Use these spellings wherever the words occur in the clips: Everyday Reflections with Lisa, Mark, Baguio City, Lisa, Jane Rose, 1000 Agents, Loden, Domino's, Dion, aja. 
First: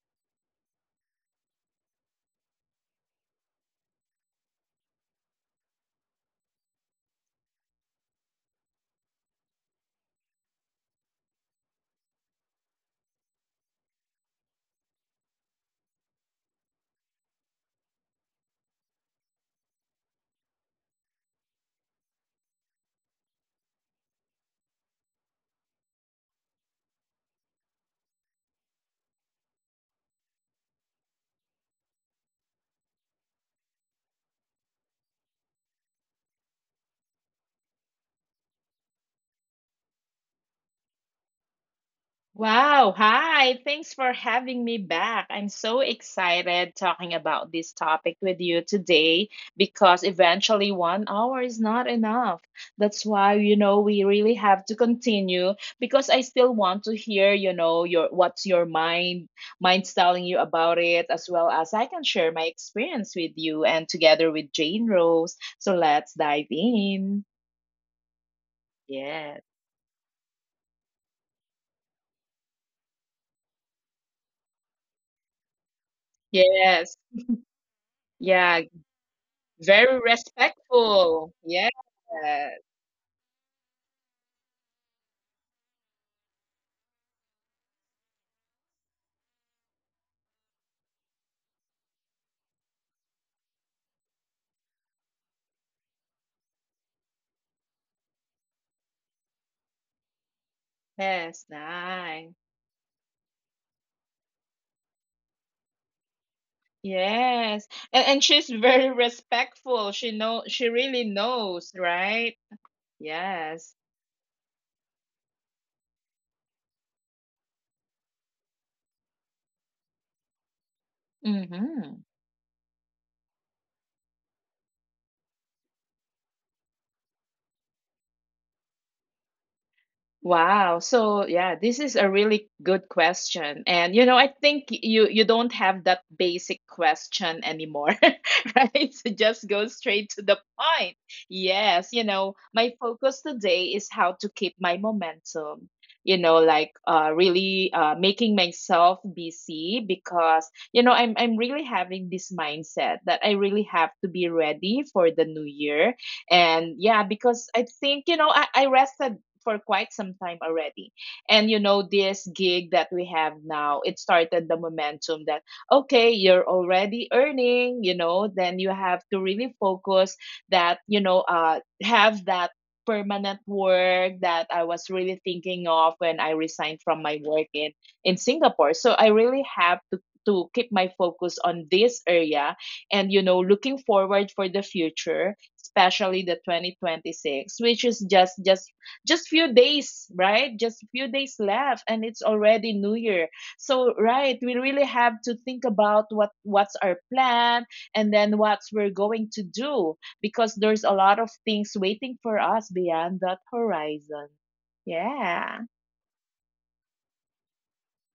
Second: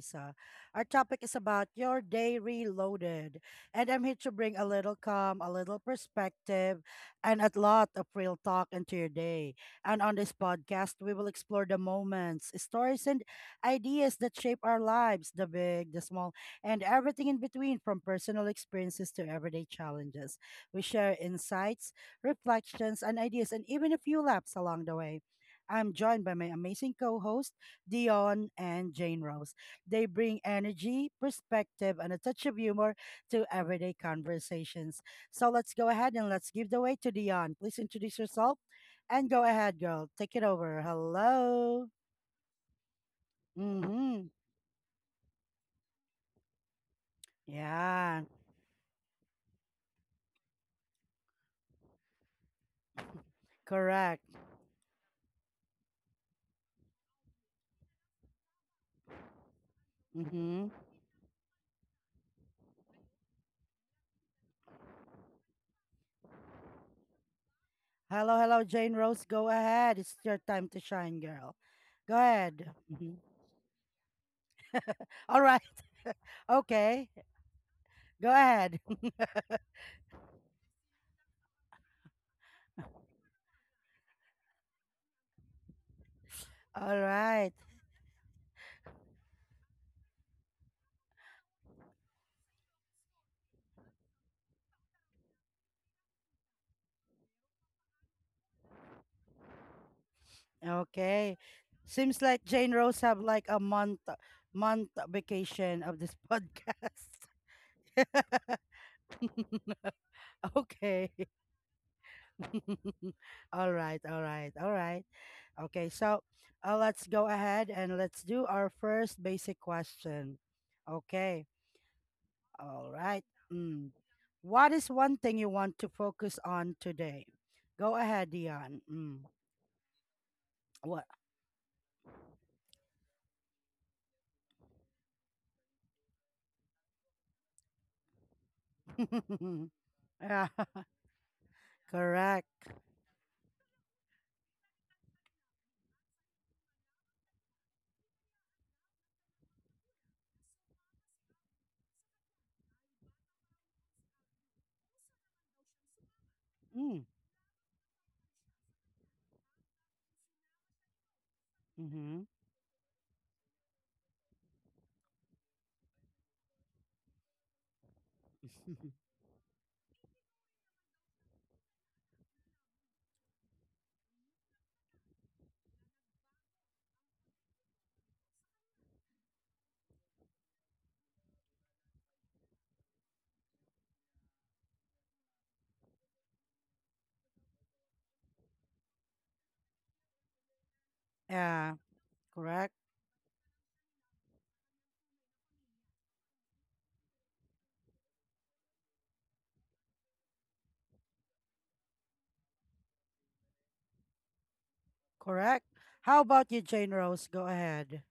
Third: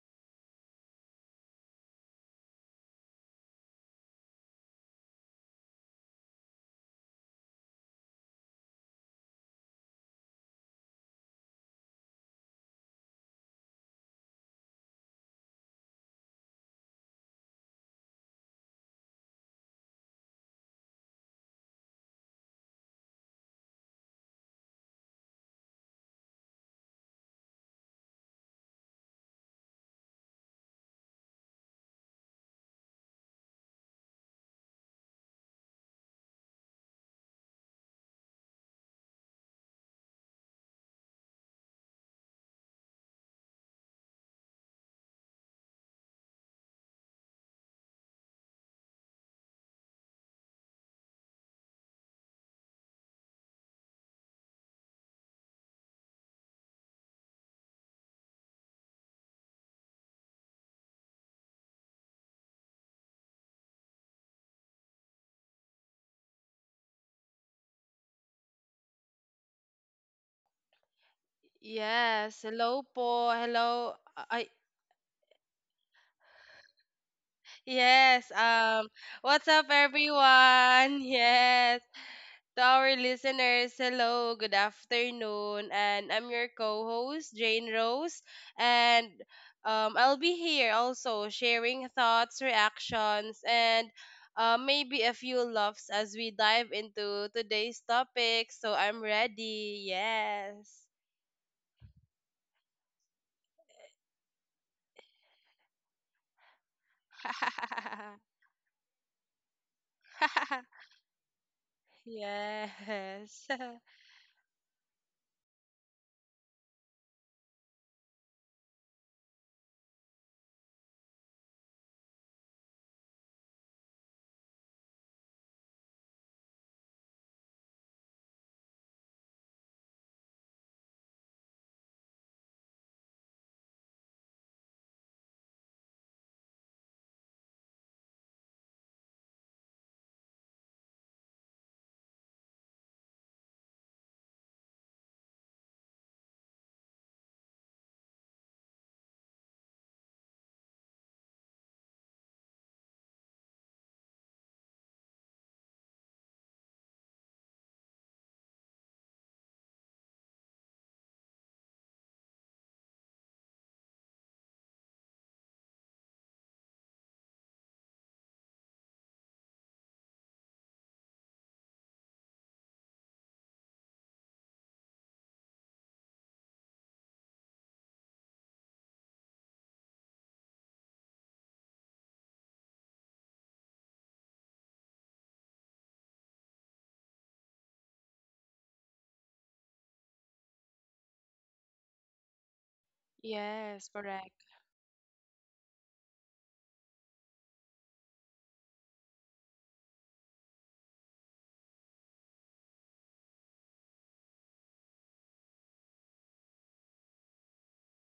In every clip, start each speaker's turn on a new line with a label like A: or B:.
A: Lisa. Our topic is about your day reloaded, and I'm here to bring a little calm, a little perspective, and a lot of real talk into your day. And on this podcast, we will explore the moments, stories, and ideas that shape our lives, the big, the small, and everything in between, from personal experiences to everyday challenges. We share insights, reflections, and ideas, and even a few laps along the way. I'm joined by my amazing co host, Dion and Jane Rose. They bring energy, perspective, and a touch of humor to everyday conversations. So let's go ahead and let's give the way to Dion. Please introduce yourself and go ahead, girl. Take it over. Hello.
B: Wow. Hi. Thanks for
A: Mm-hmm.
B: having me back. I'm so excited talking about this topic
A: Yeah,
B: with you today because eventually 1 hour is not enough. That's why, you know, we
A: correct.
B: really have to continue because I still want to hear, you know, your what's your mind's telling you
A: Mm-hmm.
B: about it, as well as I can share my experience with you and together with Jane Rose. So let's dive in.
A: Hello, hello, Jane Rose.
B: Yes.
A: Go ahead. It's your time to shine, girl. Go
C: Yes, hello
A: ahead.
C: po.
A: Mhm.
C: Hello.
A: All right.
B: Yes.
A: Okay.
C: Yes,
A: Go
B: Yeah,
A: ahead.
C: um what's up
B: very
C: everyone?
B: respectful. Yes.
C: Yes. To our listeners, hello, good afternoon. And I'm your
A: All
C: co-host
A: right.
C: Jane Rose and I'll be here also sharing thoughts, reactions, and maybe a few laughs as we dive into today's topic. So I'm ready. Yes.
B: Yes,
A: Okay. Seems
B: nice.
A: like Jane Rose have like a month vacation of this podcast.
B: Yes. And she's very respectful. She really
A: Okay.
B: knows, right?
C: Yes.
B: Yes.
A: All right, all right, all right. Okay, so let's go ahead and let's do our first basic question. Okay.
B: Mm-hmm.
A: All right. Mm. What is one thing you want to focus on today? Go ahead, Dion. Mm.
B: Wow.
A: What?
B: So yeah, this is a really good question. And you know, I think you don't have that basic question anymore, right? So just go straight to the
A: Yeah,
B: point. Yes, you know,
A: correct.
B: my focus today is how to keep my momentum. You know, like really making myself busy, because you know, I'm really having this mindset that I really have to be ready for the new year. And yeah,
A: Mm.
B: because I think, you know, I rested for quite some time already. And you know, this
A: Mm-hmm.
B: gig that we have now, it started the momentum that, okay, you're already earning, you know, then you have to really focus that, you know, have that permanent work that I was really thinking of when I resigned from my work in Singapore. So I really have to keep my focus on this area, and you know, looking forward for the future, especially the 2026, which is just few days, right? Just few days left,
A: Yeah,
B: and it's already
A: correct,
B: new year. So
C: Yes,
B: right,
C: correct.
B: we really have to think about what's our plan, and then what we're going to do, because there's a lot of things waiting for us beyond that horizon, yeah.
A: correct. How about you, Jane Rose? Go ahead.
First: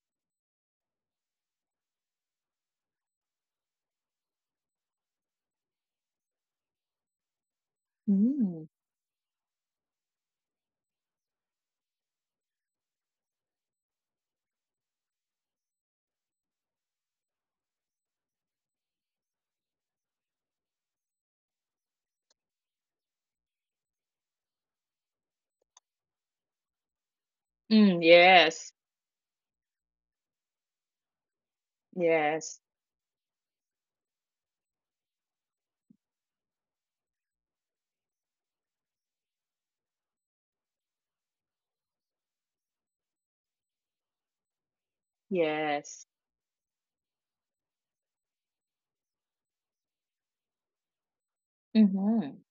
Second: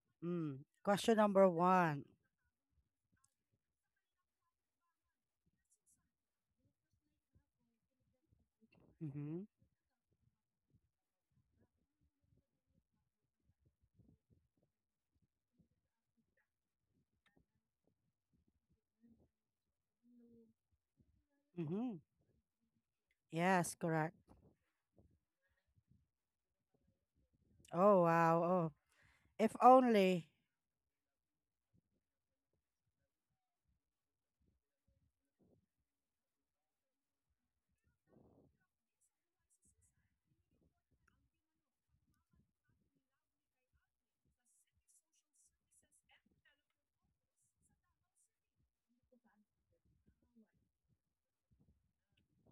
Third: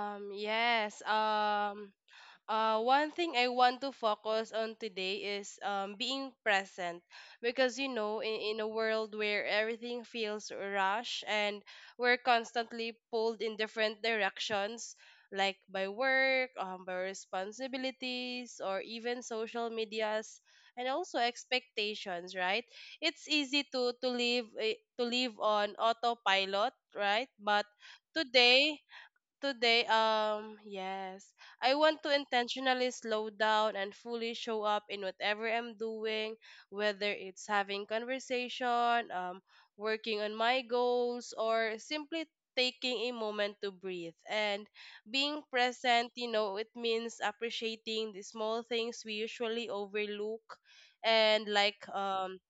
C: Um,
A: Mm.
C: yes.
A: Question number
C: Um,
A: one.
C: One thing I want to focus on today is being present, because you know, in
B: Mm.
C: a world
A: Mm-hmm.
C: where everything feels rushed and we're constantly pulled in different directions, like by work, by responsibilities, or even social medias and also
A: Mm-hmm.
C: expectations, right? It's easy
A: Yes,
C: to
A: correct.
C: live to live on autopilot, right? But
A: Oh
B: Mm,
A: wow. Oh,
B: yes,
C: today
A: if
C: today,
A: only.
C: yes, I want to
B: yes,
C: intentionally slow down and fully show up in whatever I'm doing, whether it's having conversation, working on my goals, or simply taking a moment to breathe. And being
B: yes.
C: present, you know, it means appreciating the small things we usually overlook, and
B: Mm-hmm.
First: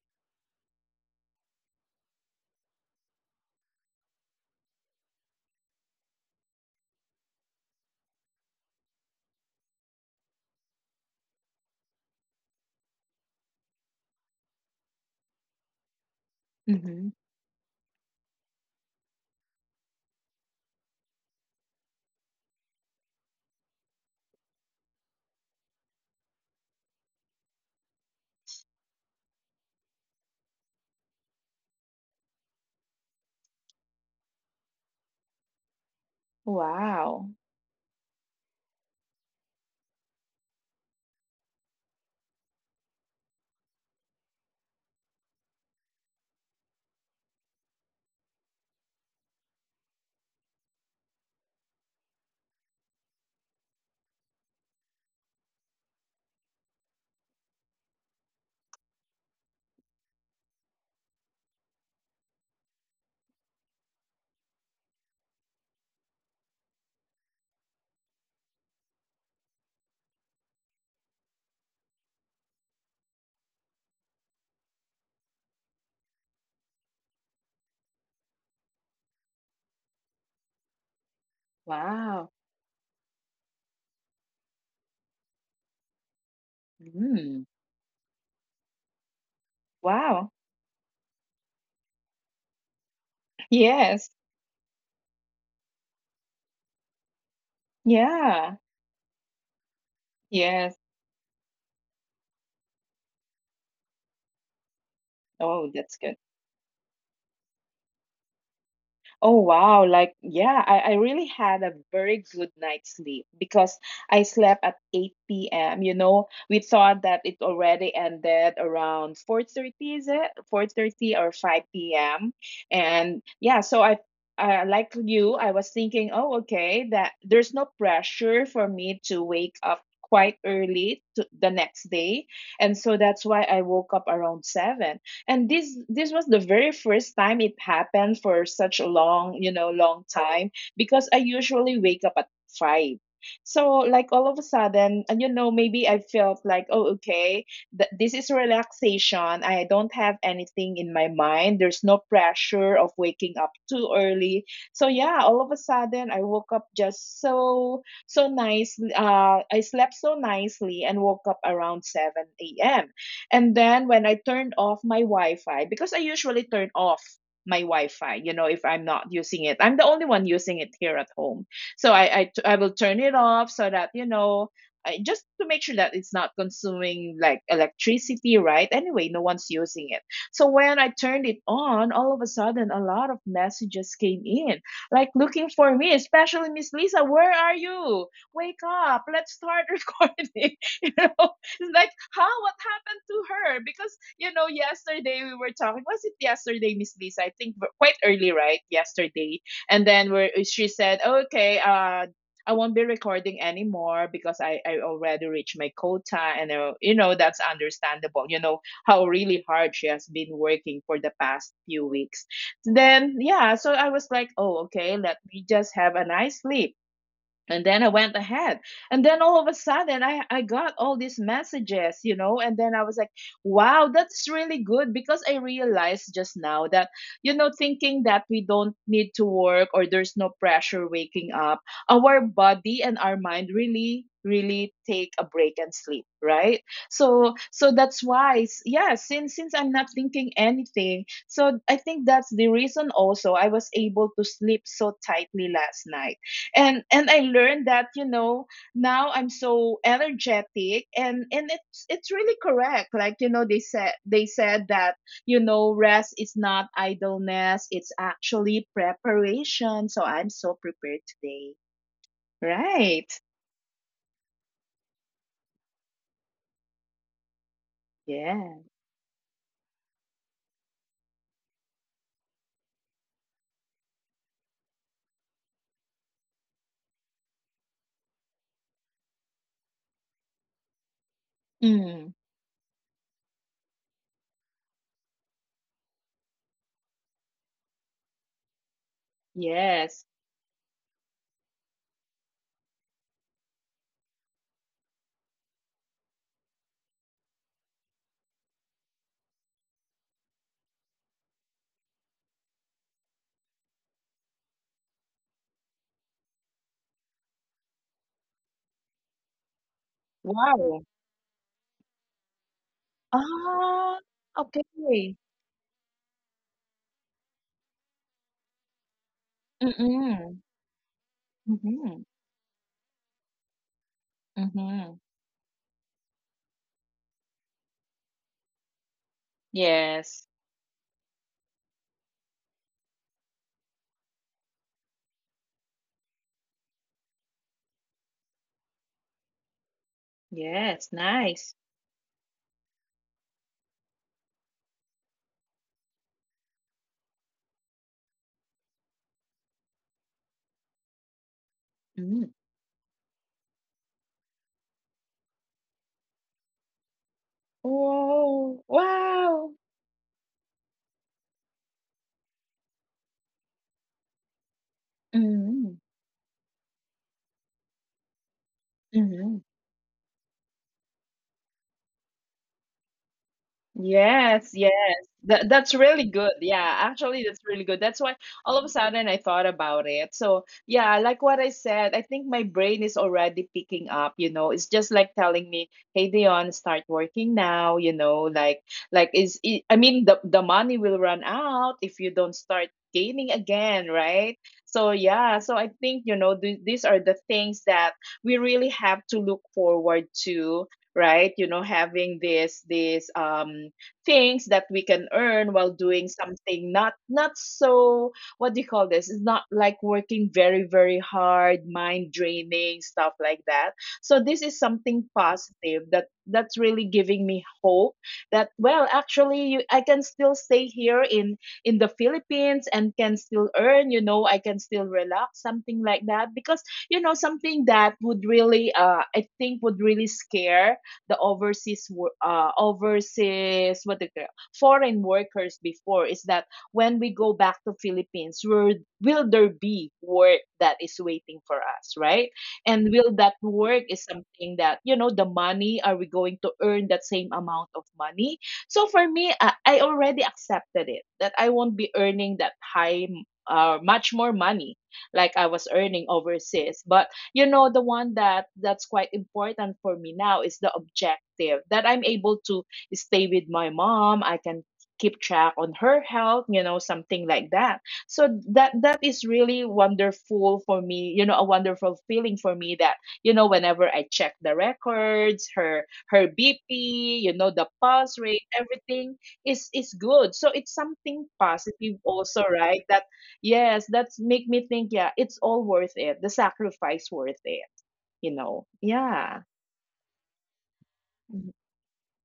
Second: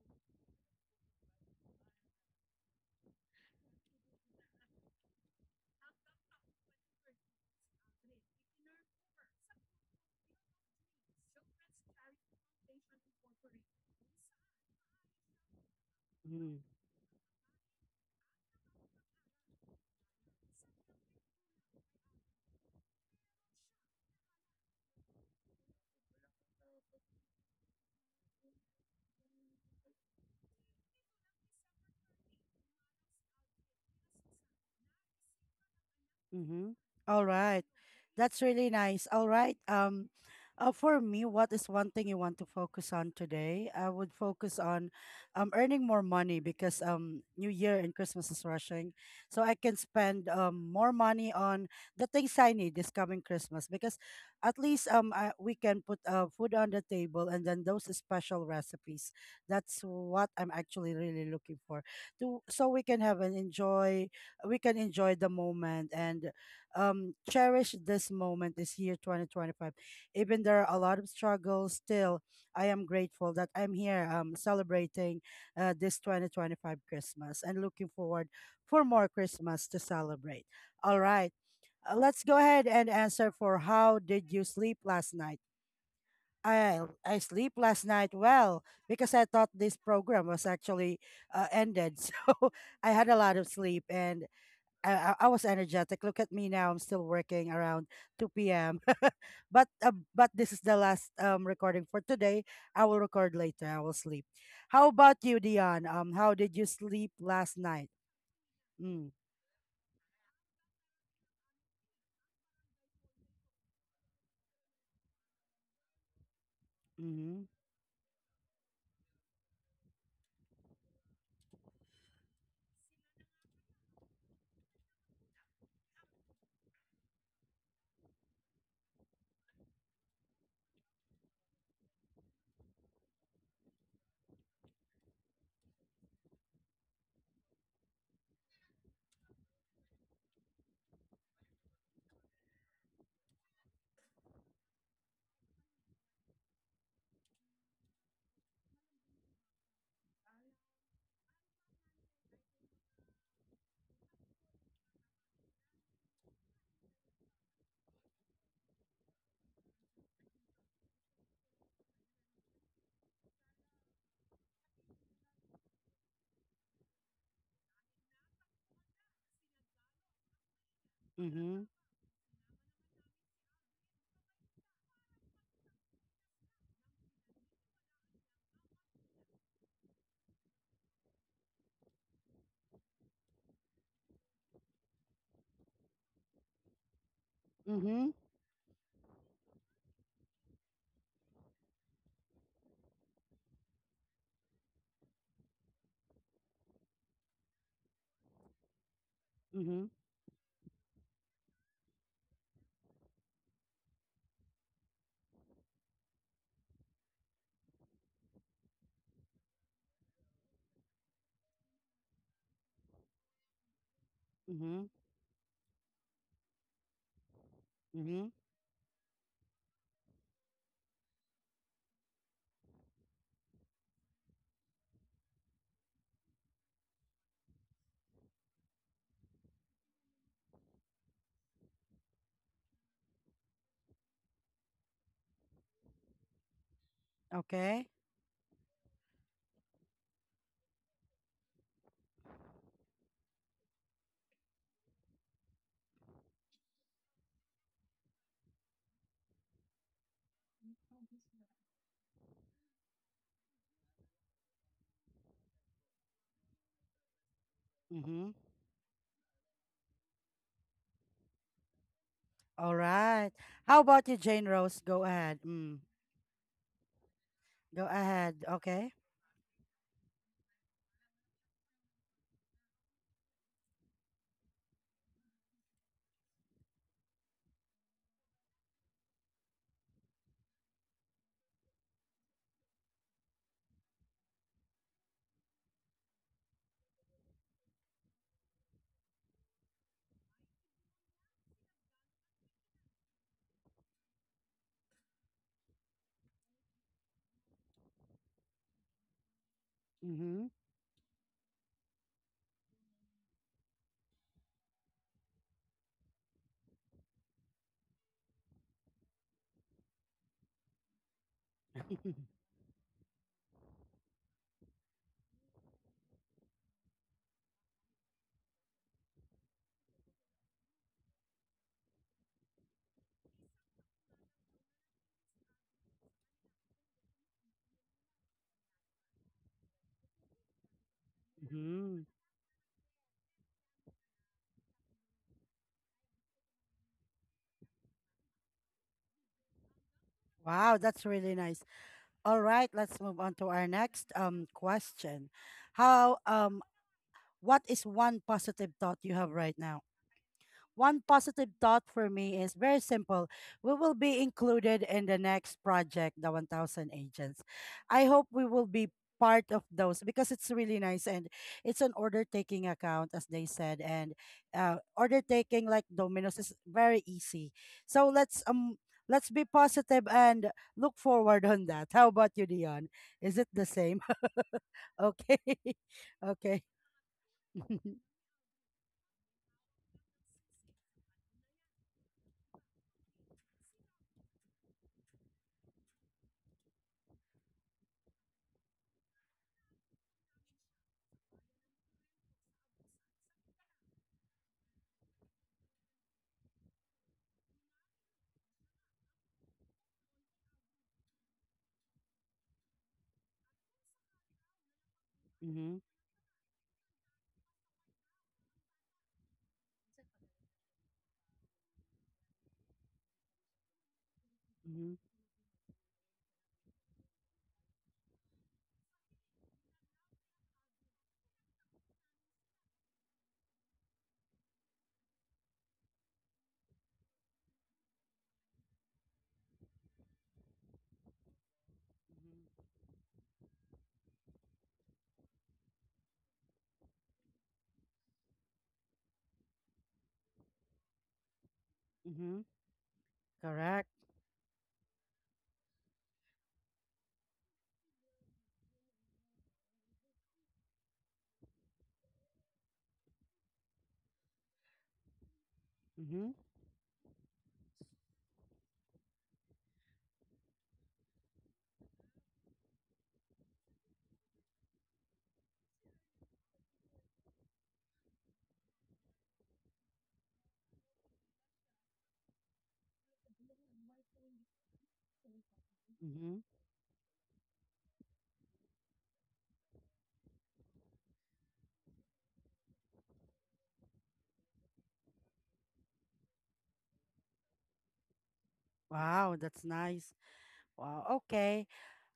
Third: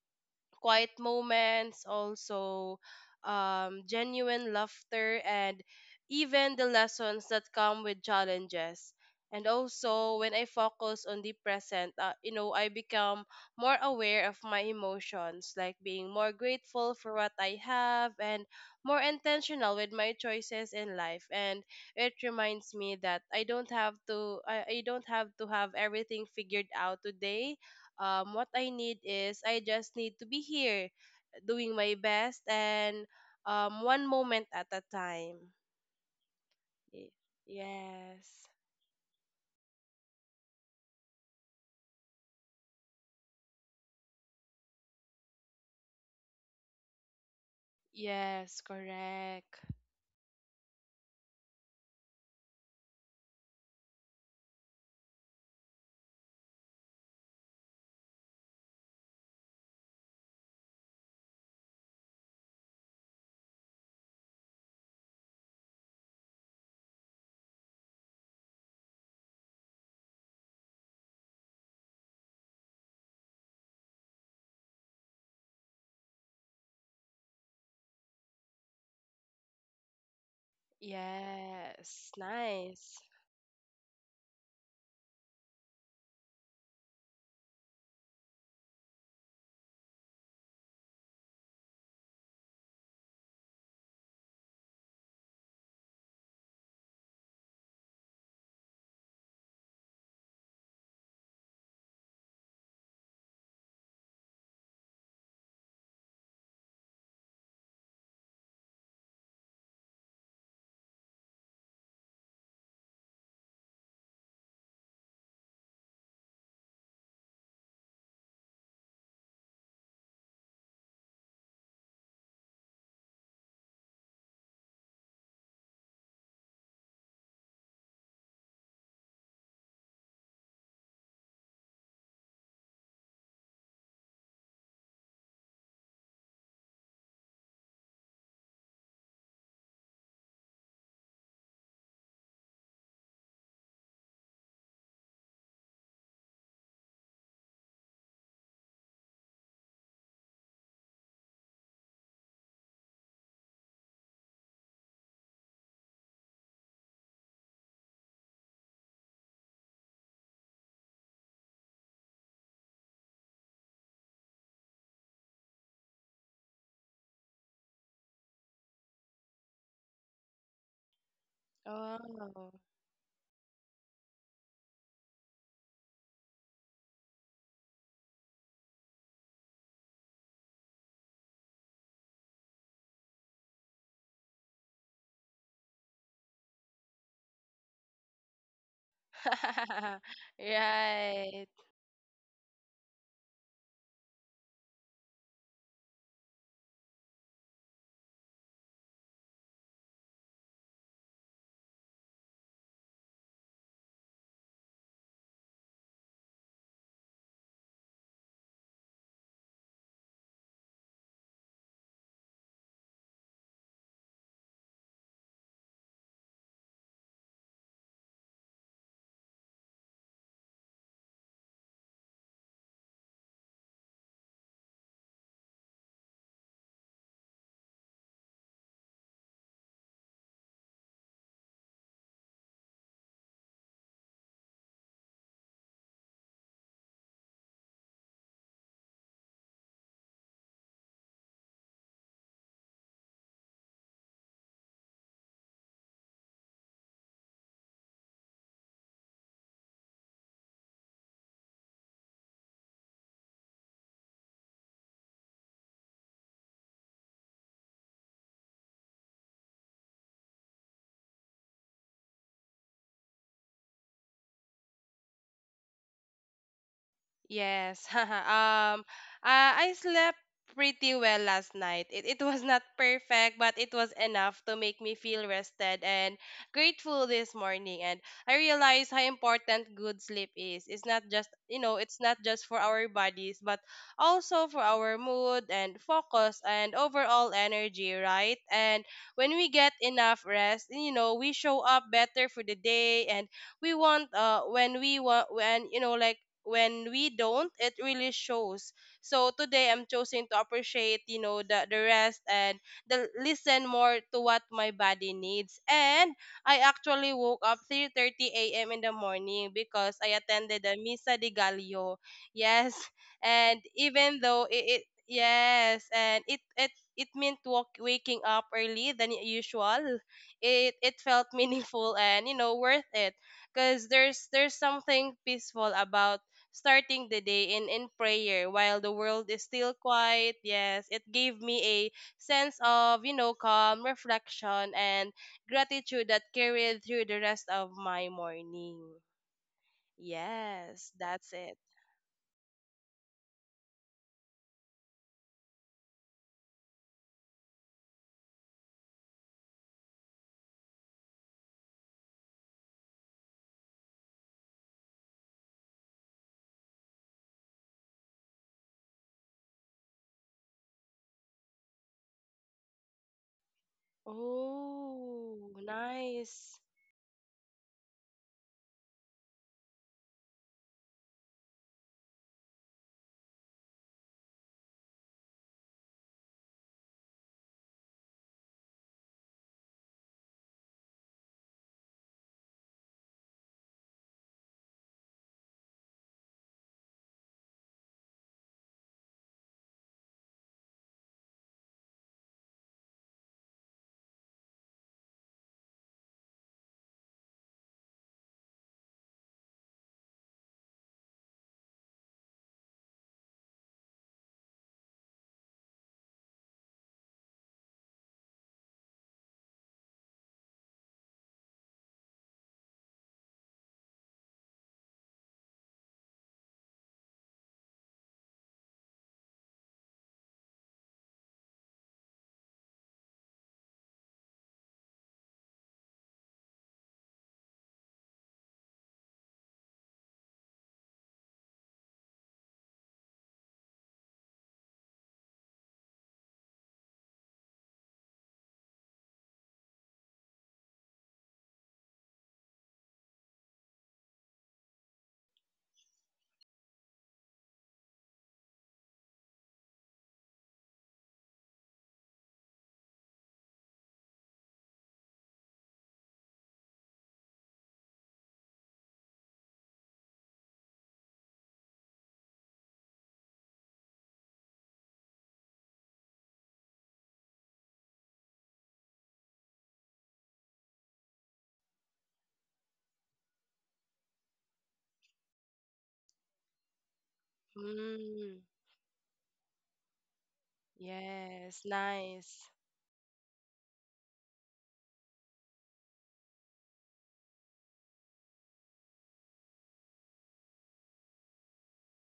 C: quiet moments, also genuine laughter, and even the lessons that come with challenges. And also, when I focus on the present, you know, I become more aware of my emotions, like being more
A: Mm,
C: grateful
B: Mm-hmm.
C: for what I have and more intentional with my choices in life. And it reminds me that I don't have to have everything figured out today. What I need is I just need to be here doing my best and one moment at a time.
A: mm-hmm.
C: Y-
A: All
B: Wow.
A: right. That's
C: Yes.
A: really nice. All right. For me, what is one thing you want to focus on today? I would focus on earning more money because New Year and Christmas is
C: Yes,
A: rushing. So I
C: correct.
A: can spend more money on the things I need this coming Christmas because at least we can put food on the table and then those special recipes. That's what I'm actually really looking for. To, so we can have an enjoy we can enjoy the moment and cherish this moment this year 2025, even there are a lot of struggles. Still, I am grateful that I'm here celebrating this 2025 Christmas and looking forward for more Christmas to celebrate. All right,
C: Yes.
A: let's
B: Wow.
A: go ahead and
C: Nice.
A: answer for how did you sleep last night. I I
B: Mm.
A: sleep last night well because I thought this
B: Wow.
A: program was actually ended, so I had a lot of sleep
B: Yes.
A: and I was energetic. Look at me now. I'm still working around
B: Yeah.
A: 2 p.m. but this is
B: Yes.
A: the last recording for today. I will record later. I will sleep. How about you,
B: Oh,
A: Dion?
B: that's good.
A: How did you sleep last night? Mm.
B: Oh wow, like yeah, I really had a very good night's sleep because I slept at 8 p.m. You know, we thought that it
A: Mm-hmm.
B: already ended around 4:30, is it? 4:30 or 5 p.m. And yeah, so I like you, I was thinking, oh okay, that there's no pressure for me to wake up quite early to the next day. And so that's why I woke up around 7, and this was the very first time it happened for such a long, you know, long time, because I usually wake up at 5. So like, all of a sudden, and you know, maybe I felt like oh okay, this is relaxation. I don't have anything in my mind. There's no pressure of waking up too early. So yeah, all of a sudden I woke up just so nicely. Uh, I slept so nicely and woke up around 7 a.m. And then when I turned off my Wi-Fi, because I usually turn off my Wi-Fi, you know, if I'm not using it, I'm the only one using it here at home.
A: Mm-hmm.
B: So I
C: Oh.
B: will turn it off so that, you know, I, just to make sure that it's not consuming like electricity, right? Anyway, no one's using it. So when I turned it on, all of a sudden, a lot of messages came in, like looking for me, especially Miss Lisa. Where are you?
A: Mm-hmm.
B: Wake up! Let's start recording. you know,
C: Right.
B: like, huh? What happened to her? Because, you know, yesterday we were talking. Was it yesterday, Miss Lisa? I think quite early, right? Yesterday. And
A: Mm-hmm.
B: then where she said, okay, I won't be recording anymore because I already reached my quota. And, you know, that's understandable. You know, how really hard she has been working for the past few weeks. Then, yeah, so I was like, oh, okay,
A: Mm-hmm.
B: let me just have a nice sleep, and then I went
A: Mm-hmm.
B: ahead, and then all of a sudden I got all these messages, you know, and then I was like, wow, that's really good, because I realized just now that, you know, thinking that we don't need to work or there's no pressure waking up, our body and our mind really really take a break and sleep, right? So
A: Okay.
B: that's why, yeah, since I'm not thinking anything, so I think that's the reason also I was able to sleep so tightly last night. And I learned that, you know, now I'm so energetic. And it's really correct. Like, you know, they said that, you know, rest is not idleness, it's
A: Mm-hmm.
B: actually preparation. So I'm so prepared today,
A: All
B: right?
A: right. How about you, Jane Rose? Go ahead. Mm.
C: Yes.
A: Go ahead.
B: Yeah.
A: Okay.
C: I slept pretty well last night. It was not perfect, but it was enough to make me feel rested and grateful this morning. And I realized how important good sleep is. It's not just, you know, it's
B: Mm.
C: not just for our bodies, but also for our mood and focus and overall energy, right? And when we get
B: Yes.
C: enough rest, you know, we show up better for the day, and we want when we want when you know like when we don't, it really shows. So today I'm choosing to
A: Mm-hmm.
C: appreciate, you know, the rest, and the listen more to what my body needs. And I actually woke up 3:30 a.m in the morning because I attended the
B: Wow.
C: Misa de Gallo. Yes. And
B: Ah.
C: even though it,
B: Okay.
C: it yes and it meant waking up early than usual,
B: Mm.
C: it felt meaningful,
B: Mm.
C: and you know, worth it, because there's
B: Mm.
C: something peaceful about starting the day in prayer while the world is still quiet.
B: Yes.
C: Yes, it gave me a
A: mm-hmm.
C: sense of, you know, calm, reflection, and gratitude that carried through the rest of my morning.
A: Wow,
C: Yes,
A: that's
B: Yes,
C: that's
A: really
C: it.
A: nice.
B: nice.
A: All right, let's move on to our next question. How what is one positive thought you have right now? One positive thought for me
B: Mm.
A: is very simple. We will be included in the next project, the 1000 Agents. I hope we will
B: Oh,
A: be part of
B: wow.
A: those because it's really nice and it's an order taking account, as they said. And order
C: Oh,
A: taking like
B: Mhm,
A: Domino's is
C: nice.
A: very easy. So let's be
B: mhm.
A: positive and look forward on that. How about you, Dion? Is it the same?
B: Yes, yes.
A: Okay,
B: That's really good.
A: okay.
B: Yeah, actually, that's really good. That's why all of a sudden I thought about it. So, yeah, like what I said, I think my brain is already picking up, you know. It's just like telling me, "Hey, Dion, start working now," you know, I mean, the money will run out if you don't start gaining again, right? So, yeah, so I think, you know, th these are the things that we really have to look forward to, right? You know, having this things that we can earn while
A: mm-hmm.
B: doing something, not so, what do you call this, it's not like working very very hard, mind draining stuff like that. So this is
A: Mm-hmm.
B: something positive that's really giving me hope, that well, actually I can still stay here in the Philippines and can still earn. You know, I can still relax, something like that, because you know, something that would really I think would really scare the overseas, overseas, what they call foreign workers before, is that when we go back to Philippines, will there be work that is waiting for us, right?
A: Mm-hmm.
B: And will that work
A: Correct.
B: is something that, you know, the money? Are we going to earn that same amount of money? So for me, I already accepted it that I won't be earning that high, much more money like I was earning
A: Mm-hmm.
B: overseas. But you know, the one that's quite important for me now is the objective that I'm able to stay with my mom. I can keep track on her health, you know, something like that. So that is really wonderful for me, you know, a wonderful feeling for me, that, you know, whenever I check the records, her
A: Hmm.
B: bp, you know, the pulse rate,
C: Mm,
B: everything is good. So it's something
C: yes,
B: positive also,
C: nice.
B: right? That, yes, that's make me think, yeah, it's all worth it. The sacrifice worth it, you know. Yeah.
A: Wow, that's nice. Wow, okay.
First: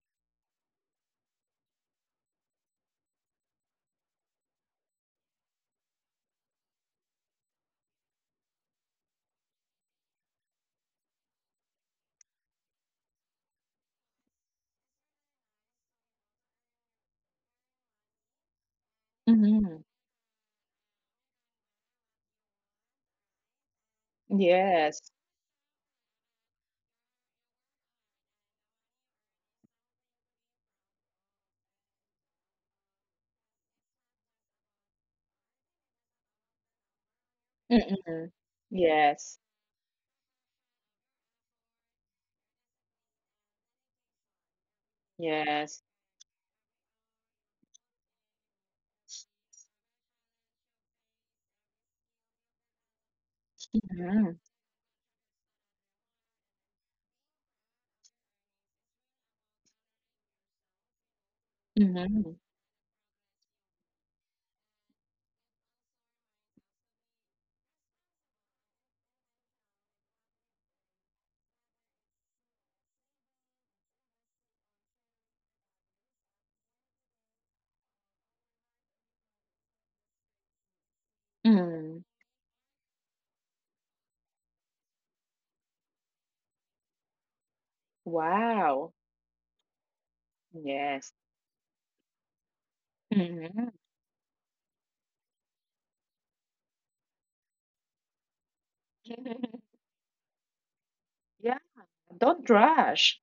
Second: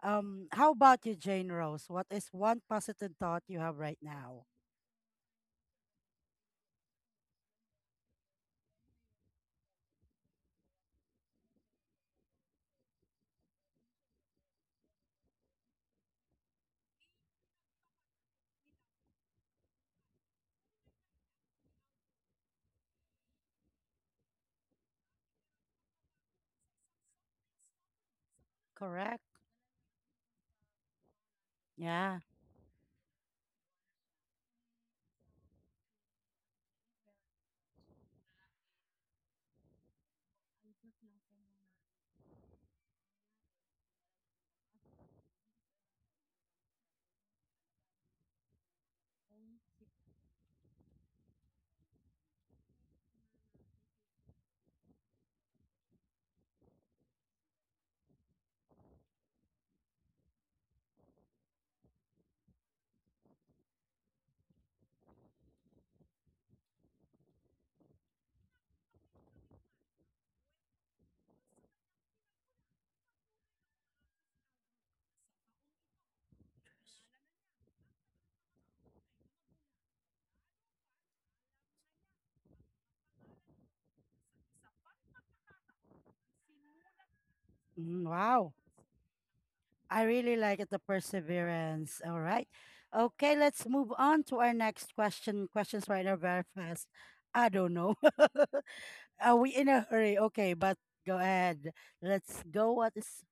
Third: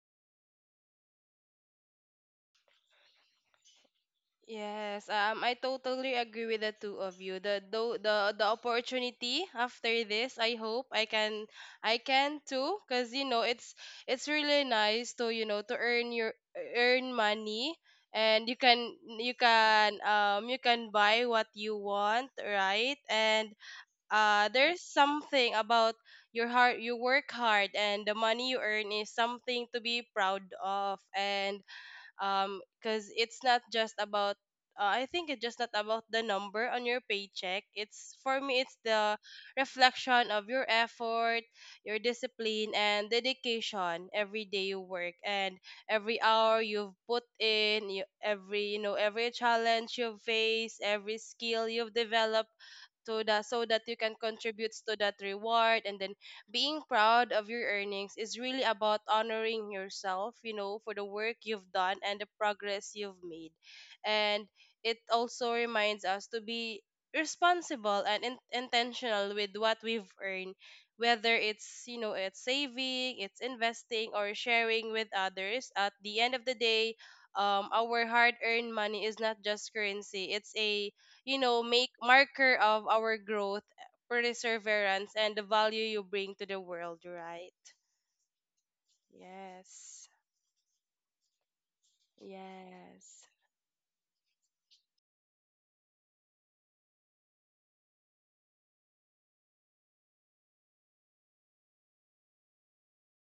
A: How about you, Jane Rose? What is one positive thought you have right now?
C: Yes, I totally agree with the two of you. The the opportunity after this, I hope I can, I can too, cause you know, it's really nice to, you know, to earn your, earn money, and you can,
B: Mm-hmm.
C: you can buy what you want, right? And there's
B: Yes.
C: something about your hard, you work hard, and the money you earn is
A: Correct.
C: something to be proud of. And
A: Yeah.
C: because it's not just about, I think it's just not about the number on your paycheck. It's,
B: Mm-hmm.
C: for me, it's the
B: Yes.
C: reflection of your effort, your discipline, and dedication every day you work, and
B: Yes.
C: every hour you've put in, every, you know, every challenge you've faced, every skill you've developed, to the, so that you can
B: Mm-hmm.
C: contribute to that reward. And then being proud of your earnings is really about honoring yourself, you know, for the work you've done and the progress you've made. And it also reminds us to be responsible and intentional with what we've earned, whether it's, you know, it's saving, it's investing, or sharing with others. At the end of the day, our hard earned money is not just currency, it's a, you know, make
B: Mm-hmm.
C: marker of our growth, perseverance, and the value you bring to the world, right?
A: Mhm. Wow.
B: Wow.
A: I
C: Yes.
A: really like it, the
B: Yes.
A: perseverance. All right.
C: Yes.
A: Okay, let's
B: Mm-hmm.
A: move on to our next question. Questions right now very fast. I don't know. Are we in a hurry? Okay, but go
B: Yeah.
A: ahead. Let's
B: Don't
A: go. What is
B: rush.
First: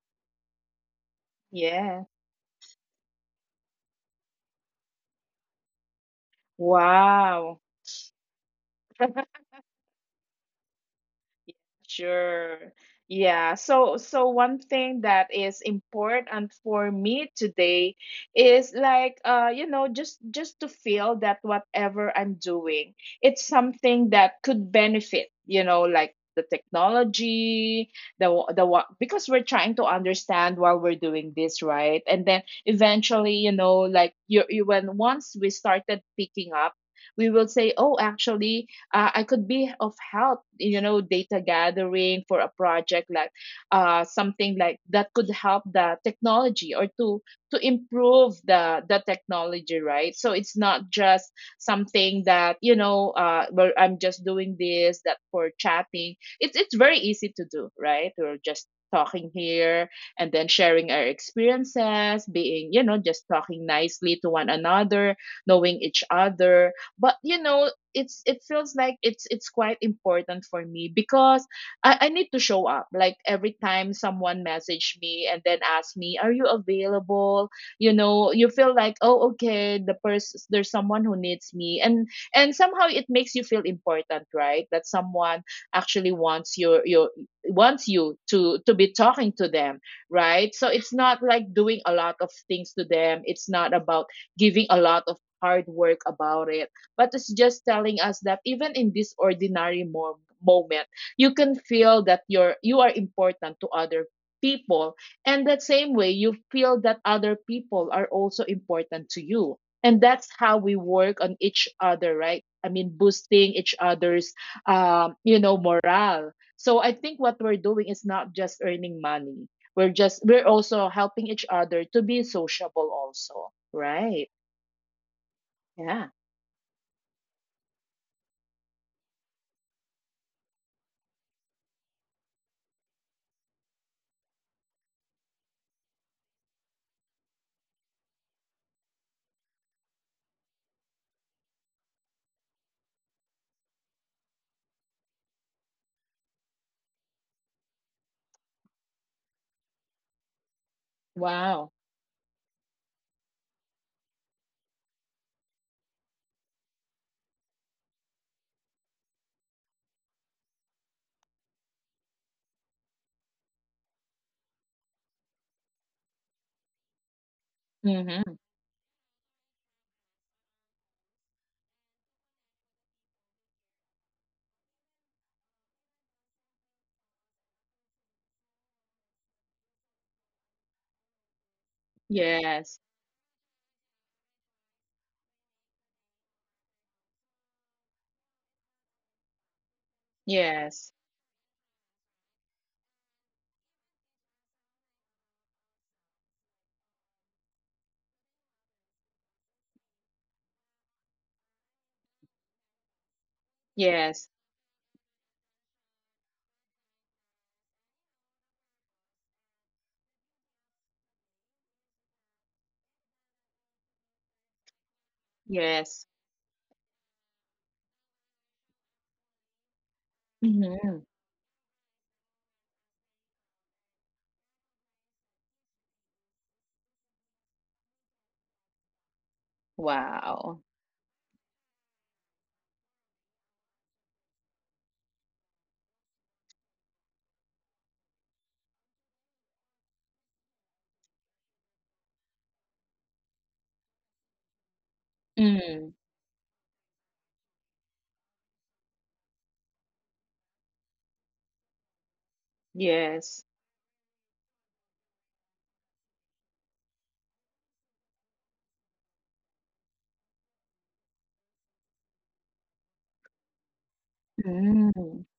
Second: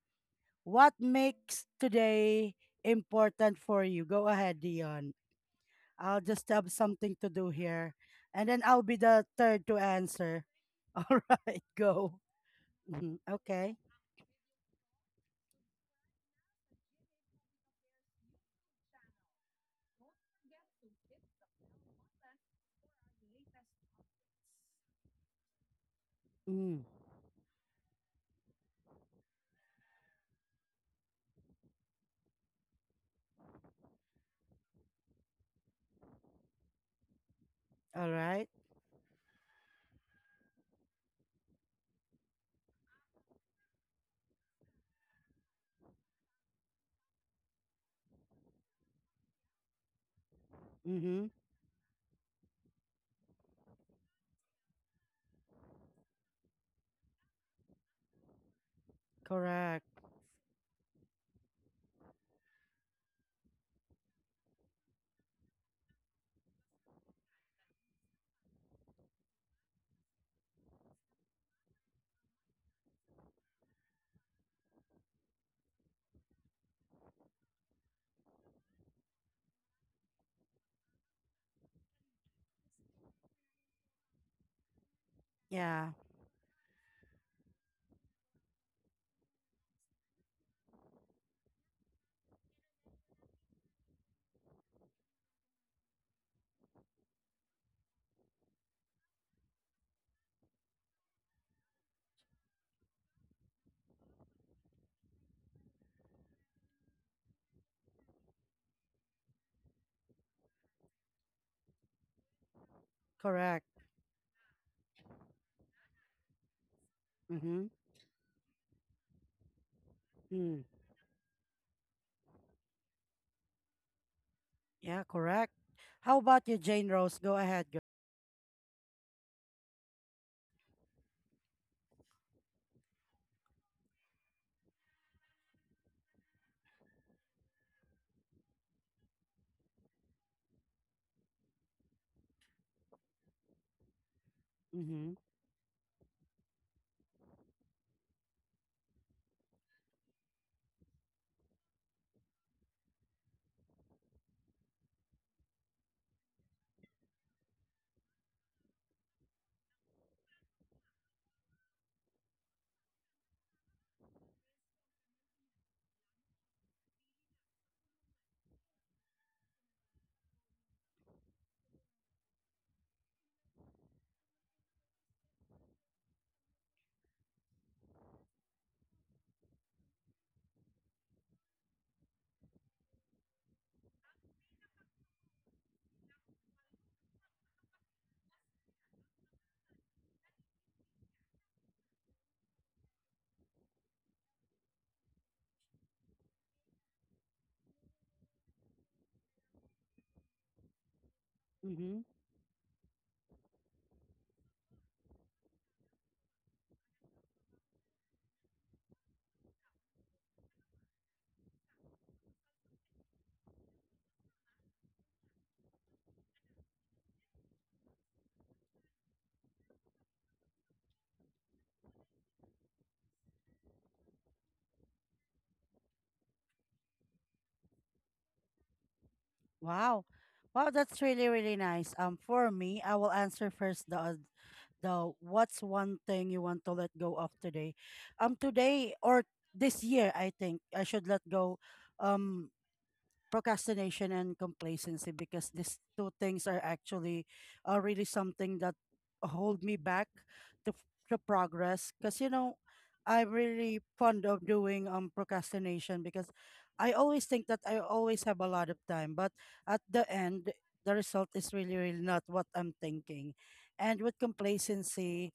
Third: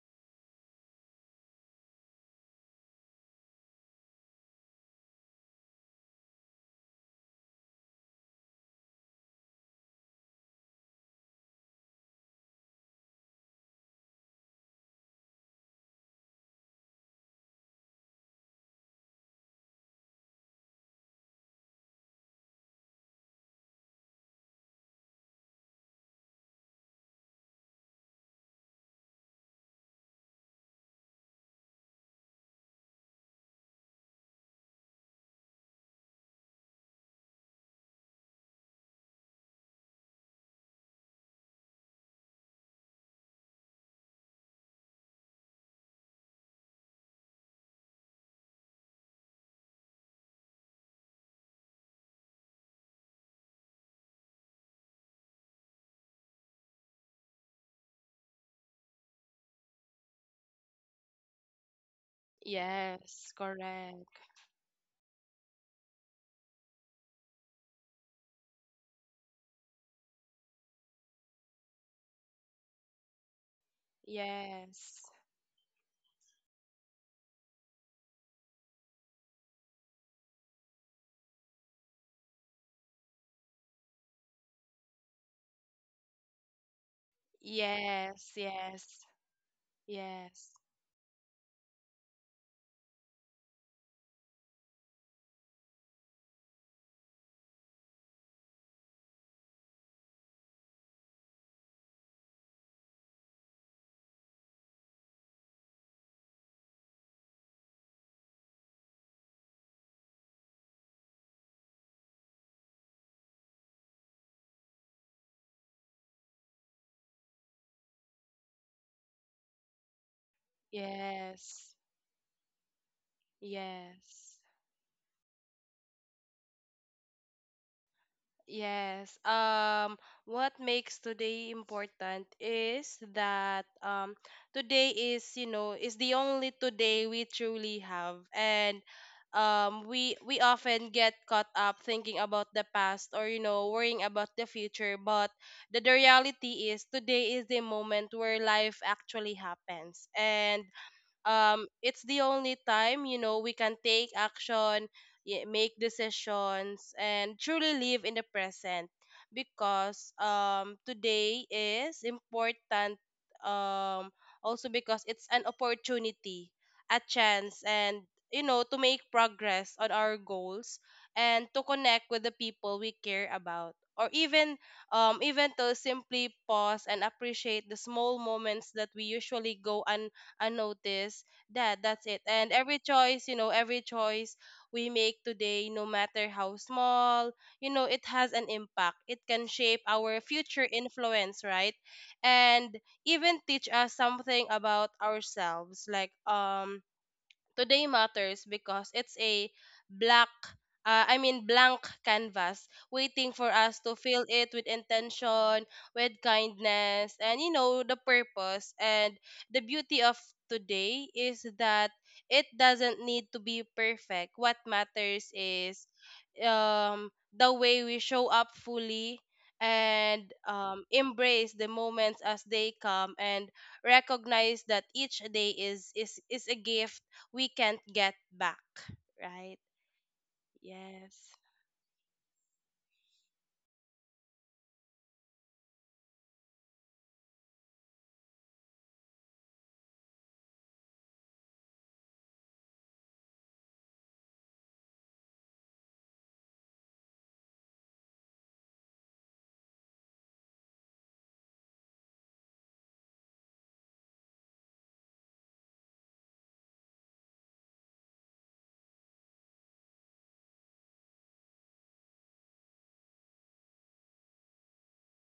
A: what makes
B: Yeah.
A: today important for you? Go ahead, Dion. I'll just have something to do
B: Wow.
A: here. And then I'll be the third to answer. All right, go.
B: Sure.
A: Hmm.
B: Yeah.
A: Okay.
B: So one thing that is important for me today is like, you know, just to feel that whatever I'm doing, it's something that could benefit, you know, like the
A: Mm.
B: technology, the what, because we're trying to understand while we're doing this, right? And then eventually, you know, like you when once we started picking up, we will say, "Oh,
A: All right.
B: actually, I could be of help, you know, data gathering for a project like something like that could help the technology, or to improve the technology, right? So it's not
A: Mm-hmm.
B: just something that, you know, where I'm just doing this, that for chatting. It's very easy to do, right? We're just talking here,
A: Correct.
B: and then sharing our experiences, being, you know, just
C: Yes.
B: talking nicely
C: Correct.
B: to one another, knowing each other. But you know, it feels like it's quite important for me, because I need to show up. Like, every time someone message
C: Yes.
B: me and then ask me, are you available, you know, you feel like oh okay, the person, there's someone who needs me. And somehow it makes you feel important, right? That someone
A: Yeah,
B: actually wants your wants you
C: Yes.
B: to be
C: Yes.
B: talking to them, right?
C: Yes.
B: So it's not like doing a lot of things to them. It's not about giving a lot of hard work about it, but it's just telling us that even in this ordinary moment, you can feel that you are important to other people, and that same way you feel that other people are also important to you, and that's how we work on each other, right? I mean, boosting each
A: correct.
B: other's, you know, morale. So I think what we're
A: Mm-hmm.
B: doing is not just earning money. We're
A: Mm.
B: also helping each other
C: Yes.
B: to be sociable also. Right.
C: Yes.
A: Yeah, correct.
B: Yeah.
A: How about you, Jane Rose? Go ahead, girl.
C: Yes. What makes today important is that today is, you know, is the only today we truly have. And we, often get caught up thinking about the past, or you know, worrying about the future.
A: Mm-hmm.
C: But the reality is, today is the moment where life actually happens. And
B: Wow.
C: it's the only time, you know, we can take action, make decisions, and truly live in the present, because today is important, um also because it's an opportunity, a chance, and
B: Mm-hmm.
C: you know, to make progress on our goals, and to connect with the people we care about, or even even to simply pause and appreciate the small moments that we usually go and notice. That's it. And
B: Yes,
C: every choice, you know, every choice we make today, no matter how small, you know, it has an impact. It can shape our future
B: yes,
C: influence, right? And even teach us something about ourselves. Like today matters because it's a black I mean blank
A: Mm-hmm.
C: canvas waiting for us to
B: yes,
C: fill it with intention, with kindness, and you know, the purpose. And the beauty of today is that it doesn't need to be perfect. What matters is,
B: yes.
C: um, the way we show up fully, and
B: Mhm.
C: embrace the moments as they come, and recognize that each day is a gift we can't get back, right?
A: Wow.
B: Wow.
A: Wow, that's really,
C: Yes.
A: really nice. For me, I will answer first the though, what's one thing you want to let go of today? Today or this year, I think I should let go. Um, procrastination and complacency, because these
B: Mm,
A: two things are actually are really something that hold me back to, to progress, because you know I'm
B: yes.
A: really fond of doing procrastination, because I always think that I always have a lot of time, but at the end the result is really really not what I'm thinking. And with
B: Mm,
A: complacency,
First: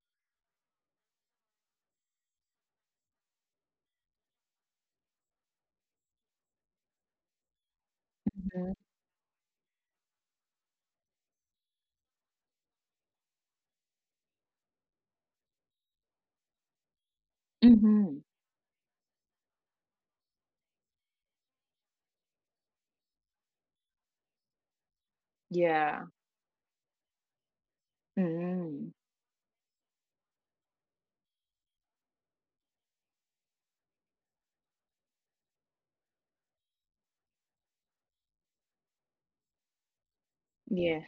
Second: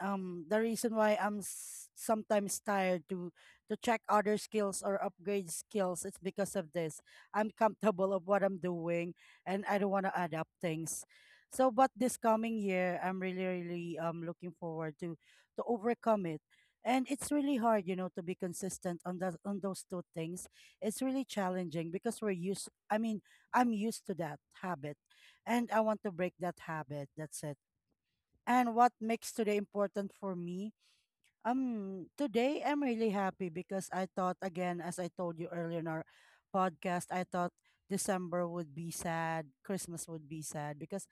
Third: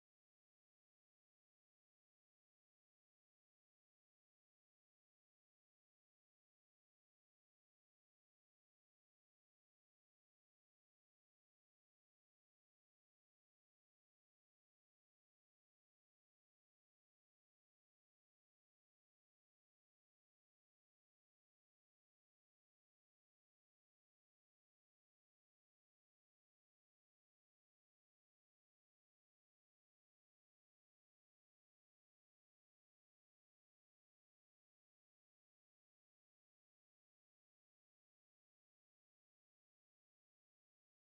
A: the reason why I'm sometimes tired to check other skills or upgrade skills, it's because of this. I'm comfortable of what I'm
B: mhm,
A: doing and I don't want to adapt things. So but this coming year I'm really really looking forward to overcome it. And it's really hard, you know, to
B: mhm.
A: be consistent on that on those two things. It's really challenging because we're used I mean, I'm used to that habit and I want
B: Yeah.
A: to break that habit. That's it. And what
B: Mm,
A: makes today important for me? Today I'm really happy because I thought again, as I told you earlier in our podcast, I thought December would be sad, Christmas would be sad,
B: yeah.
A: because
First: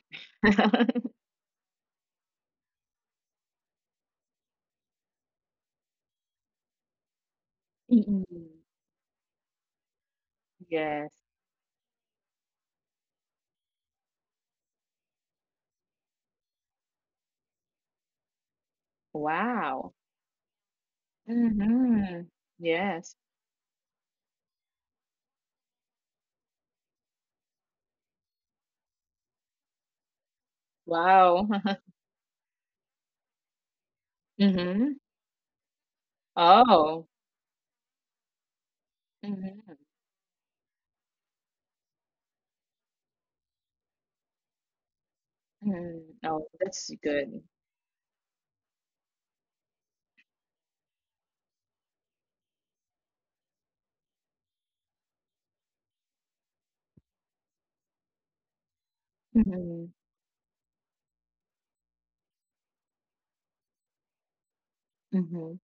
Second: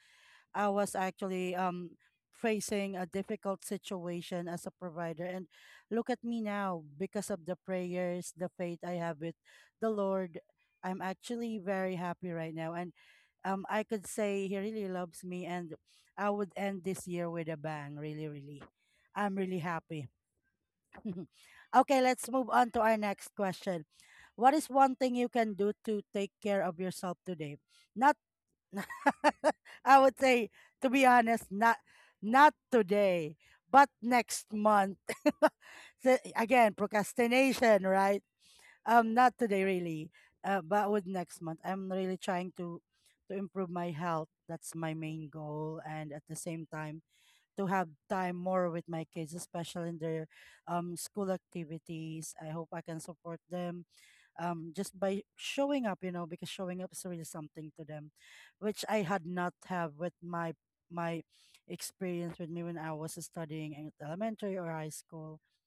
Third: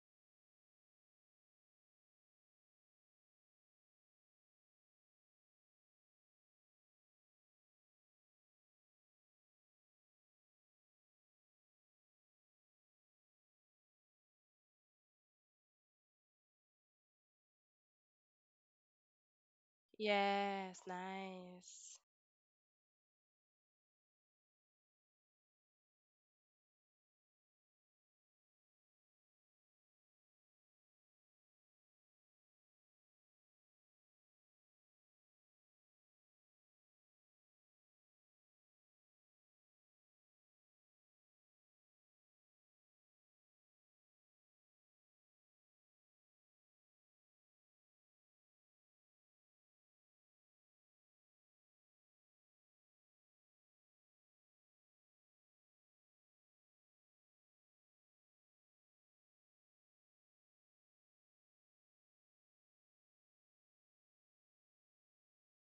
A: I was actually facing a difficult situation as a provider, and look at me now because of the
B: Mm,
A: prayers, the faith I have with the Lord. I'm
B: yes.
A: actually very happy right now. And I could say he really loves me, and I would end this year with a bang. Really, really, I'm really
B: Wow.
A: happy.
C: Yes.
A: Okay,
C: Nice.
A: let's
B: Hmm.
A: move on to our
B: Yes.
A: next question. What is one thing you can do to take care of yourself today? Not, I would say, to be honest,
B: Wow.
A: not today, but next month.
B: Hmm.
A: So, again,
B: Oh.
A: procrastination, right? Not today
B: Mm-hmm.
A: really, but with next month. I'm really trying to improve my health. That's my main goal,
B: Mm-hmm.
A: and at the
B: Oh,
A: same
B: that's
A: time,
B: good.
A: to have time more with my kids, especially in their school activities. I hope I can support them just by showing up, you know, because showing up is really something to them, which I had not
B: Hmm,
A: have with my experience with me when I was studying in elementary or high school.
B: hmm,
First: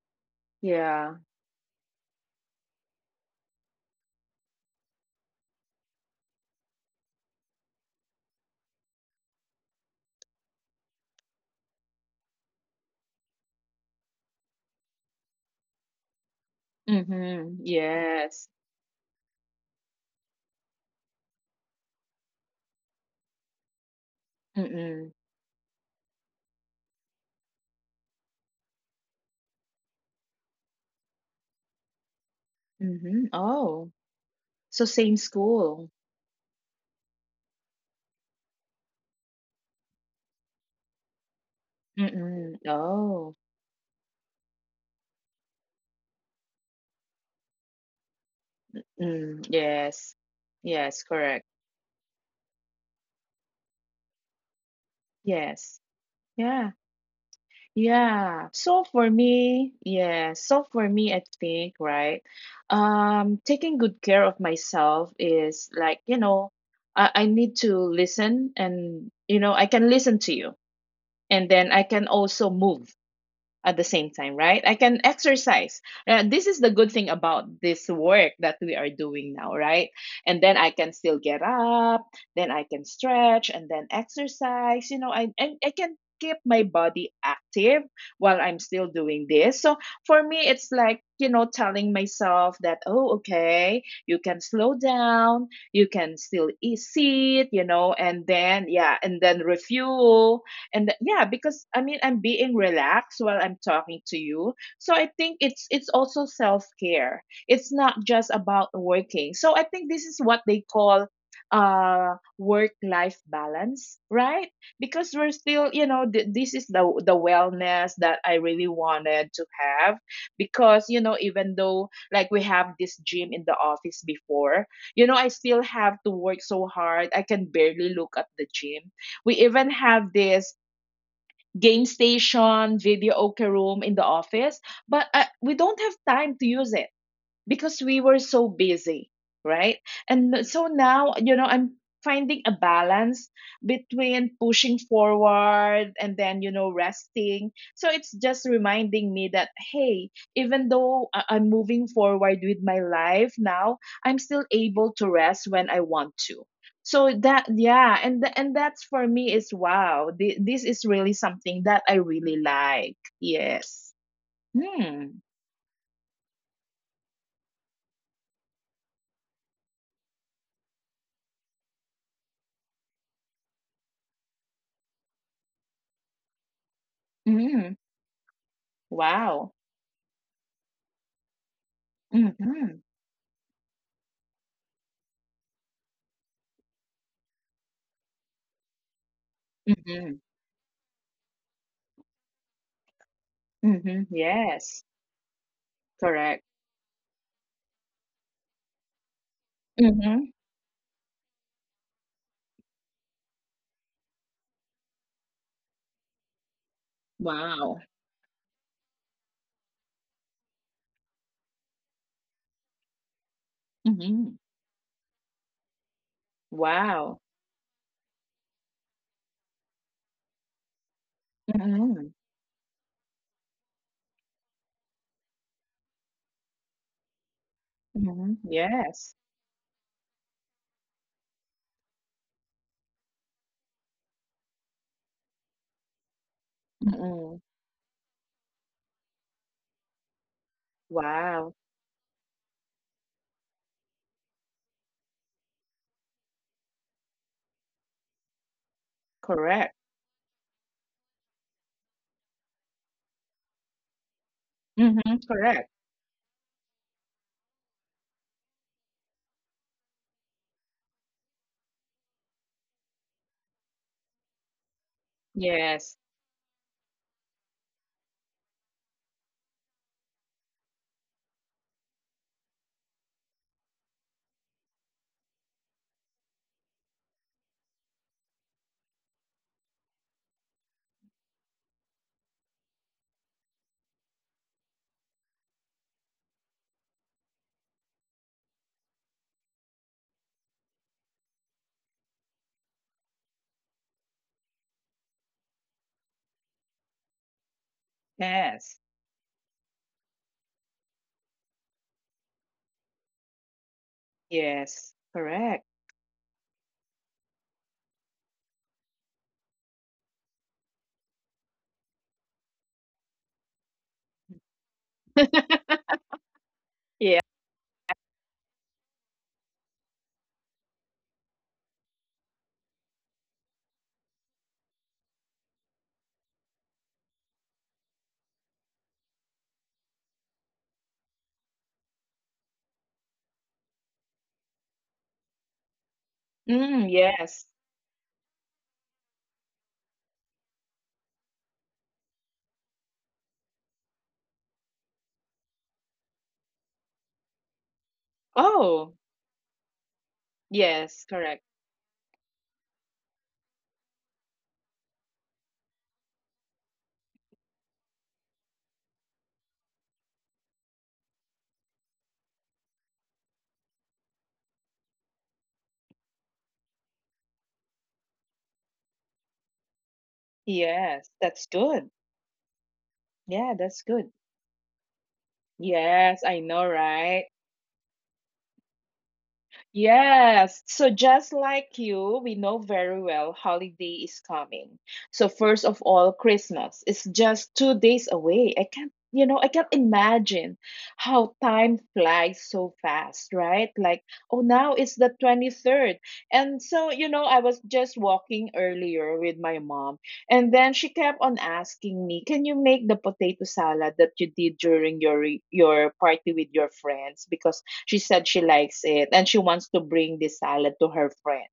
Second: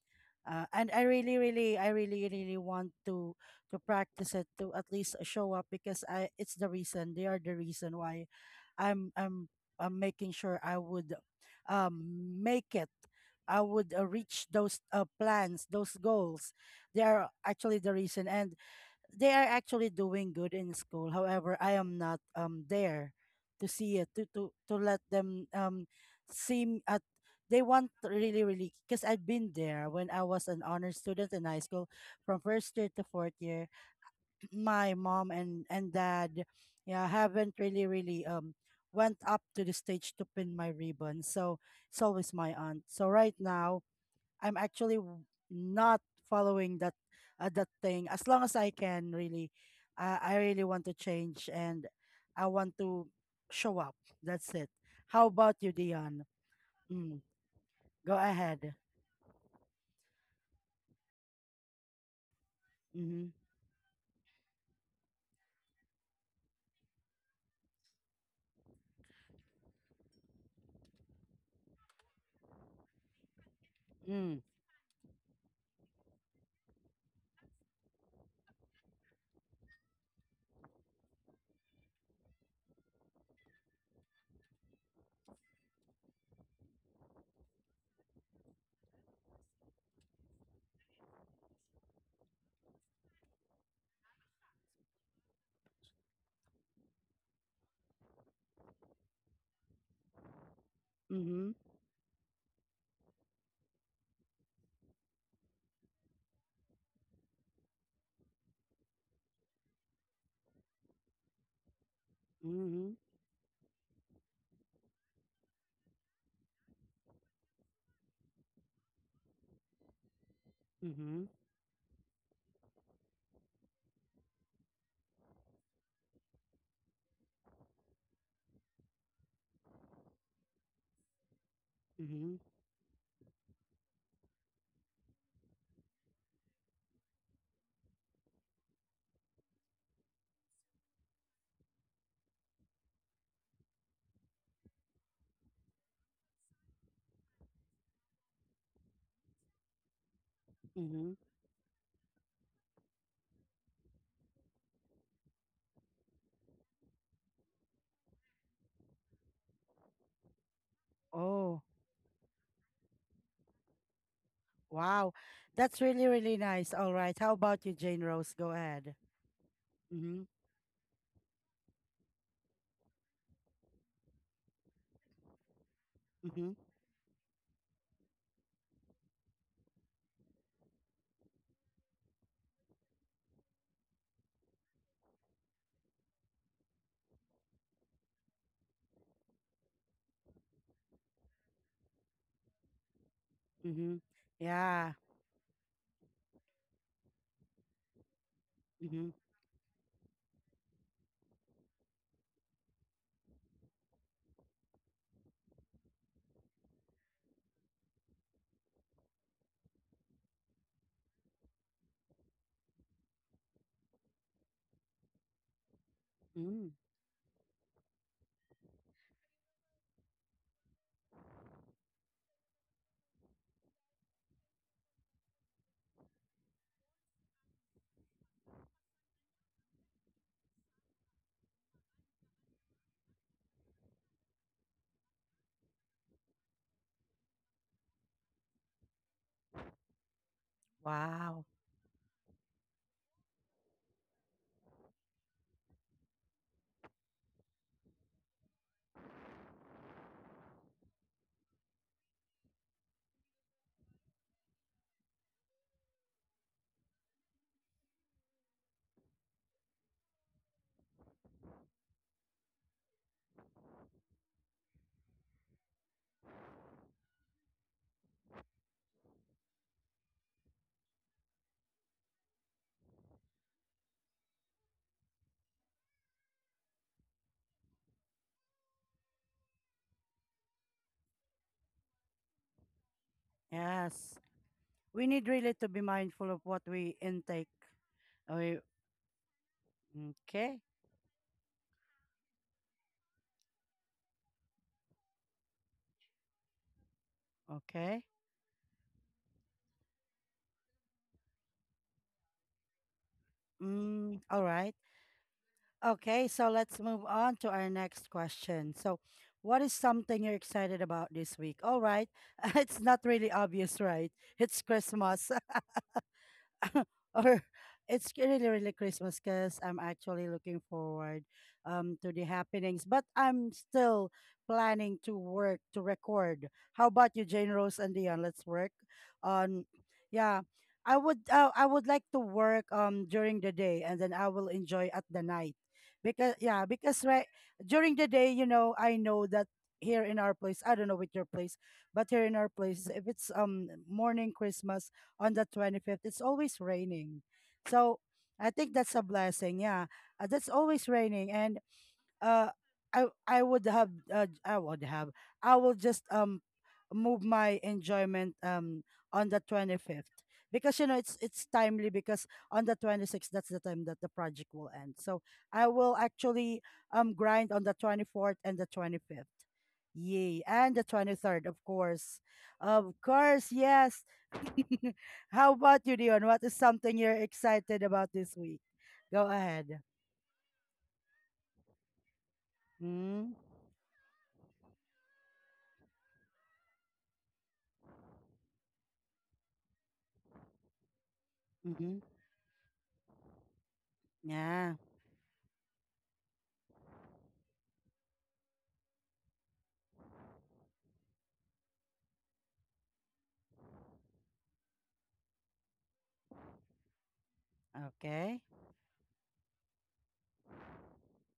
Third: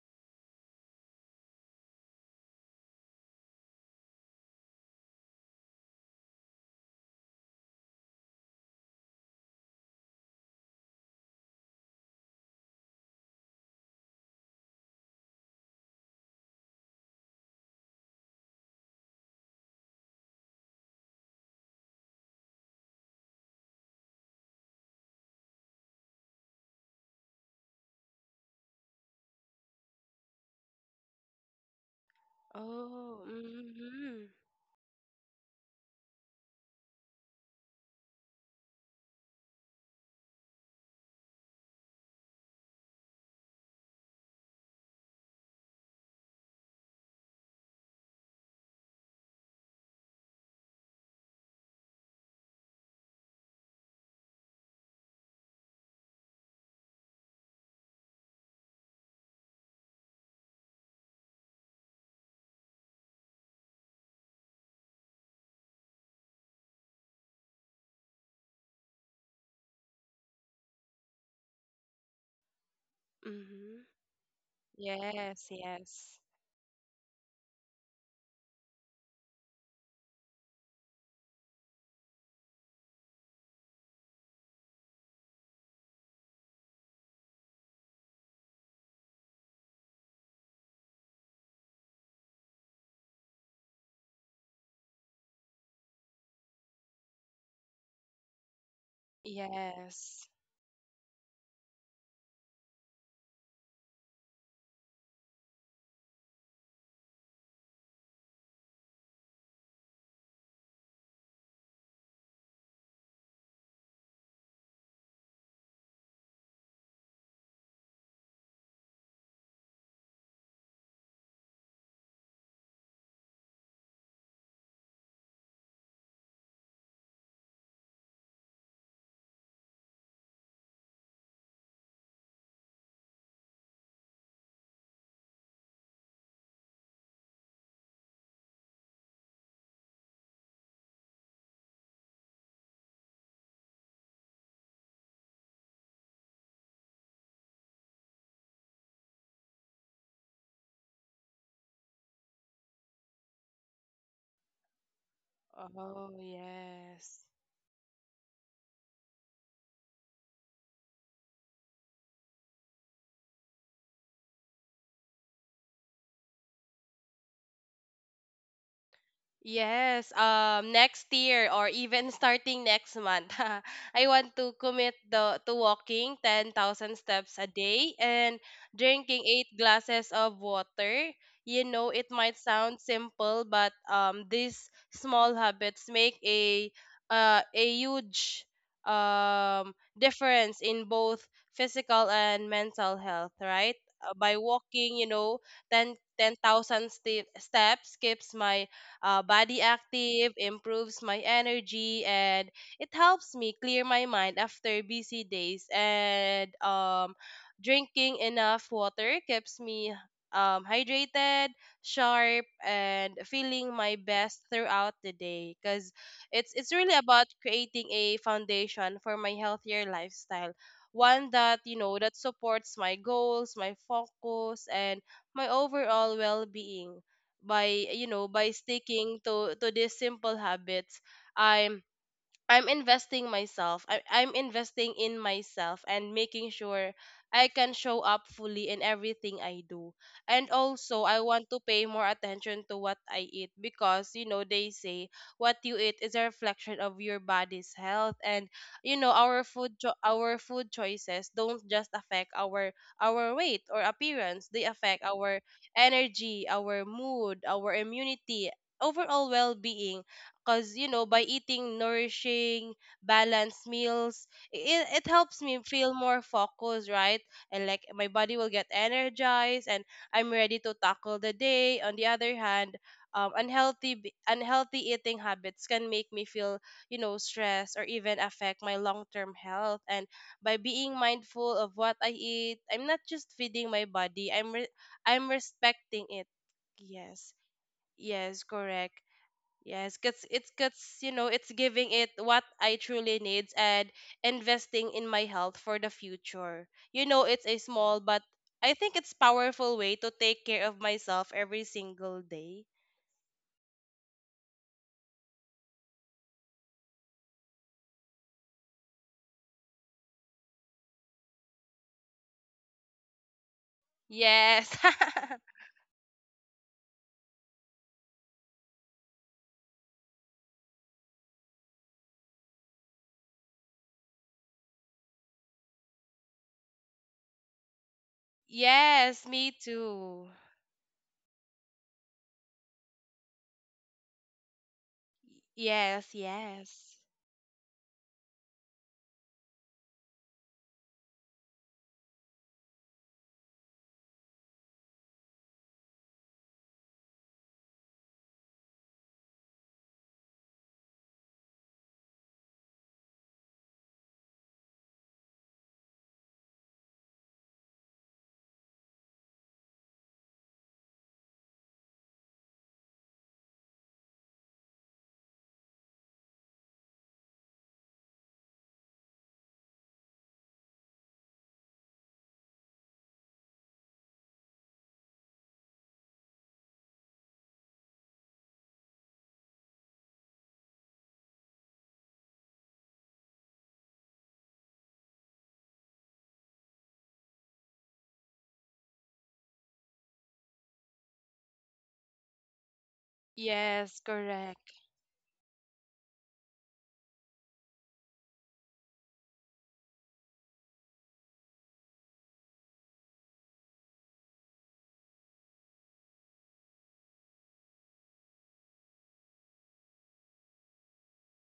A: And
B: yeah.
A: I really, really want to practice it, to at least show up, because I it's the reason, they are the reason why I'm I'm I'm making sure I would um make it. I would reach those plans, those goals. They are
B: Hmm.
A: actually the reason,
B: Yes.
A: and they are actually doing good in school. However, I am not there to see it, to let
B: Mm-mm.
A: them seem at they want really really, because I've been there when I was an honor student in high school from first year to
C: Oh.
B: Mhm.
A: fourth year.
B: Oh,
C: Mhm.
B: so
A: My
B: same
A: mom and
B: school.
A: dad, yeah, haven't really really went up to the stage to pin my ribbon. So it's always my
B: Mm-mm.
A: aunt. So right
B: Oh,
A: now I'm actually w- not following that that thing. As long as I can really,
B: mm, yes.
A: I really want to
B: Yes,
A: change
B: correct.
A: and I want to show up. That's it. How about you,
B: Yes.
A: Dion?
B: Yeah.
A: Mm, go ahead.
B: So for me, I think, right?
A: Mhm.
B: Taking good care of myself is like, you know, I need to listen and, you know, I can listen to you. And then I can also move
C: Mhm.
B: at the same time,
A: Mm.
B: right? I can
C: Yes.
B: exercise.
C: Yes.
B: This is the good thing about this work that we are doing now, right? And then I can still get up, then I can stretch and then exercise. You know, I and I can keep my body active while I'm still doing this. So for me, it's like, you know, telling myself that, oh, okay, you can slow down, you can still eat, sit, you know, and then, yeah, and then
C: Yes.
B: refuel and yeah,
A: Mhm.
B: because I mean I'm being relaxed while I'm talking to you, so I think it's also self-care. It's not just about working, so I think this is what they call work
A: Mhm.
B: life balance, right? Because we're still, you know, this is the wellness that I really wanted to have, because you know,
A: Mhm.
B: even though like we have this gym in the office before, you know, I still have to work so hard I can barely look at the gym. We even have this game
A: Mhm.
B: station, video okay room in the office, but we don't have time to use it because we were so busy, right? And so now, you know, I'm finding a balance between pushing forward and then, you know, resting. So it's just reminding me that, hey, even though
A: Mhm.
B: I'm moving forward with my life now, I'm still able to rest when I want
C: Oh.
B: to. So
C: Yes.
B: that yeah, and and that's for me is wow. This is really something
A: Oh,
B: that I really like. Yes. Hmm.
A: wow. That's really really nice. All right. How about you, Jane Rose? Go ahead.
C: Yes,
A: Mhm.
C: next year or even starting next month, I want to commit the to walking
A: Mhm.
C: 10,000 steps a
B: Mm.
C: day and drinking
B: Wow.
C: eight glasses of water. You know, it might sound
B: Hmm.
C: simple, but these small habits make a, a huge
B: Mhm.
C: difference in both physical and mental health, right?
A: Mhm.
B: Mhm.
C: By walking,
B: Yes.
A: Yeah.
C: you know, ten ten
B: Correct.
C: thousand 10,000 steps keeps my
A: Mhm.
C: body active,
B: Mhm.
C: improves my energy, and it helps me clear my mind after busy days. And
B: Wow.
C: drinking enough water keeps me hydrated, sharp, and feeling my best
B: Mhm.
C: throughout the day. Because it's
A: Mm.
C: really about
B: Wow.
C: creating a foundation for my healthier lifestyle, one that, you know, that
B: Mhm.
C: supports my goals, my focus, and my overall well-being, by, you know,
B: Mhm.
C: by sticking
B: Yes.
C: to these simple habits. i'm I'm investing myself. I'm investing in myself and making sure I
B: Mhm.
C: can show up fully in everything I do. And also, I want
A: Wow.
B: Wow.
C: to pay more attention to what I eat because, you know, they say what you eat is a reflection of your body's health. And you know, our food,
B: Correct.
C: our food choices don't just affect our weight or appearance. They
B: Mhm.
C: affect our
B: Correct.
C: energy, our mood, our immunity, overall well-being, because you know, by eating nourishing balanced meals, it helps me feel
B: Yes.
C: more focused, right? And like, my body will get energized and I'm ready to tackle the day. On the other hand, unhealthy, unhealthy eating habits can make me feel, you know, stressed, or even affect my long-term health. And by being mindful of what I eat, I'm not just feeding my
A: Yes.
C: body,
A: We
C: I'm
A: need really to be
C: respecting it.
A: mindful of what we
C: Yes.
A: intake.
C: Yes.
A: We-
C: Correct. Yes, cause it's,
A: okay,
C: cause you know, it's giving it what I truly needs, and investing in my health for the future. You know, it's a small,
A: okay.
C: but I
B: Yes.
C: think it's powerful way to take care of myself every single day.
A: Mm, all right.
B: Yes. Correct.
A: Okay, so let's move on to our next question. So, what is something you're excited about this week? All right. It's not really obvious, right? It's
C: Yes.
A: Christmas.
B: Yeah.
A: Or it's really really Christmas, because I'm actually looking forward to the happenings. But I'm still planning to work to record. How about you, Jane Rose and Dion? Let's work
C: Yes, me
A: on.
C: too.
A: Yeah, I would like to work during the day and then I will enjoy at the night
C: Yes,
A: because
B: Mm,
C: yes,
A: right,
B: yes.
A: during the day, you know, I know that here in our place, I don't know with your place, but here in our place if it's morning Christmas on the 25th, it's always raining. So I think
B: Oh,
A: that's a blessing. Yeah. That's always
B: yes.
A: raining.
B: Correct.
A: And uh, I would have, I will just move my enjoyment on the 25th, because you know it's timely because on the 26th that's the time that the project will end. So I will actually grind on the 24th and the 25th, yay, and the
B: Yes. That's
A: 23rd of
B: good.
A: course, of
B: Yeah,
A: course
B: that's good.
A: yes. How about you,
B: Yes,
A: Dion?
B: I
A: What
B: know,
A: is something
B: right?
A: you're excited about this week? Go ahead.
B: Yes. So just like you, we know very well
A: Mm,
B: holiday is coming. So first of all, Christmas is just 2 days away. I can't, you know, I can't imagine how time
A: mm-hmm.
B: flies so fast, right? Like,
C: yes,
B: oh, now
C: correct.
A: Yeah.
B: it's the 23rd. And so, you know, I was just walking earlier with my mom, and then she kept on asking me, "Can you make the potato salad that you did during your your party with your friends?" Because she said she
A: Okay.
B: likes it and she wants to bring this salad to her friend.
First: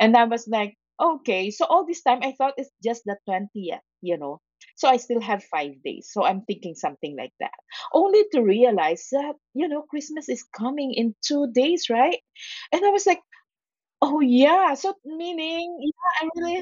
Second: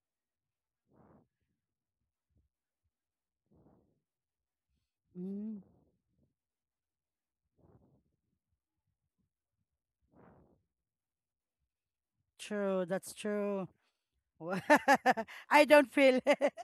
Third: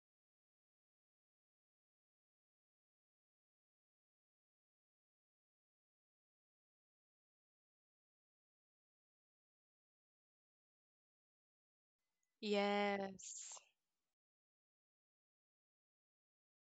B: And I was like, okay. So all this time I thought it's just the 20th, you know. So I still have
A: Mm,
B: 5 days. So I'm thinking something like that. Only to realize that, you know, Christmas is coming in 2 days, right? And
A: true.
B: I was
A: That's
B: like,
C: Yes.
A: true.
B: oh yeah. So
A: I
B: meaning,
A: don't
B: yeah,
A: feel
B: I
A: it.
B: really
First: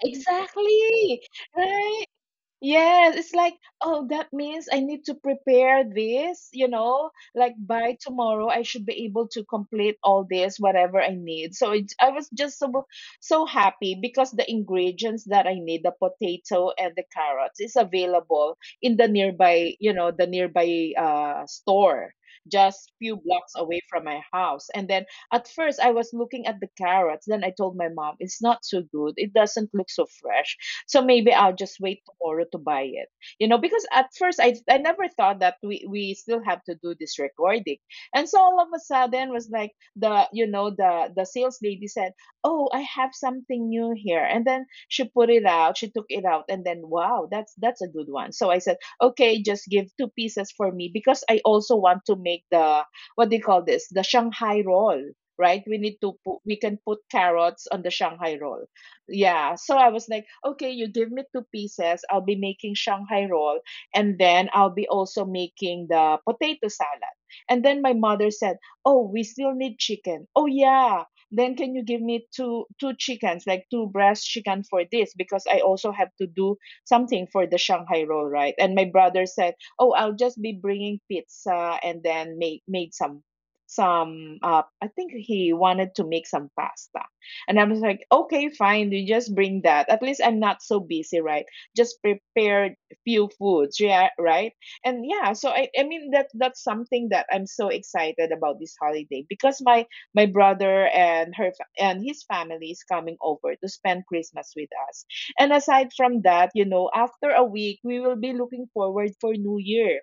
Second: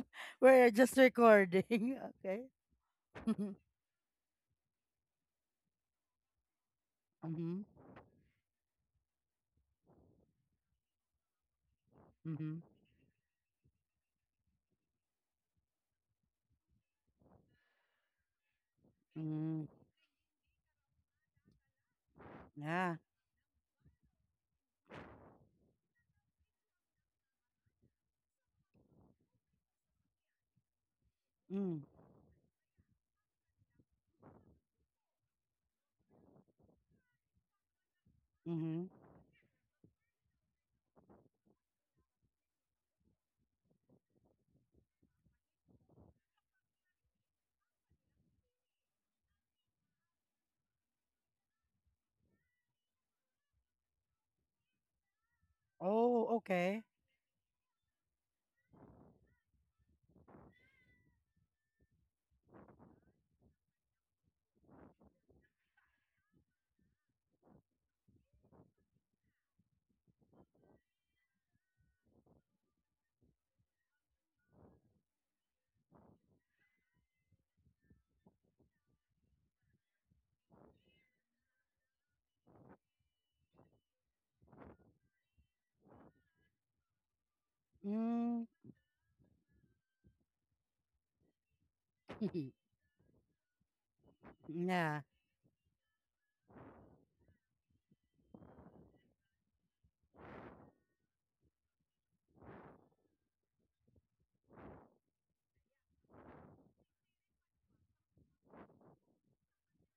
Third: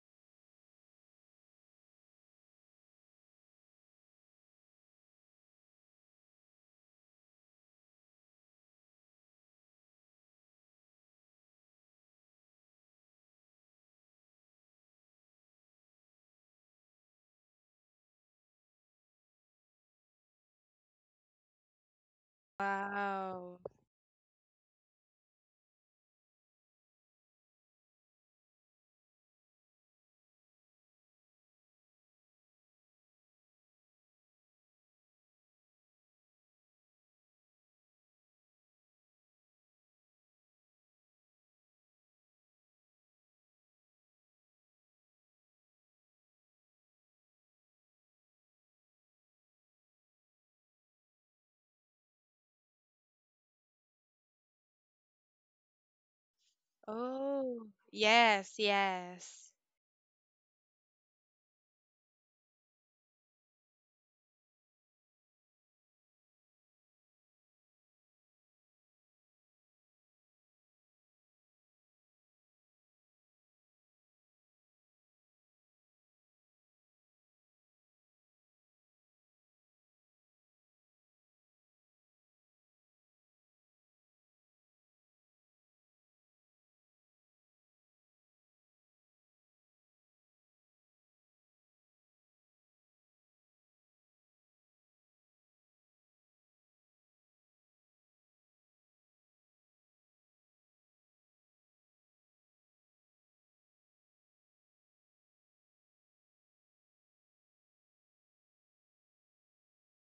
A: We're just
B: exactly.
A: recording.
B: Right.
A: Okay.
B: Yes, it's
A: mm-hmm.
B: like, oh, that means I need to prepare this, you know, like by tomorrow I should be able to complete all this, whatever I need. So it, I was
A: Mm-hmm.
B: just so happy because the ingredients that I need, the potato and the carrots, is available in the
A: Mm,
B: nearby, you know, the nearby store, just
A: yeah.
B: few blocks
C: Wow.
B: away from my house. And then at first, I was looking at the carrots. Then I told my mom, it's not so good. It doesn't look so fresh. So maybe I'll
A: Mm,
B: just wait tomorrow to buy it. You know, because at first, I never thought that we still have to do this recording. And so all of a
A: mm-hmm.
B: sudden was like the, you know, the sales lady said, oh, I have something new here. And then she put it out. She took it out. And then, wow, that's a good one. So I said, okay, just give two pieces for me because I also want to make what do you call this? The Shanghai roll, right? We need to put,
A: Oh,
B: we can
A: okay.
B: put
C: Oh,
B: carrots on the Shanghai
C: yes,
B: roll.
C: yes.
B: Yeah. So I was like, okay, you give me two pieces. I'll be making Shanghai roll. And then I'll be also making the potato salad. And then my mother said, oh, we still need chicken. Oh, yeah. Then can you give me two chickens, like two breast chicken for this? Because I also have to do something for the Shanghai roll, right? And my brother said, oh, I'll just be bringing pizza and then make made some I think he wanted to make some pasta. And I was like, okay,
A: Mm,
B: fine, you just bring that, at least I'm not so busy, right? Just prepare few foods, yeah, right.
A: yeah.
B: And yeah, so I mean that's something that I'm so excited about this holiday, because my brother and and his family is coming over to spend Christmas with us. And aside from that, you know, after a week we will be looking forward for new year,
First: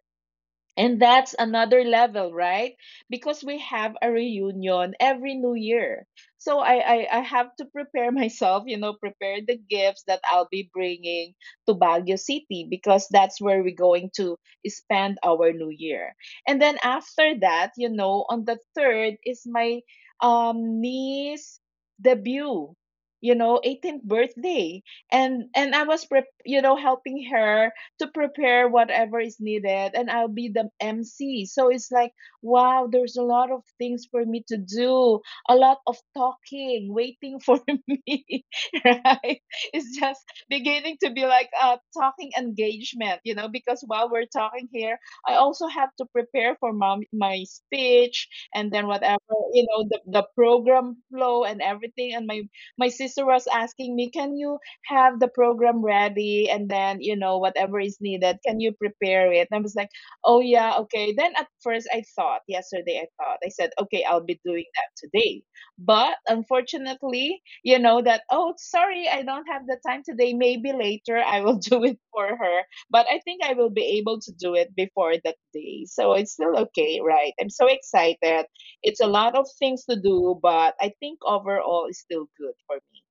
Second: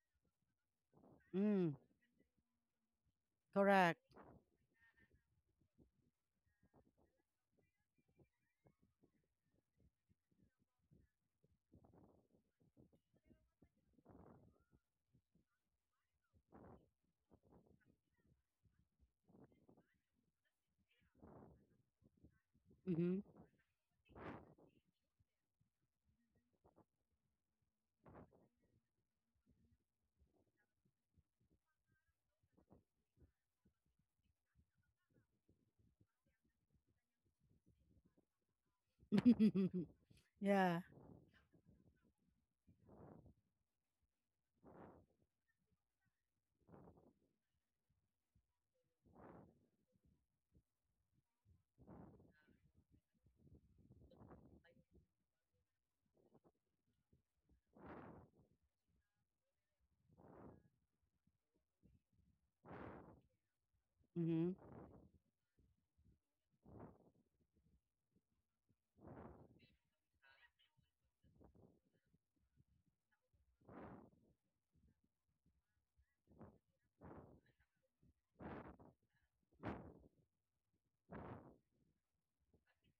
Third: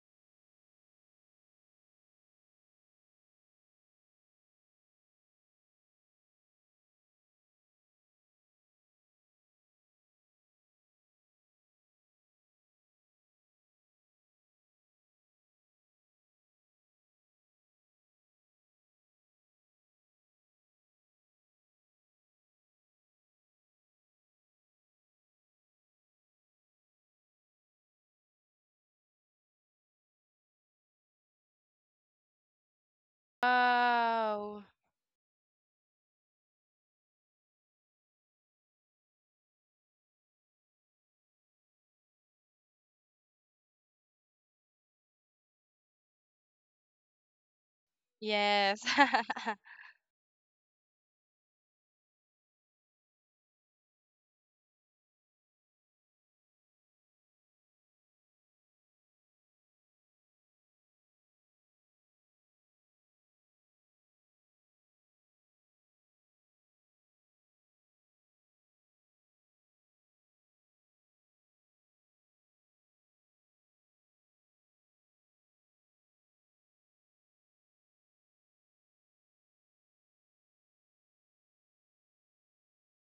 B: and that's
A: Mm,
B: another level, right? Because we have
A: correct.
B: a reunion every new year. So I have to prepare myself, you know, prepare the gifts that I'll be bringing to Baguio City because that's where we're going to spend our new year. And then after that, you know, on the third is my niece debut, you know, 18th birthday. And I was prep you know, helping her to prepare whatever is needed, and I'll be the MC. So it's like, wow, there's a lot of things for me to
C: Wow.
B: do, a lot of talking, waiting for me, right?
A: Mm-hmm.
B: It's just
A: yeah.
B: beginning to be like a talking engagement, you know, because while we're talking here, I also have to prepare for my speech and
C: Yes.
B: then whatever, you know, the program flow and everything. And my sister was asking me, can you have the program ready, and then you know whatever is needed can you prepare it. And I was like, oh yeah, okay. Then at first I thought yesterday, I thought, I said okay, I'll be
A: Mm-hmm.
B: doing that today. But unfortunately, you know that, oh sorry, I don't have the time today, maybe later I will do it for her. But I think I will be able to do it before that day, so it's still okay, right? I'm so excited. It's a lot of things to do, but I think overall it's still good for me.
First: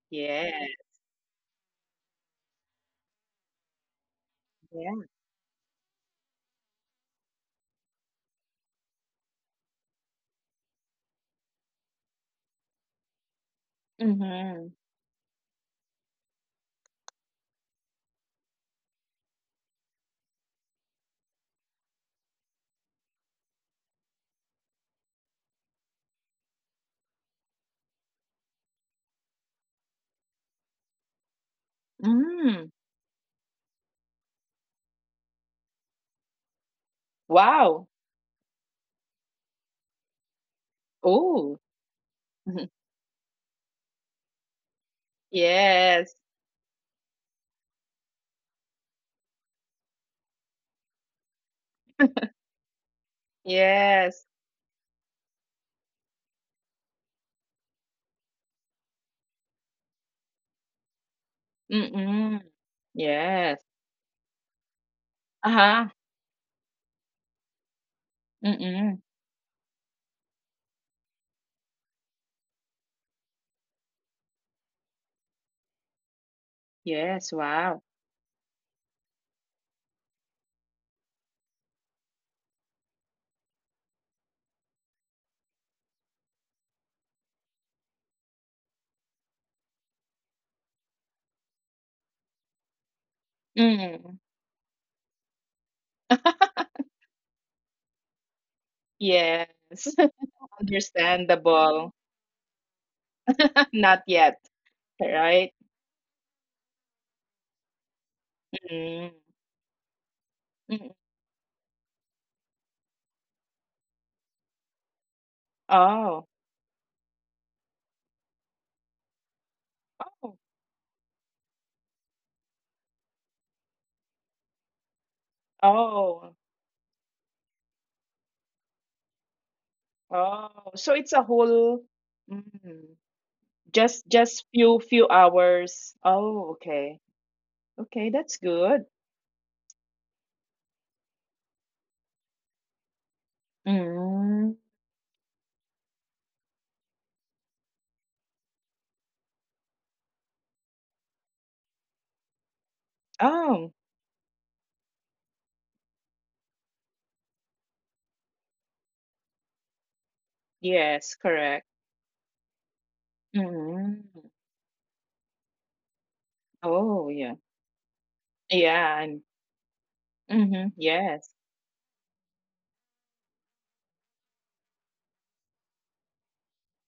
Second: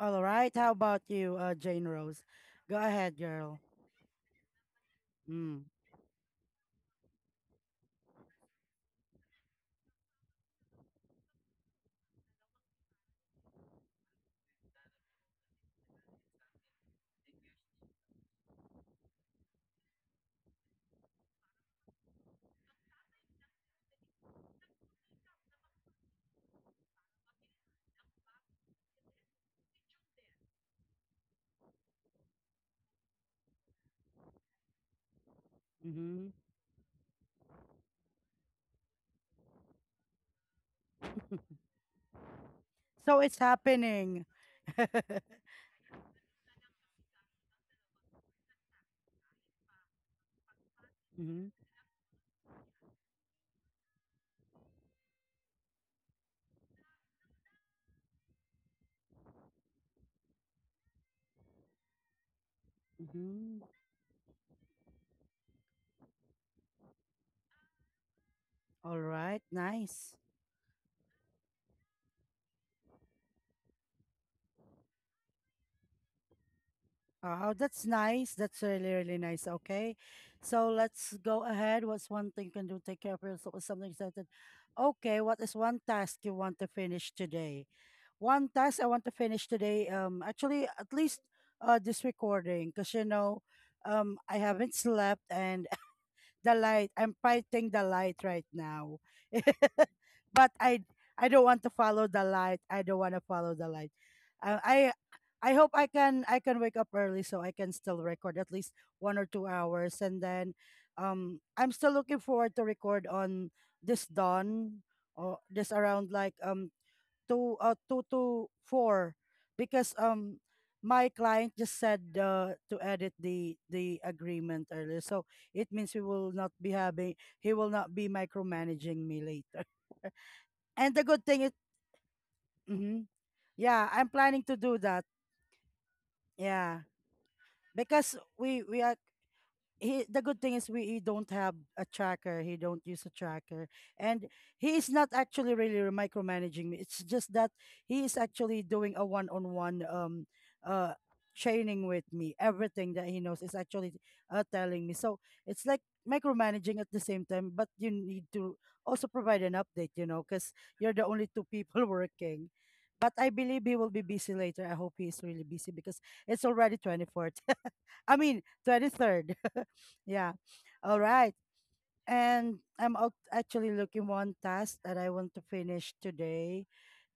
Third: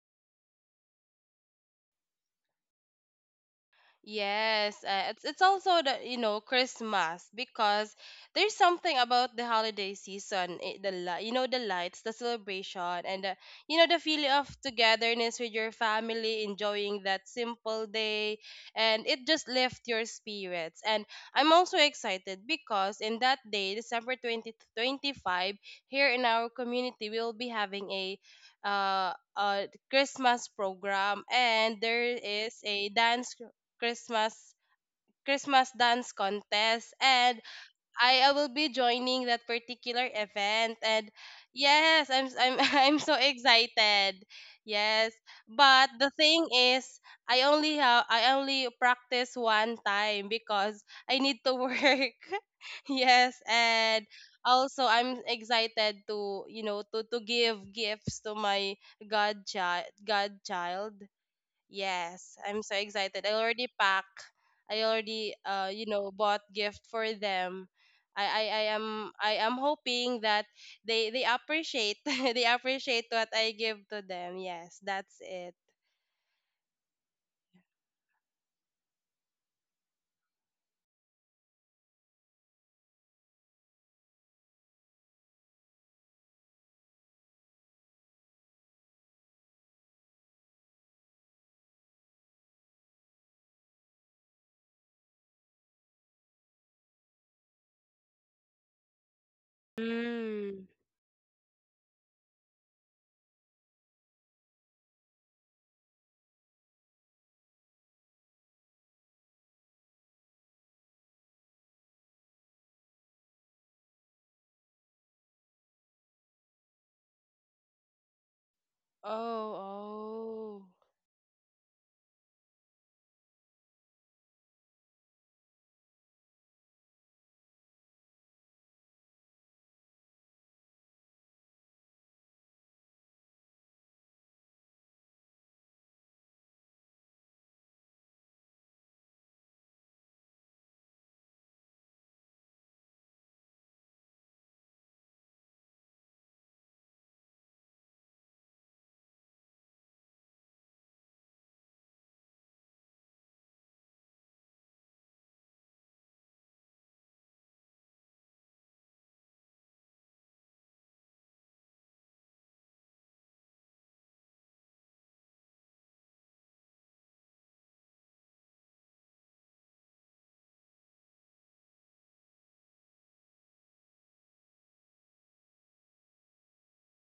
A: All
B: Yeah.
A: right. How about you, Jane Rose? Go ahead, girl.
C: Yes, it's
A: Mm.
C: also the, you know, Christmas, because there's something about the holiday season, you know, the lights, the celebration, and the, you know, the feeling of
B: Mhm.
C: togetherness with your family, enjoying that simple day, and it just lifts your spirits. And I'm also excited because in that day, December 20 25, here in our community, we'll be having a, a Christmas program, and there is
B: Mm.
C: a dance. Christmas Christmas dance
A: Mm-hmm.
C: contest. And
B: Wow.
C: I will be joining that particular event, and
B: Oh.
C: yes, I'm
B: Mhm.
C: I'm so
A: So it's
C: excited.
A: happening.
C: Yes,
A: mm-hmm.
C: but the
B: Yes.
C: thing is, I only practice one time because I need to work. Yes. And
B: Yes.
C: also I'm excited to, you know, to give gifts to my godchild. Yes, I'm
B: Mm-mm.
C: so excited. I already
A: Mm-hmm.
B: Yes.
C: pack. I already you
B: Uh-huh.
C: know bought gift for them. I
A: All
C: am,
B: Mm-mm.
C: I
A: right.
C: am
A: Nice.
C: hoping that they appreciate they appreciate what I give to them. Yes, that's it.
B: Yes.
A: Oh,
B: Wow.
A: that's nice. That's really, really nice. Okay. So let's go ahead. What's one thing you can do? Take care of yourself. What's something excited. Okay. What is one task you want to finish today? One task I want to finish today. Actually, at least this recording, because
B: Mm.
A: I haven't slept and the light. I'm fighting the light right now.
B: Yes.
A: but
C: Mm.
A: I I don't want to follow
B: Understandable.
A: the light. I don't want to follow the light.
B: Not
A: Uh,
B: yet,
A: I I hope
B: right?
A: I can wake up early so I can still record at least one or
B: Mm.
A: two hours and then
B: Mm.
A: I'm still looking forward to record on this dawn, or this around like
B: Oh.
A: two, two to four,
C: Oh,
A: because
B: Oh.
C: oh.
A: my client just said, to edit the agreement earlier, so it means we will not
B: Oh.
A: be having, he will not be micromanaging me later.
B: Oh.
A: And the
B: So
A: good
B: it's
A: thing
B: a
A: is,
B: whole mm,
A: mhm, yeah, I'm
B: just
A: planning to do
B: few
A: that.
B: few hours. Oh,
A: Yeah,
B: okay.
A: because
B: Okay, that's
A: we are,
B: good.
A: he, the good thing is we, he don't have a tracker, he don't use a tracker, and
B: Mm.
A: he is not actually really micromanaging me. It's just that he is actually doing a one-on-one uh training with me. Everything that he knows is actually
B: Oh.
A: telling me. So it's like micromanaging at the same time, but you need to also provide an update, you know, because you're the only
B: Yes,
A: two people
B: correct.
A: working. But I believe he will be
B: Mm.
A: busy later. I hope he's really busy, because it's already
B: Oh,
A: 24th.
B: yeah.
A: I mean,
B: Yeah,
A: 23rd.
B: and
A: yeah.
B: hmm,
A: All right.
B: yes.
A: And I'm out actually looking one task that I want to finish today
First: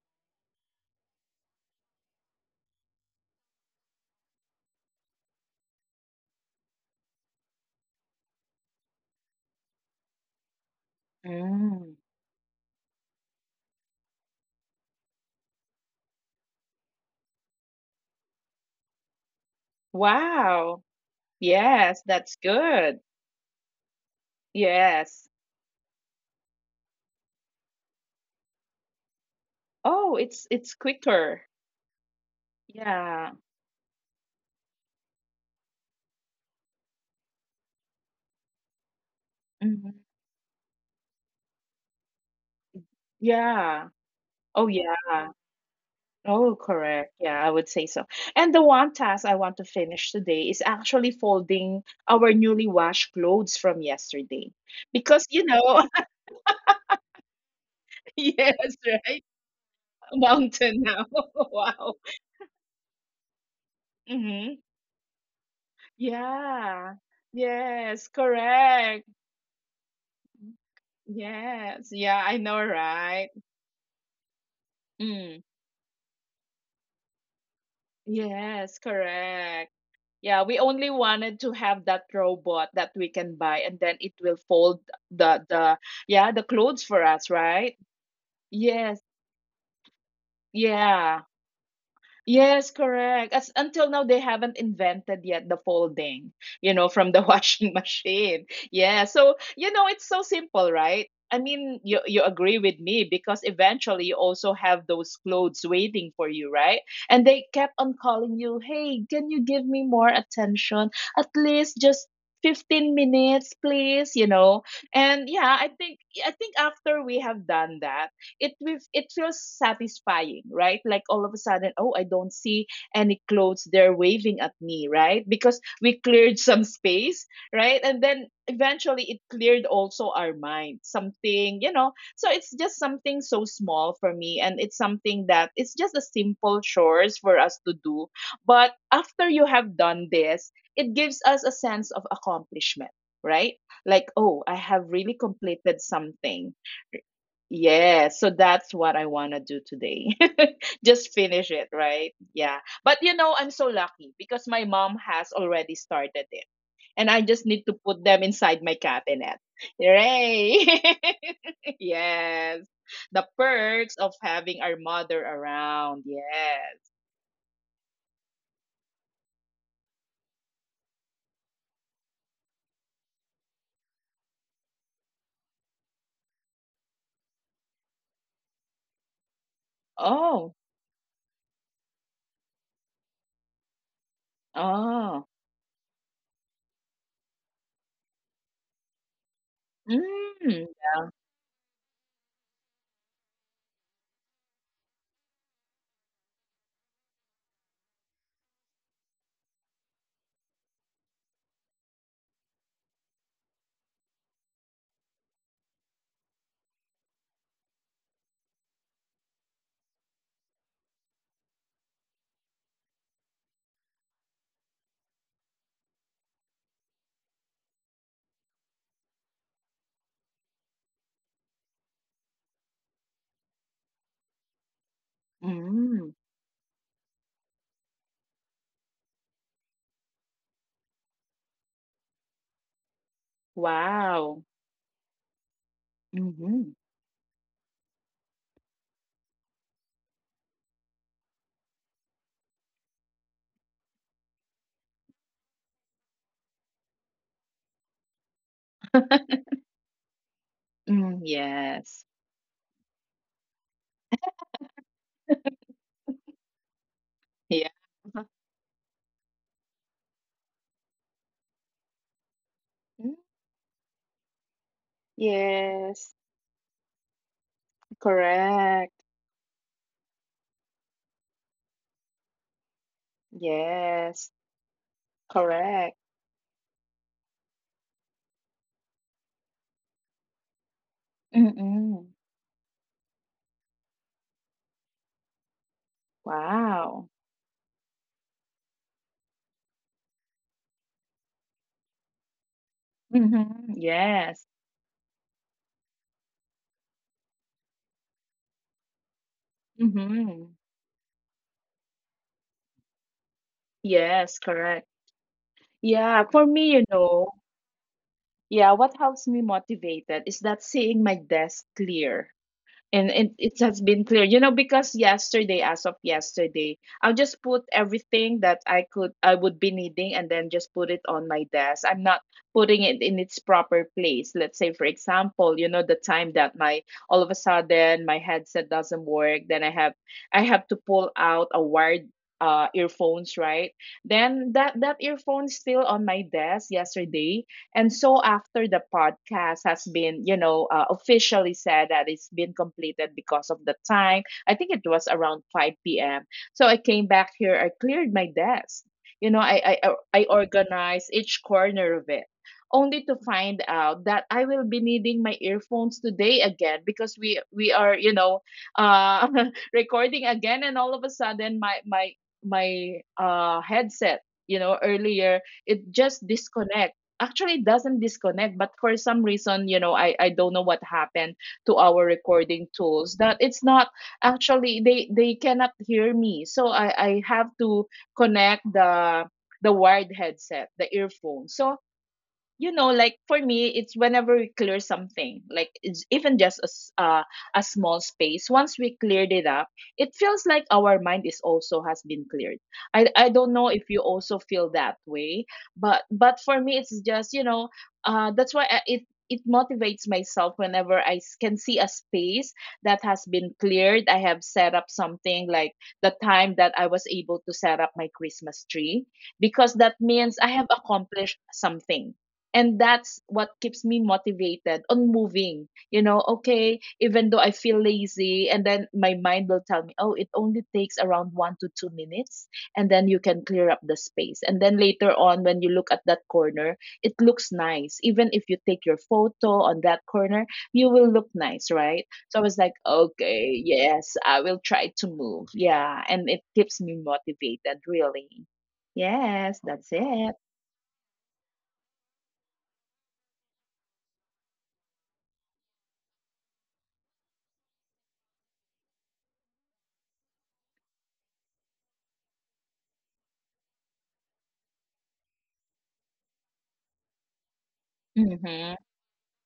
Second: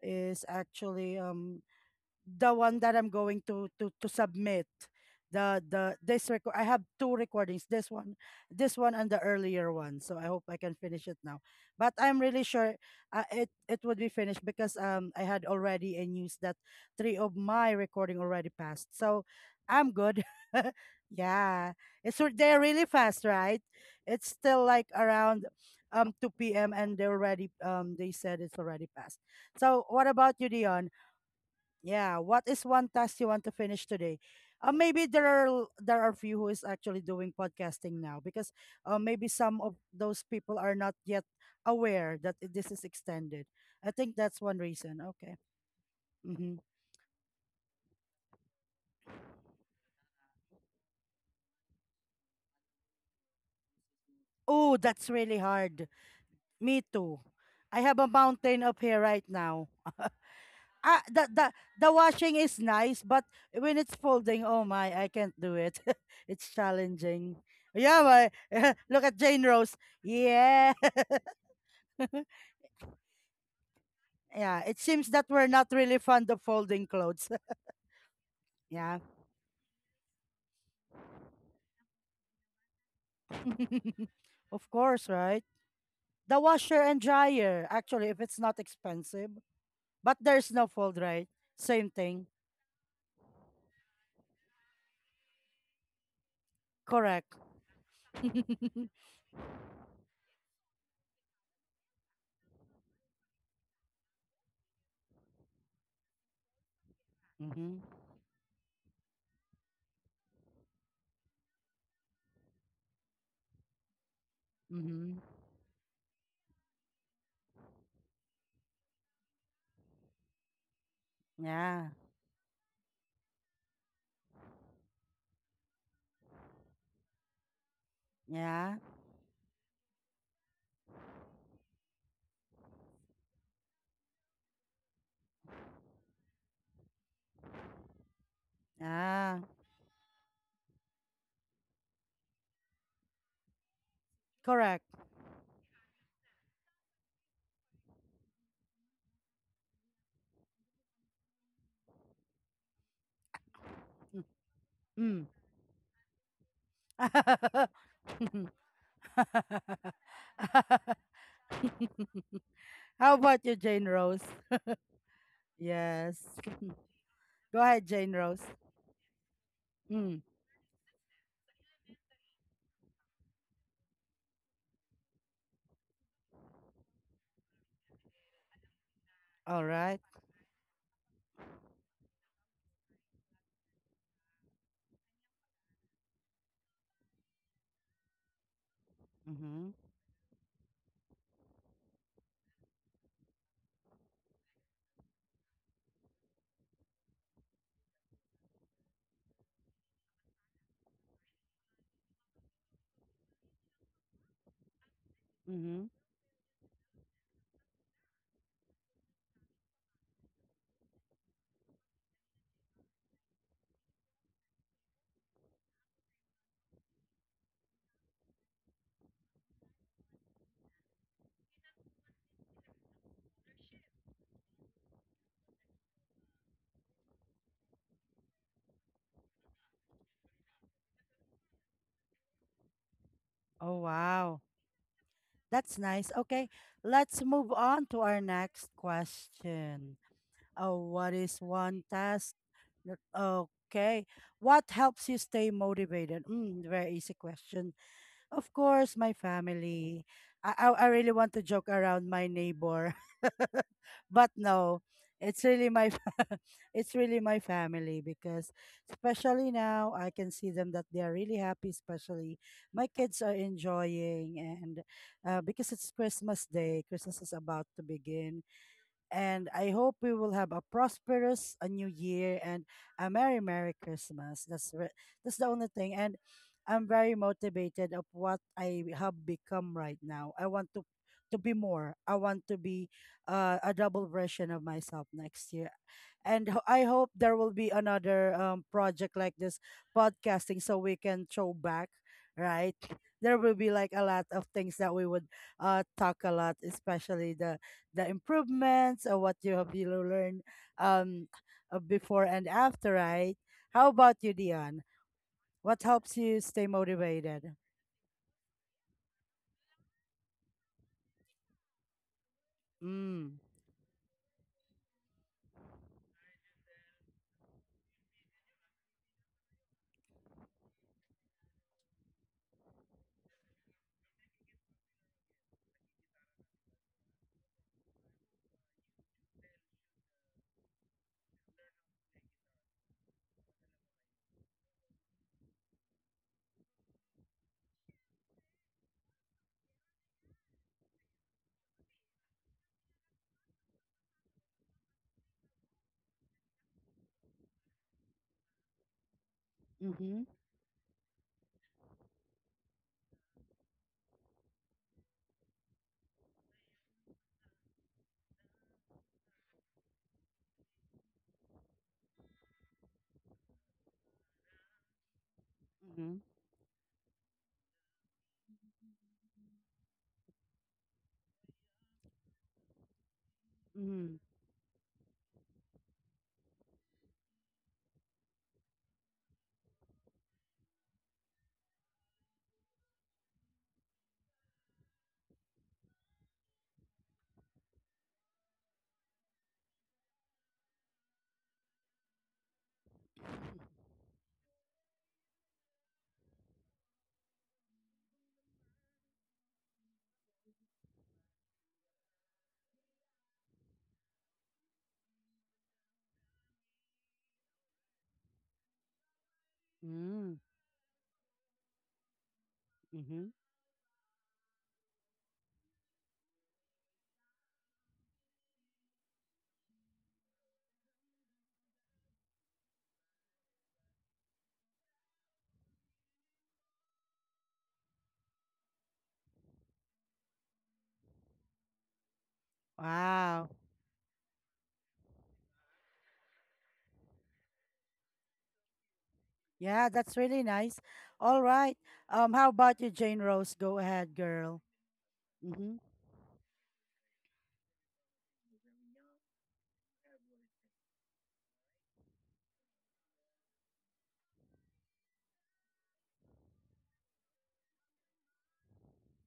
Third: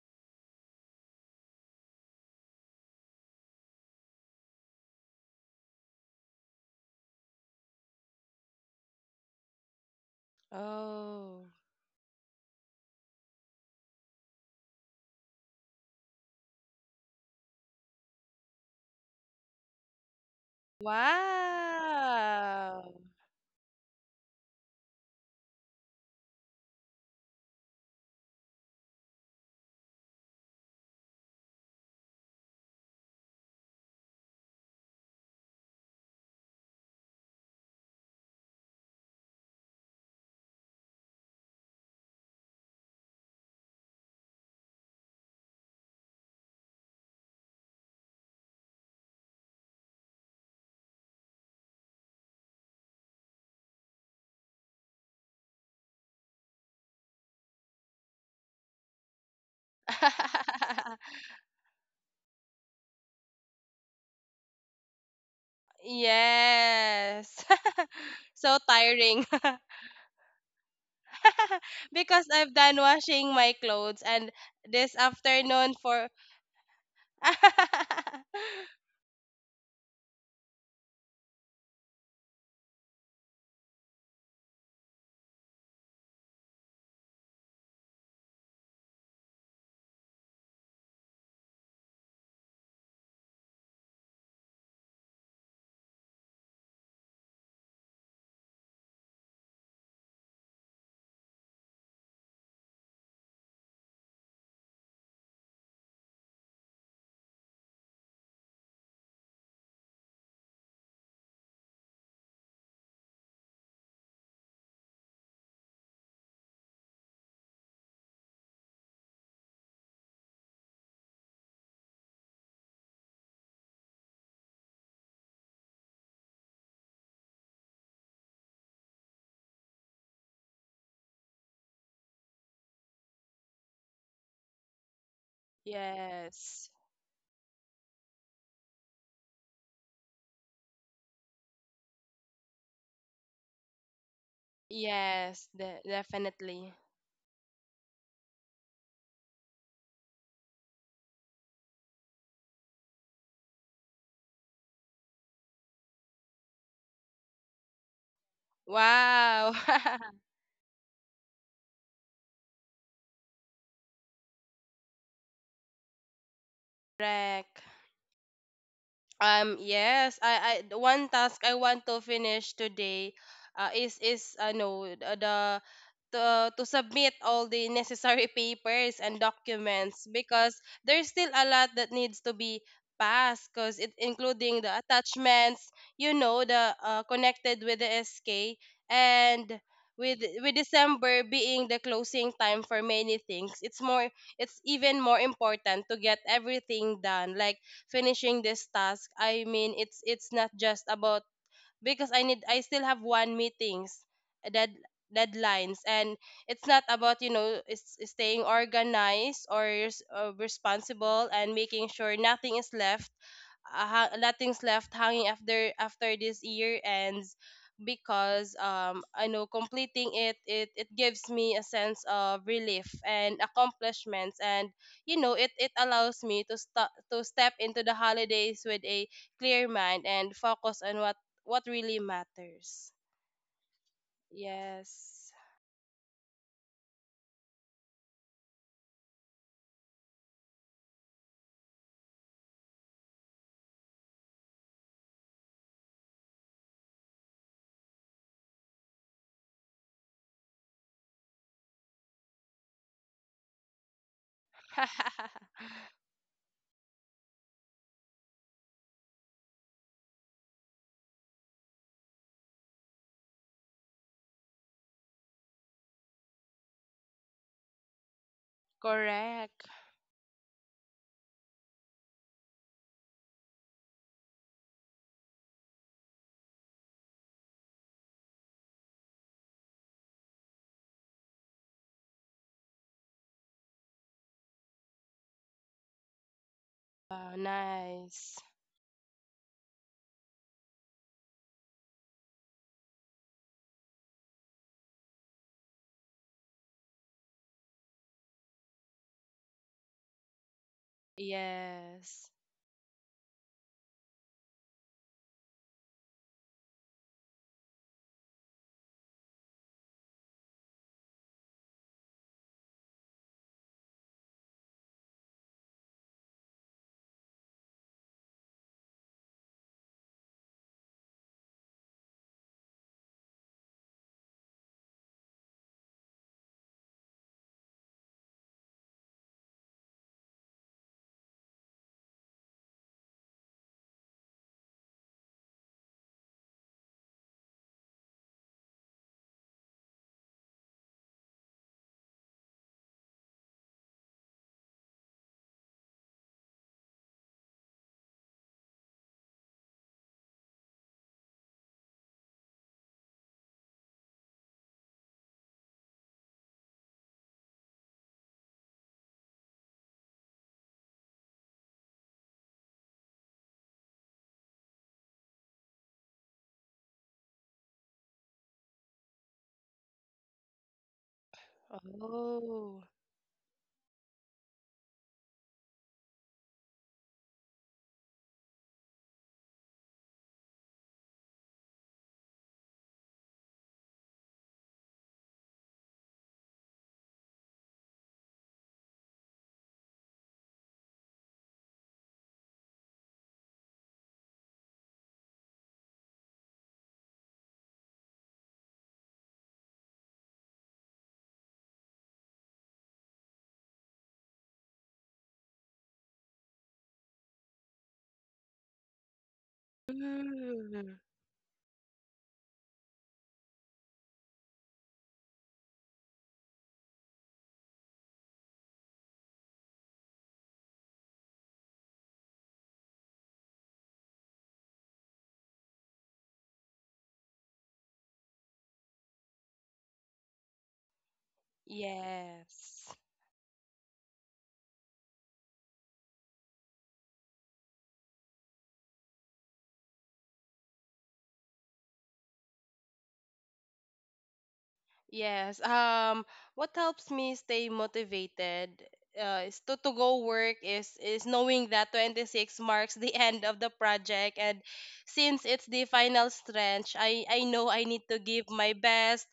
A: is actually the one that I'm going to submit, the this record. I have two recordings, this one, and the earlier one, so I hope I can finish it now.
C: Oh.
A: But
B: Mm.
A: I'm really sure it would be finished, because I had already a news that three of my recording already passed, so I'm good.
B: Wow.
A: Yeah,
B: Yes,
A: it's re-
B: that's
A: they're really
C: Wow.
B: good.
A: fast, right? It's still like
B: Yes.
A: around 2 p.m., and they already they said it's already passed. So what
B: Oh,
A: about you,
B: it's
A: Dion?
B: quicker.
A: Yeah, what is one task you
B: Yeah.
A: want to finish today? Maybe there are there are few who is actually doing podcasting now, because maybe some of
B: Hmm.
A: those people are not yet aware that this is extended.
B: Yeah.
A: I think that's one
B: Oh,
A: reason.
B: yeah.
A: Okay.
B: Oh,
A: Mm-hmm.
B: correct. Yeah, I would say so. And the one task I want to finish today is actually folding our newly washed clothes from yesterday.
A: Oh, that's
B: Because,
A: really
B: you know,
A: hard. Me too. I have a mountain
B: yes,
A: up here
B: right?
A: right now.
B: Mountain
A: Ah,
B: now.
A: the the the
B: Wow.
A: washing is nice, but when it's folding,
B: Mhm.
A: oh my, I can't do it. It's
B: Yeah.
A: challenging.
C: Yes.
B: Yes,
A: Yeah,
C: So
A: my,
B: correct.
A: look at
C: tiring.
A: Jane Rose. Yeah.
B: Yes. Yeah,
C: Because
B: I know,
C: I've done
B: right?
C: washing my clothes and
A: Yeah, it
C: this
A: seems that
B: Mm.
A: we're not
C: afternoon
A: really
C: for
A: fond of folding clothes.
B: Yes,
A: yeah.
B: correct. Yeah, we only wanted to have that robot that we can buy and then it will fold
A: Of course,
B: the
A: right?
B: the yeah, the
A: The
B: clothes
A: washer
B: for
A: and
B: us, right?
A: dryer, actually, if it's not
B: Yes.
A: expensive, but there's no fold,
B: Yeah.
A: right? Same thing.
B: Yes, correct. As until now they haven't invented yet the folding, you know, from the
A: Correct.
B: washing machine.
A: mhm.
B: Yeah. So, you know, it's so simple, right? I mean, you agree with me because eventually you also have those clothes waiting for you, right? And they kept on calling you, "Hey, can you give me more attention? At least just 15 minutes, please," you know. And
A: Mhm.
B: yeah, I think after we have done that, it feels satisfying, right? Like all of a sudden, oh, I
A: Yeah.
B: don't see any clothes. They're waving at me, right? Because we cleared some space, right? And then
A: Yeah.
B: eventually it cleared also our mind something, you know. So it's just something so small for me, and it's something that it's just a simple
C: yes.
B: chores for us to do. But after you
A: Yeah.
B: have done this, it gives us a sense of accomplishment, right? Like, oh, I have
A: Correct.
B: really
C: Yes,
B: completed something.
C: definitely.
B: Yeah, so that's what I want to do today. Just finish it, right? Yeah. But you know, I'm so lucky because my mom has
A: Mm.
B: already started it. And I just need to put them inside my cabinet.
C: Wow.
B: Hooray! yes.
A: How
B: The
A: about you,
B: perks
A: Jane
B: of
A: Rose?
B: having our mother around. Yes.
A: Yes.
C: Correct.
A: Go ahead, Jane Rose.
C: Um yes,
A: Mm.
C: I I the one task I want to finish today is no the to submit all the necessary papers and
A: All right.
C: documents
B: Oh,
C: because there's still a lot that needs to be passed because it including the
B: oh.
C: attachments you know the connected with the sk and
A: Mhm.
C: with
B: Mm, yeah.
C: december being the closing time for many things it's even more important to get everything done like finishing this task. It's not just about, because I need, I still have one meetings uh, dead deadlines,
A: Mhm.
C: and it's not about it's staying organized or responsible and making sure nothing is left nothing's left hanging after this year ends, because I know completing it it gives me a sense of relief and accomplishments, and it
B: Mm,
C: allows me to to step into the holidays with a clear mind and focus on what really matters.
A: Oh,
B: wow.
A: wow.
C: Yes.
A: That's nice. Okay,
B: Mm-hmm.
A: let's move on to our next question. Oh, what is one task? Okay, what helps you stay motivated? Mm, very easy question. Of course, my family. I
B: Mm,
A: really want to joke
B: yes.
A: around my neighbor, but no, it's really my it's really my
B: Yeah.
A: family, because especially now I can see them that they are really happy. Especially my
B: Mm,
A: kids are enjoying, and because it's
B: yes.
A: Christmas Day, Christmas is about to begin.
B: Correct.
A: And
C: Correct.
A: I hope we will have a prosperous a new year and a merry merry
B: Yes.
A: Christmas. That's the only
B: Correct.
A: thing. And I'm very motivated of what I have become right now. I want to be more.
B: Mm.
A: I want to be a double version of myself next year. And I
B: Wow.
A: hope
C: Wow,
A: there will be another
C: nice.
A: project like this, podcasting, so we can throw back, right? There will
B: Mhm.
A: be like a lot
B: Yes.
A: of things that we would talk a lot, especially the improvements, or what you have, you learned
B: Mhm.
A: um before
C: Yes.
A: and after, right? How about you,
B: Yes,
A: Dion?
B: correct.
A: What helps
B: Yeah, for
A: you stay
B: me,
A: motivated?
B: yeah, what helps me motivated is that seeing my desk clear, and it,
A: Mm.
B: it has been clear because yesterday, as of yesterday, I'll just put everything that I would be needing, and then just put it on my desk. I'm not putting it in its proper place. Let's say, for example, the time that my, all of a sudden, my headset doesn't work. Then I have to pull out a wired, earphones, right? Then that earphone still on my desk yesterday. And so, after the podcast has been, officially said that it's been completed because of the time, I think it was around 5 p.m. So I came back here, I cleared my desk. I
A: Mm-hmm.
B: organized each corner of it, only to find out that I will be needing my earphones today again because we are, uh recording again. And all of a sudden, my headset, earlier, it just
A: Mm-hmm.
B: disconnect. Actually doesn't disconnect, but for some reason, I don't know what happened to our recording
C: Oh.
B: tools, that it's not.
A: Mm-hmm.
B: Actually they cannot hear me, so I have to connect the wired headset, the earphone. So, like, for me, it's whenever we clear something, like, it's even just a small space. Once we cleared it up, it feels like our mind is also has been cleared. I don't know if you also feel that way, but for me, it's just, that's why I, it motivates myself whenever I can see a space that has been cleared. I have set up something, like the time that I was able to set up my Christmas tree, because that means I
A: Mm.
B: have
C: Mm.
B: accomplished something. And that's
A: Mm-hmm.
B: what keeps me motivated on moving. Okay, even though I feel lazy, and then my mind will tell me, oh, it only takes around 1 to 2 minutes, and then you can clear up the space, and then later on when you look at that corner, it looks nice. Even if you take your photo on that corner, you will look nice, right? So I was like,
C: Yes.
B: okay,
A: Wow.
B: yes, I will try to move. Yeah, and it keeps me motivated, really. Yes, that's
A: Yeah,
B: it.
A: that's really nice. All right. How about you, Jane Rose? Go ahead, girl.
C: Yes.
A: Mm-hmm.
C: What helps me stay motivated is to, to go work, is knowing that 26 marks the end of the project. And since it's the final stretch, I know I need to give
B: Mhm.
C: my best,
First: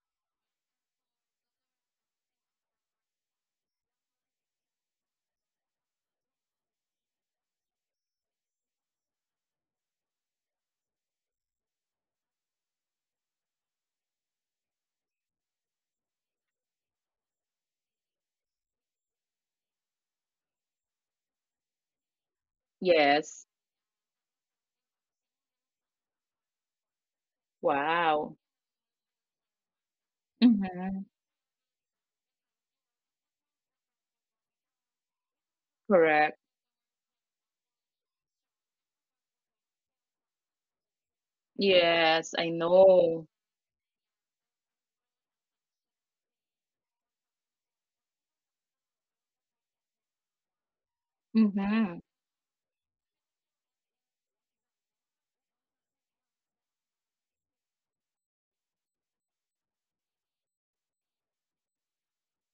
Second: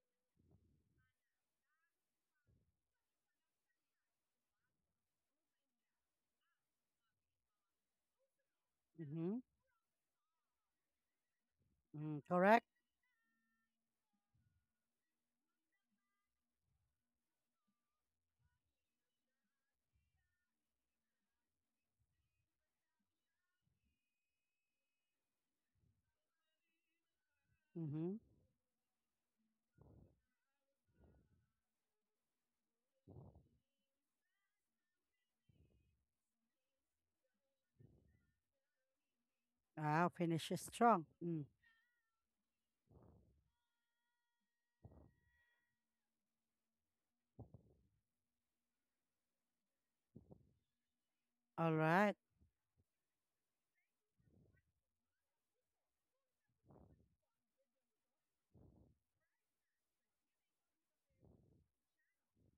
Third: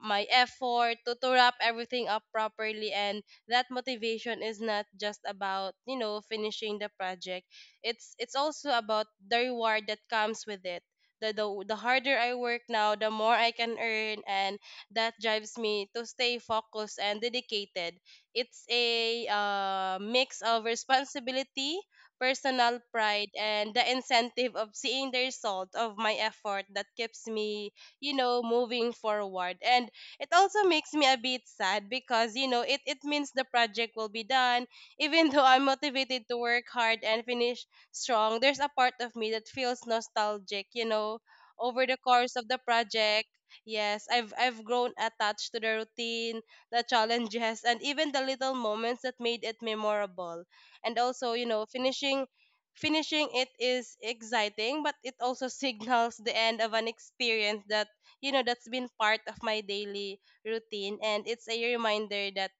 C: my effort, to wrap everything up properly. And that motivation is not just about finishing the project. It's also about the
A: Mm-hmm.
C: reward that comes with it. The harder
A: Mm,
C: I work
A: correct.
C: now, the more I can earn, and that drives me to stay focused and dedicated. It's a mix of responsibility, personal pride,
B: Yes.
C: and the incentive of seeing the result of my effort that keeps me,
A: Mm-hmm.
B: Wow.
C: moving forward. And it also makes me
B: Mhm.
C: a bit sad, because it, it means the project will be done. Even though I'm motivated to
B: Correct.
C: work hard and finish strong, there's a part of me that feels
A: Wow, finish is
C: nostalgic.
A: strong. Mm.
C: Over the course
B: Yes,
C: of
B: I
C: the project,
B: know.
C: yes, I've grown attached to the routine, the challenges, and even the little moments that made it memorable. And also,
A: All
B: Mhm.
A: right.
C: finishing it is exciting, but it also signals the end of an experience that, that's been part of my daily routine. And it's a reminder that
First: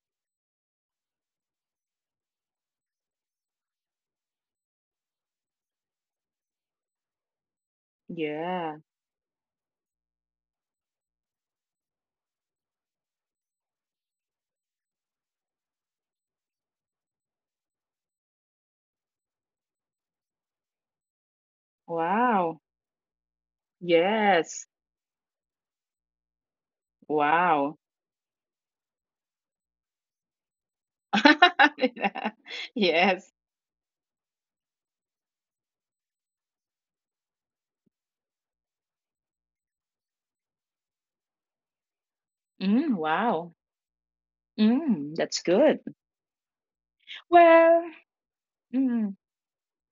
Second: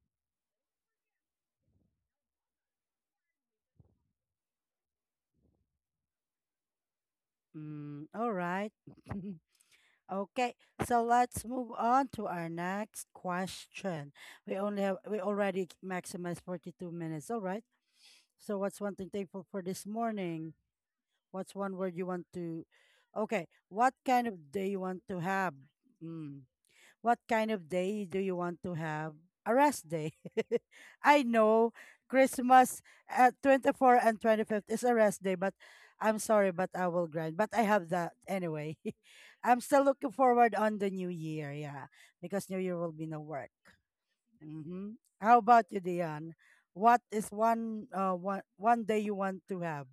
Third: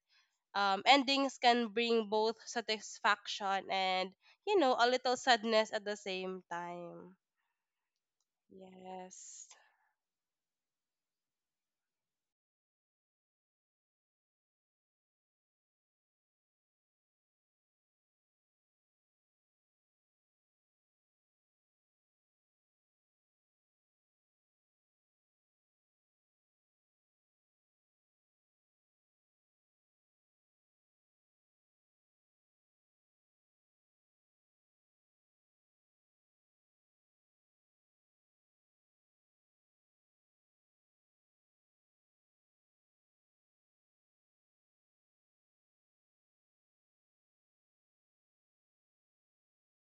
C: endings can bring both satisfaction and, a little sadness at the same time.
A: Mm, all right.
B: Yeah.
C: Yes.
A: Okay, so let's move on to our next question. We only have we already maximized 42 minutes. All right. So what's one thing thankful for this morning? What's one word you want
B: Wow.
A: to, okay, what kind of
B: Yes.
A: day you want to have? Mm. What kind of
B: Wow.
A: day do you want to have? A rest day. I know Christmas
B: Yes.
A: at 24 and 25th is a rest day, but I'm sorry, but I will grind. But I have that anyway. I'm still looking forward on the new year, yeah, because new year will
B: Mm,
A: be no work.
B: wow.
A: Hmm.
B: Mm,
A: How
B: that's
A: about you,
B: good.
A: Dion? What is one
B: Well,
A: day you
B: mm,
A: want to have?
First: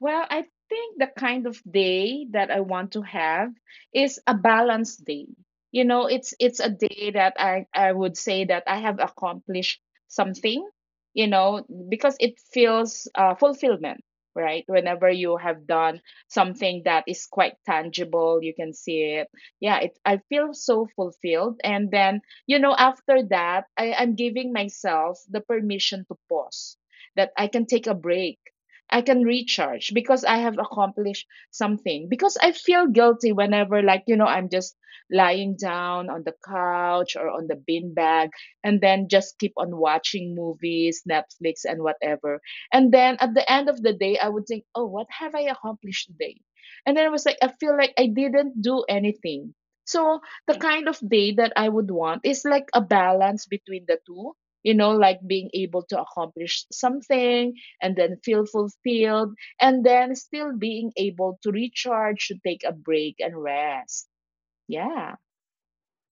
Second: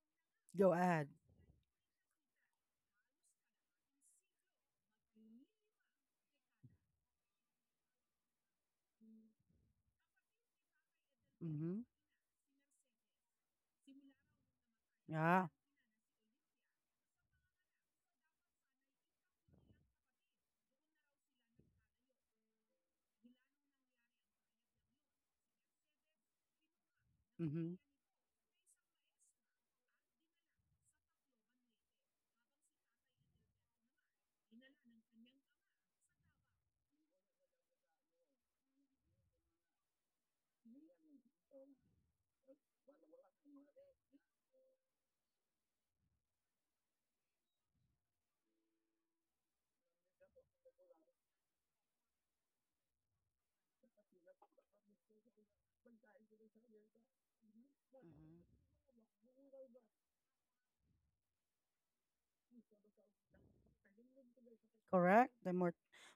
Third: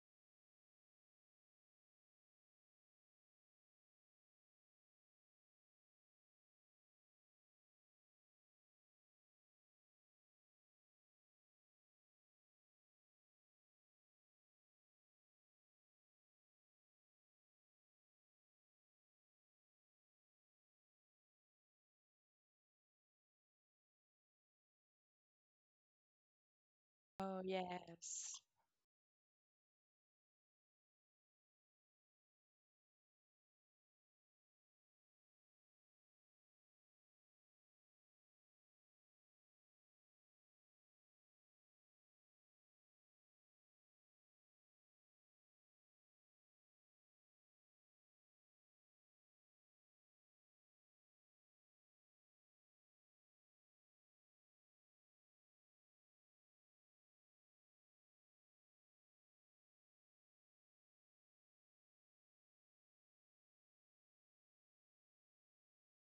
B: I
A: Go
B: think the
A: ahead.
B: kind of day that I want to have is a balanced day. It's a day that I would say that I have accomplished something,
A: Mm-hmm.
B: because it feels, fulfillment, right? Whenever you
A: Yeah.
B: have done something that is quite tangible, you can see it. Yeah, it I feel so fulfilled, and then, after that, I'm giving myself the permission to pause, that
C: Oh,
B: I can
A: Mm-hmm.
B: take a break,
C: yes.
B: I can recharge because I have accomplished something. Because I feel guilty whenever, like, I'm just lying down on the couch or on the beanbag, and then just keep on watching movies, Netflix, and whatever. And then at the end of the day, I would think, oh, what have I accomplished today? And then I was like, I feel like I didn't do anything. So the kind of day that I would want is like a balance between the two, like being able to accomplish something, and then feel fulfilled, and then still being able to recharge, to take a break and rest. Yeah,
A: Correct? The more,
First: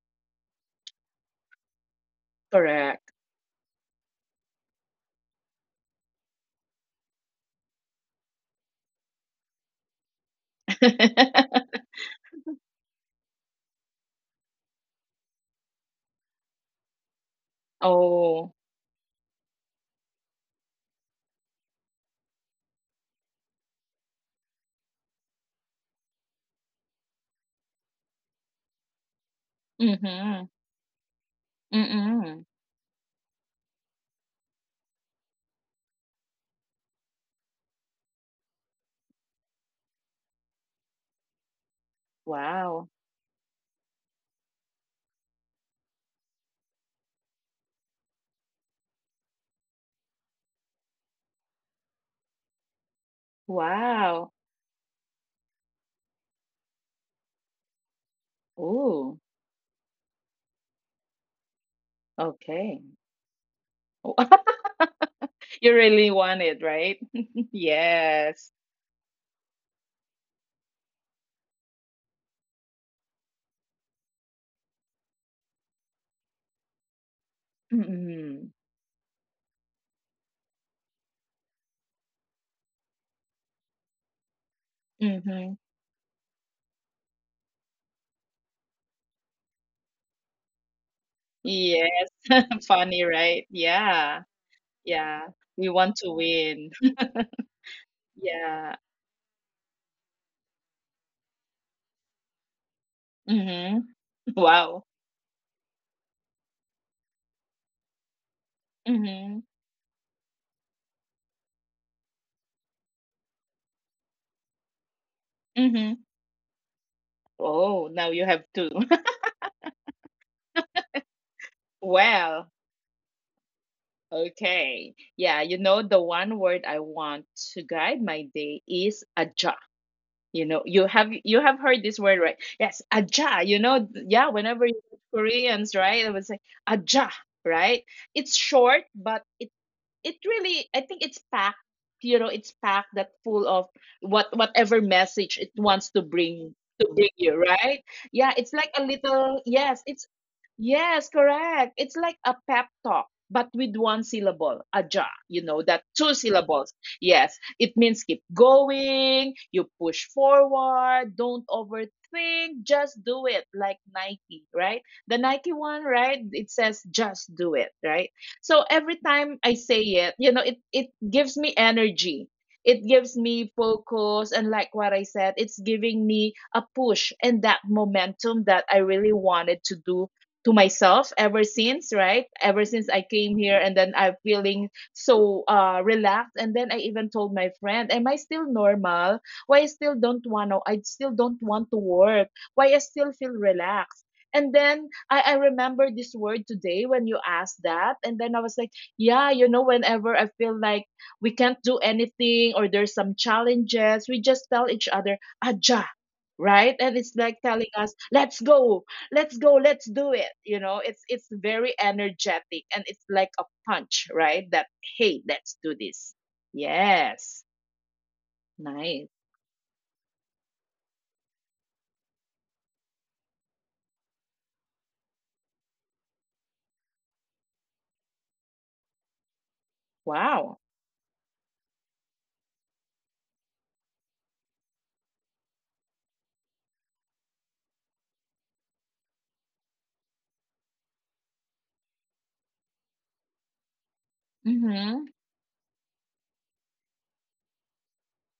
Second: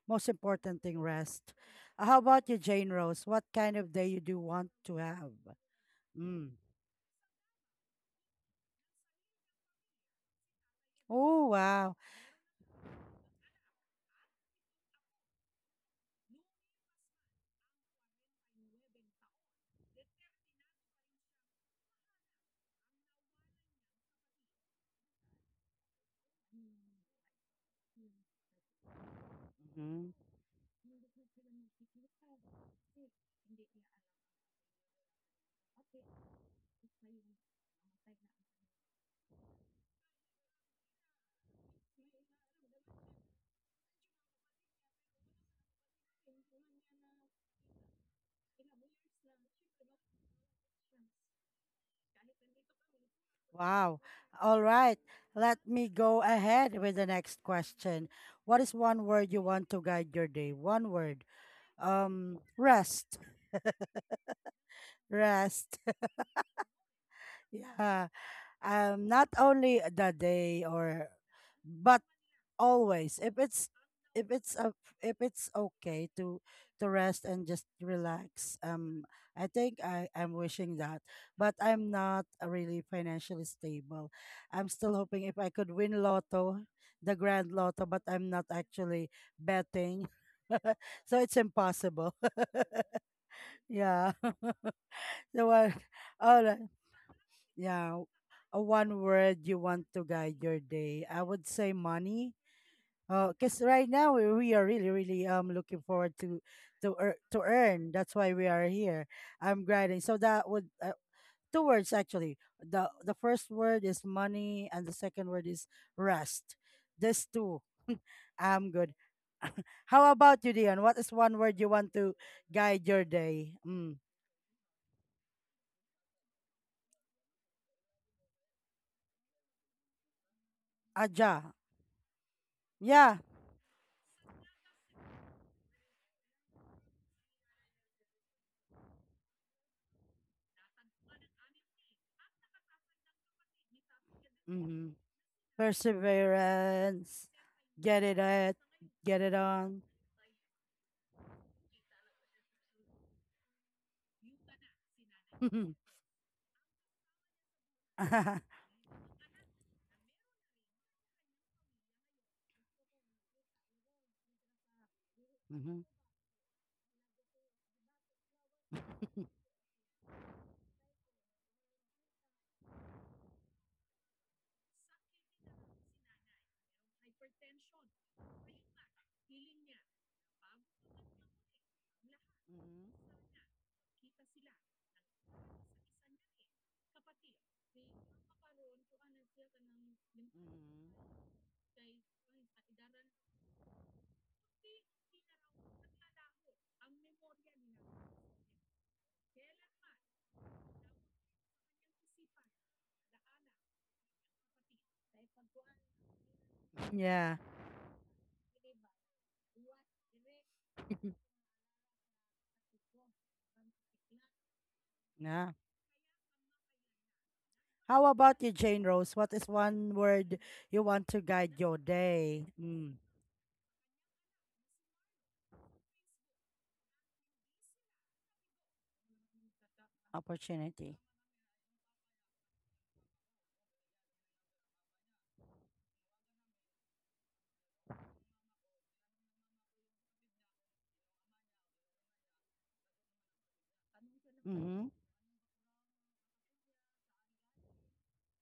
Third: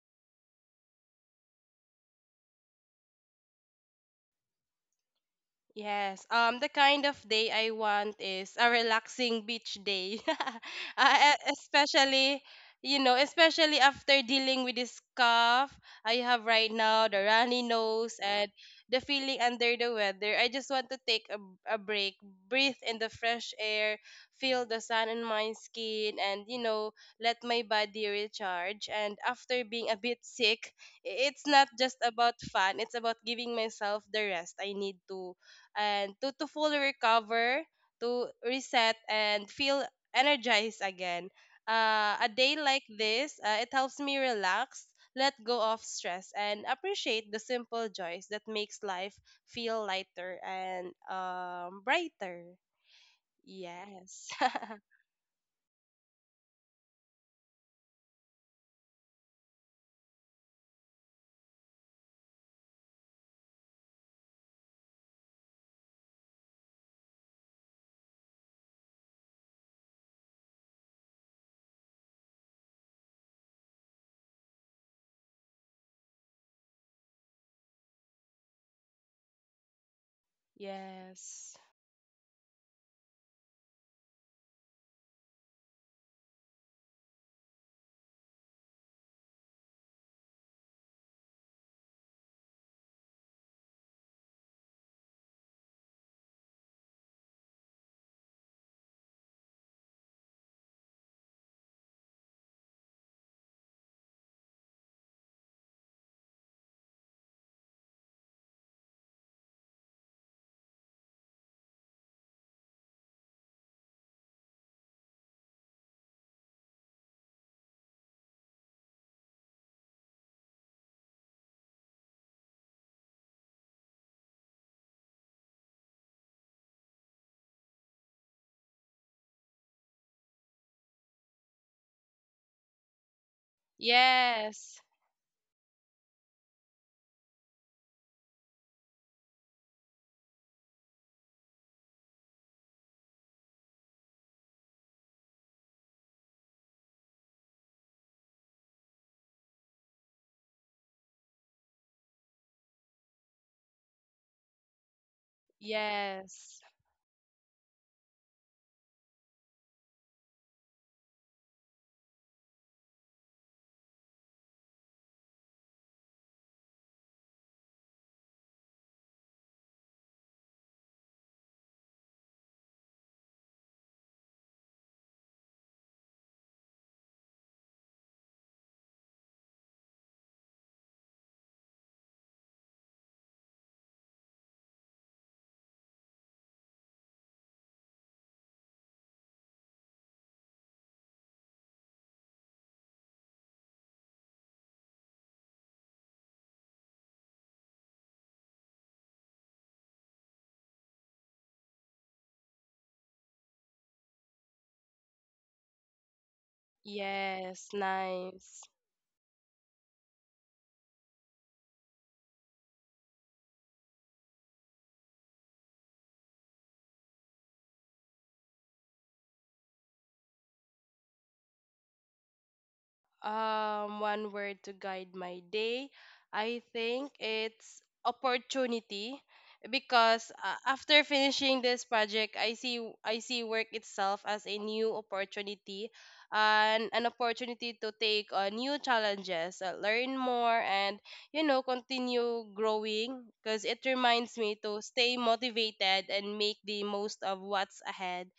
A: most important thing, rest. How about you, Jane
B: correct.
A: Rose? What kind of day you do want to have?
C: Yes.
A: Mm.
C: The kind of day I want is a relaxing beach day. Uh,
A: Oh, wow.
C: especially, you know, especially after dealing with this cough I have right now, the runny nose, and
B: Oh,
C: the feeling under the weather. I just want to take a break, breathe in the fresh air, feel the sun on my skin, and, you know, let my body recharge. And after being a
A: Mhm.
C: bit
B: mm-hmm.
C: sick, it's not just about
B: Mm-mm.
C: fun, it's about giving myself the rest I need to, and to, to fully recover, to reset and feel energized again. A day like
B: Wow.
C: this, it helps me relax, let go of stress, and appreciate the simple joys that makes life feel lighter and brighter.
A: Wow.
C: Yes.
B: Wow.
A: All right. Let me go ahead with the next question. What is one
B: Ooh,
A: word you want to guide your day? One word.
B: okay.
A: Rest.
B: You
A: Rest.
B: really want it, right?
A: yeah.
B: Yes.
A: Not only the day, or, but always if if it's a, if it's okay to rest and just
B: Mm-hmm.
A: relax. I think I'm wishing that, but
C: Yes.
A: I'm not really financially stable. I'm still hoping if I
B: Mm-hmm.
A: could win lotto, the grand lotto, but I'm not actually betting. So it's
B: Yes.
A: impossible.
B: Funny, right?
A: yeah.
B: Yeah. Yeah.
A: the
B: We
A: one
B: want to
A: All right.
B: win.
A: Yeah, a
B: Yeah.
A: one word you want to guide your day, I would say money, because
B: Mm-hmm.
A: right now we are
B: Wow.
A: really really looking forward to to earn. That's why we are here.
B: Mm-hmm.
A: I'm grinding. So that would, two words actually. The first word is money, and the second word is
B: Mm-hmm.
A: rest. This two.
B: Oh, now you have two.
A: I'm good. How about you, Dion? What is one word you want to
B: Well,
A: guide your day? Mm.
B: okay. Yeah, the one word I want to guide my day is aja. You know, you have you
A: Aja.
B: have heard this word, right? Yes,
A: Yeah.
B: aja. Yeah, whenever you
C: Yes.
B: meet Koreans, right, I would say aja, right? It's short, but it really, I think, it's packed, it's packed that full of whatever
A: Mm-hmm.
B: message it wants to bring
A: Perseverance.
B: you, right?
A: Get it
B: Yeah, it's
A: at.
B: like a
A: Get it
B: little, yes,
A: on.
B: it's. Yes, correct. It's like a pep talk, but with one syllable, aja. You know,
A: mm-hmm.
B: that two
C: Yes.
B: syllables. Yes, it means keep
A: Mm-hmm.
B: going, you push forward, don't overthink, just do it, like Nike, right? The Nike one, right? It says just do it, right? So every time I say it, it gives me energy. It gives me focus, and like what I said, it's giving me a push and that momentum that I really wanted to do to myself, ever since, right, ever since I
A: Mm-hmm.
B: came here, and then I'm feeling so relaxed, and then I even told my friend, am I still normal? Why I still don't want to I still don't want to work? Why I still feel relaxed? And then I remember this word today when you asked that, and then I was like, yeah, whenever I feel like we can't do anything, or there's some challenges, we just tell each other, aja, right? And it's like
A: Yeah.
B: telling
C: Yes.
B: us, let's
C: Nice.
B: go, let's go, let's do it. You know, it's very energetic, and it's like a punch, right? That, hey, let's
A: Yeah.
B: do this. Yes.
A: How about you, Jane
B: Nice.
A: Rose? What is one word you want to guide your day? Mm.
C: One word to guide my day, I think it's opportunity, because
B: Wow.
A: Opportunity.
C: after finishing this project, I see work itself as a new opportunity, and an opportunity to take on new challenges, learn more, and, you know, continue growing, because it reminds me to
A: Mm-hmm.
B: Mm-hmm.
C: stay motivated and make the most of what's ahead,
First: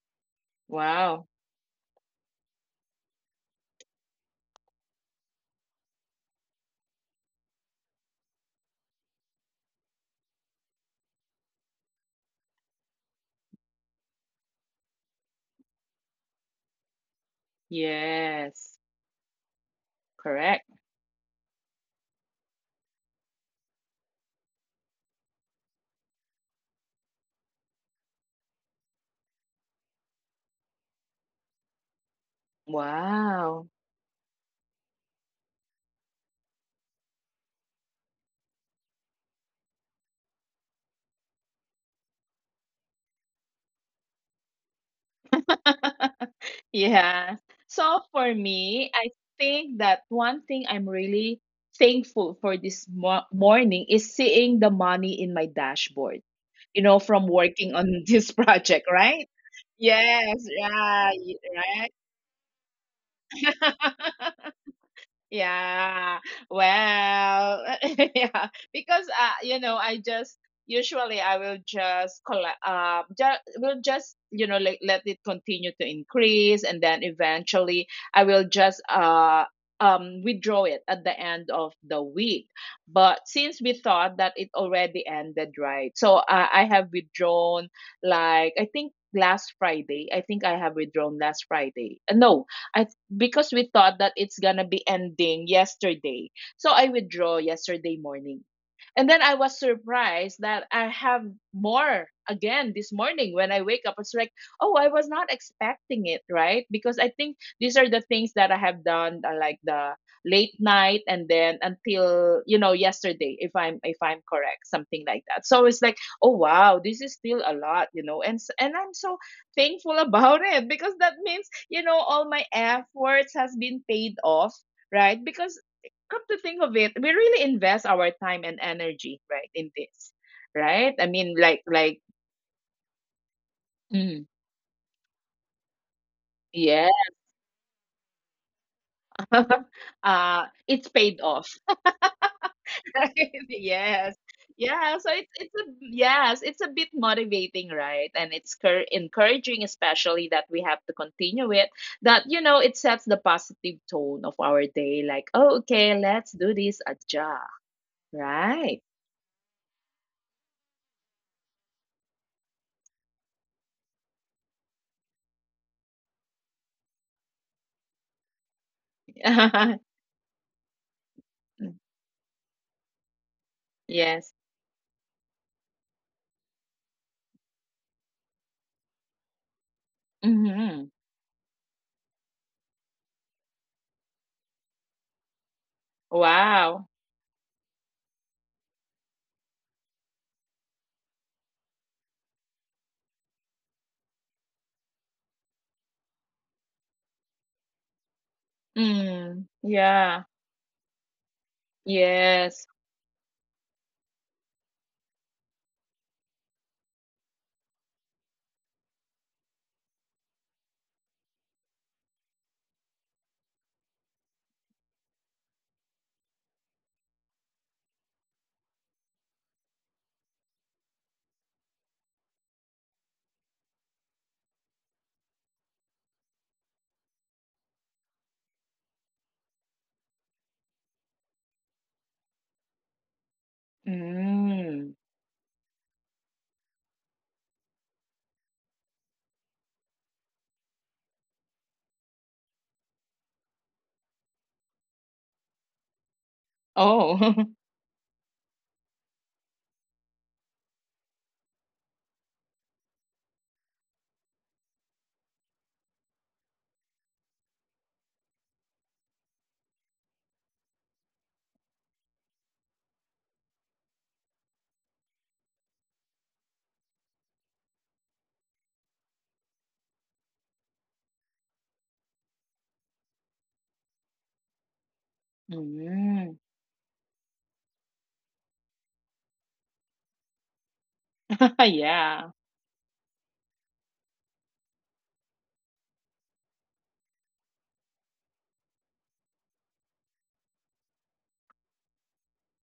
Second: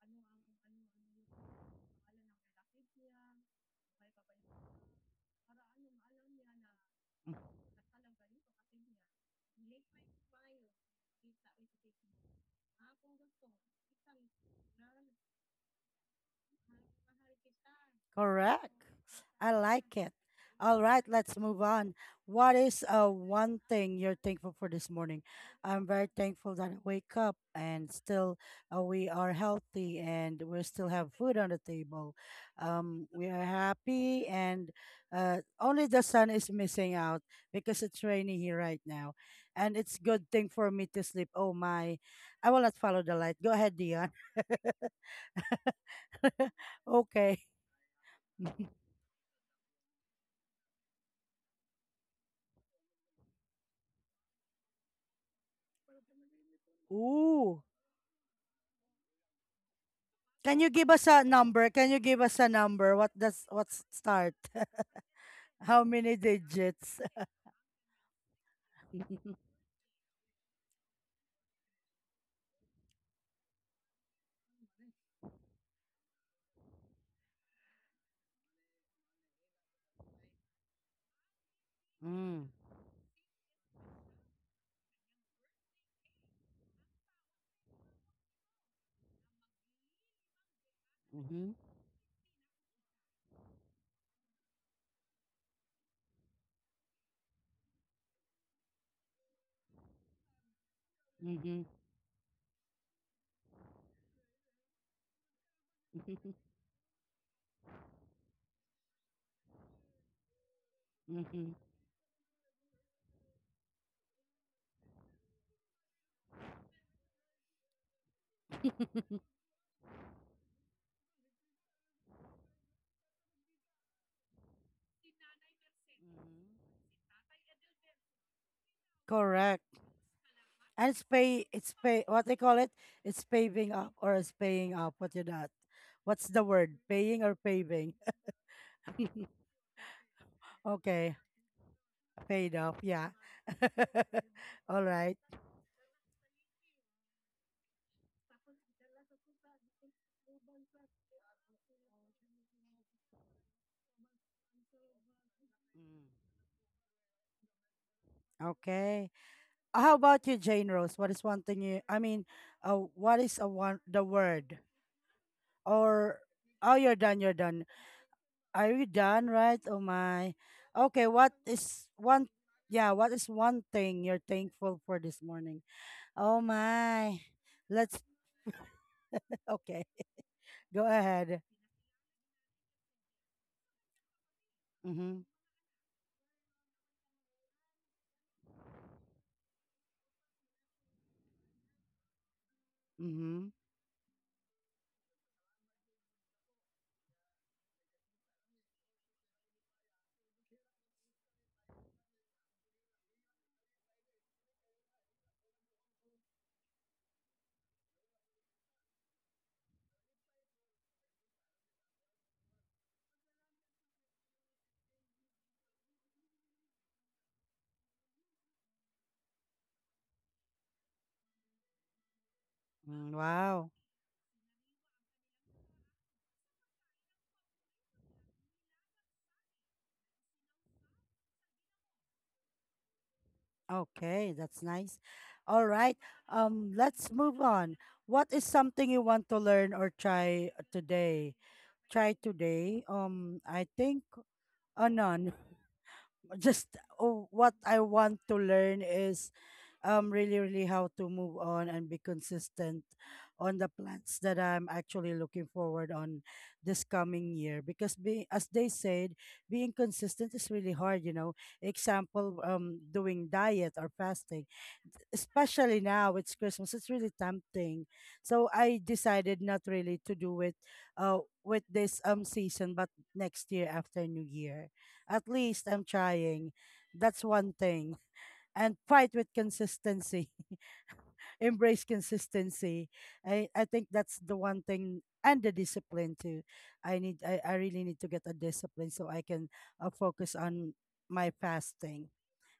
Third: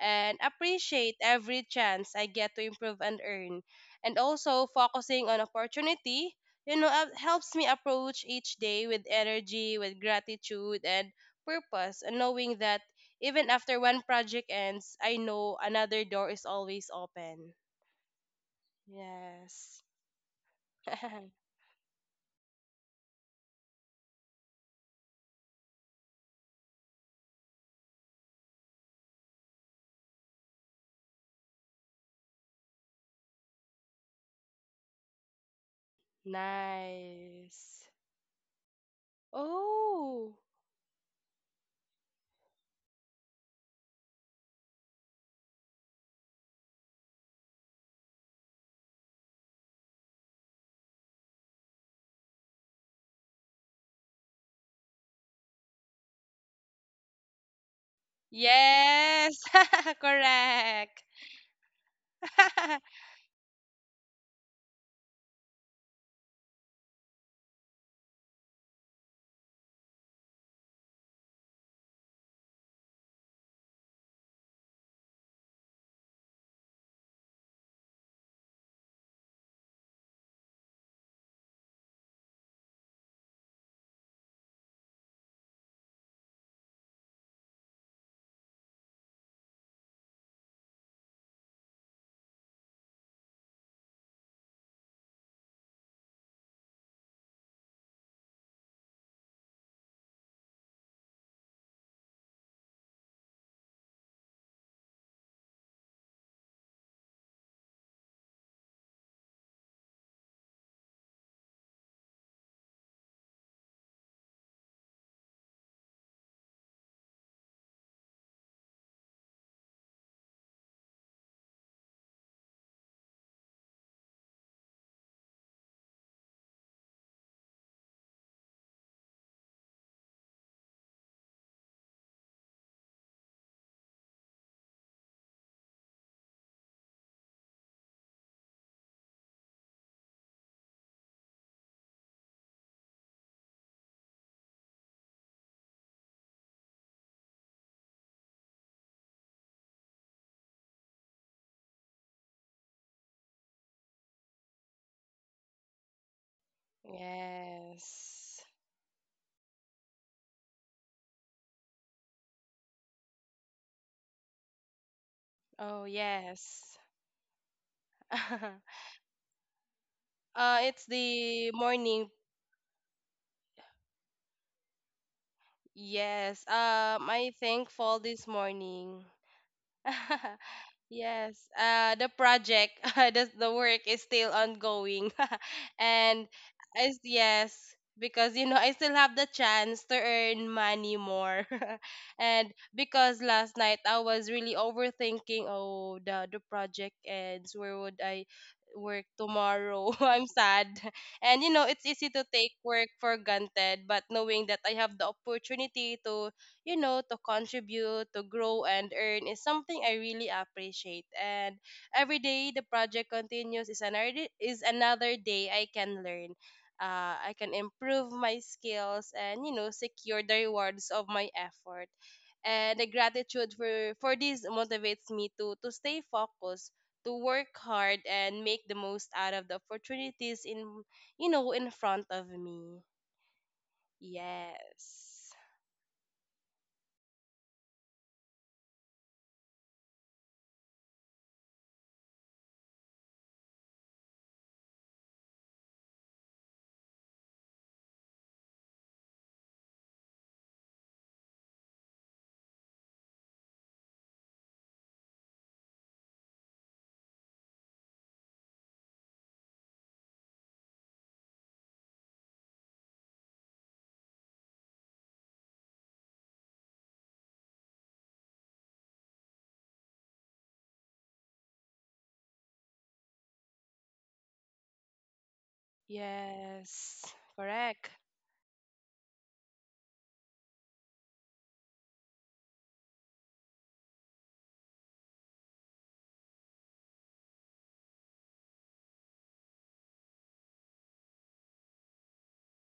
C: and appreciate
B: Wow.
C: every chance I get to improve and earn. And also, focusing on opportunity, you know, helps me approach each day with energy, with gratitude, and purpose, and knowing that even after one project ends, I know another door is always open.
A: Correct.
B: Yes.
A: I
C: Yes.
A: like it.
B: Correct.
A: All right, let's move on. What is one thing you're thankful for this morning? I'm very thankful that I wake up and still, we are healthy and we still have food on the table. We are
B: Wow.
A: happy, and only the sun is missing out,
C: Nice.
A: because it's rainy here right now. And it's good
C: Oh,
A: thing for me to sleep. Oh my, I will not follow the light. Go ahead, Dion. okay.
B: Yeah, so for me, I think that one thing I'm really thankful for this morning is seeing the money in my dashboard, from
A: Ooh.
B: working on this project, right?
C: yes.
B: Yes,
A: Can you give
C: Correct.
A: us
B: yeah,
A: a number? Can you give us a number? What does,
B: right.
A: what's start? How many
B: Yeah.
A: digits?
B: Well, yeah, because I just usually, I will just collect, just will just you know like, let it continue to increase, and then eventually I will just withdraw it at the end of the week.
A: mm.
B: But since we thought that it already ended, right? So I have withdrawn, like, I think last Friday. I think I have withdrawn last
A: Mm-hmm.
B: Friday. No, I because we thought that it's gonna be ending yesterday. So I withdraw yesterday morning. And then I was surprised that I have
A: Mm-hmm.
B: more again this morning when I wake up. It's like, oh, I was not expecting it, right? Because I think these are the things that I have done, like, the late night, and
A: Mm-hmm.
B: then until, yesterday, if I'm correct, something like that. So it's like, oh wow, this is still a lot. And I'm so thankful about it, because that means all my efforts has been paid off, right? Because, come to think of it, we really invest our time and energy, right,
A: Correct.
B: in this,
A: And
B: right?
A: it's
B: I mean,
A: pay,
B: like
A: it's
B: like
A: pay, what they call it? It's paving up, or
B: mm,
A: it's paying up. What you that? What's the word?
B: yeah.
A: Paying or paving?
B: It's
A: Okay.
B: paid off.
A: Paid off, yeah.
B: Yes.
A: All
B: Yeah, so
A: right.
B: it's a, yes, it's a bit motivating, right? And it's encouraging, especially that we have to continue it. It sets the positive tone of our day. Like, oh, okay,
A: Mm.
B: let's do this aja,
C: Yes.
B: right?
A: Okay. How about you, Jane Rose? What is one thing you, I mean, what is a one, the word?
C: Oh,
A: Or, oh,
C: yes.
A: you're done, you're done.
C: Uh,
A: Are you done, right? Oh my.
C: it's
A: Okay, what
C: the
A: is
C: morning.
A: one, yeah, what is one thing you're
B: Yes.
A: thankful for this morning? Oh
C: Yes,
A: my.
C: I thankful
A: Let's,
C: this morning.
A: okay, go
B: Mm-hmm.
A: ahead.
C: Yes, the project, the work is still ongoing.
A: Mm-hmm.
C: And
B: Wow.
C: as, yes, because you know, I still have the chance to earn money more. And because
A: Mm-hmm.
C: last night I was really overthinking, oh, the project ends, where would I work
B: Mm,
C: tomorrow? I'm
B: yeah.
C: sad. And you know, it's easy to take
B: Yes.
C: work for granted, but knowing that I have the opportunity to, you know, to contribute, to grow and earn is something I really appreciate. And every day the project continues is another, is another day I can learn. I can improve my skills, and you know, secure the rewards of my effort. And the
A: Mm,
C: gratitude
A: wow.
C: for this motivates me to stay focused, to work hard, and make the most out of the opportunities in, you know, in front of me.
A: Okay, that's
B: Mm.
A: nice.
C: Yes.
A: All right. Let's move on. What is something you want to learn or try today? Try today. I think, none. Just, oh,
B: Oh.
A: what I want to learn is really really how to move on and be consistent on the plans that I'm actually looking forward on this coming year, because being, as they said, being consistent is really hard, you know. Example, doing diet or fasting, especially now it's Christmas, it's really tempting. So I decided not really to do it uh with this season, but next year after New Year. At least I'm
B: Mm.
A: trying.
C: Yes,
A: That's one
C: correct.
A: thing. And fight with consistency. Embrace
B: Yeah.
A: consistency. I think that's the one thing, and the discipline too. I really need to get a discipline, so I can focus on my fasting.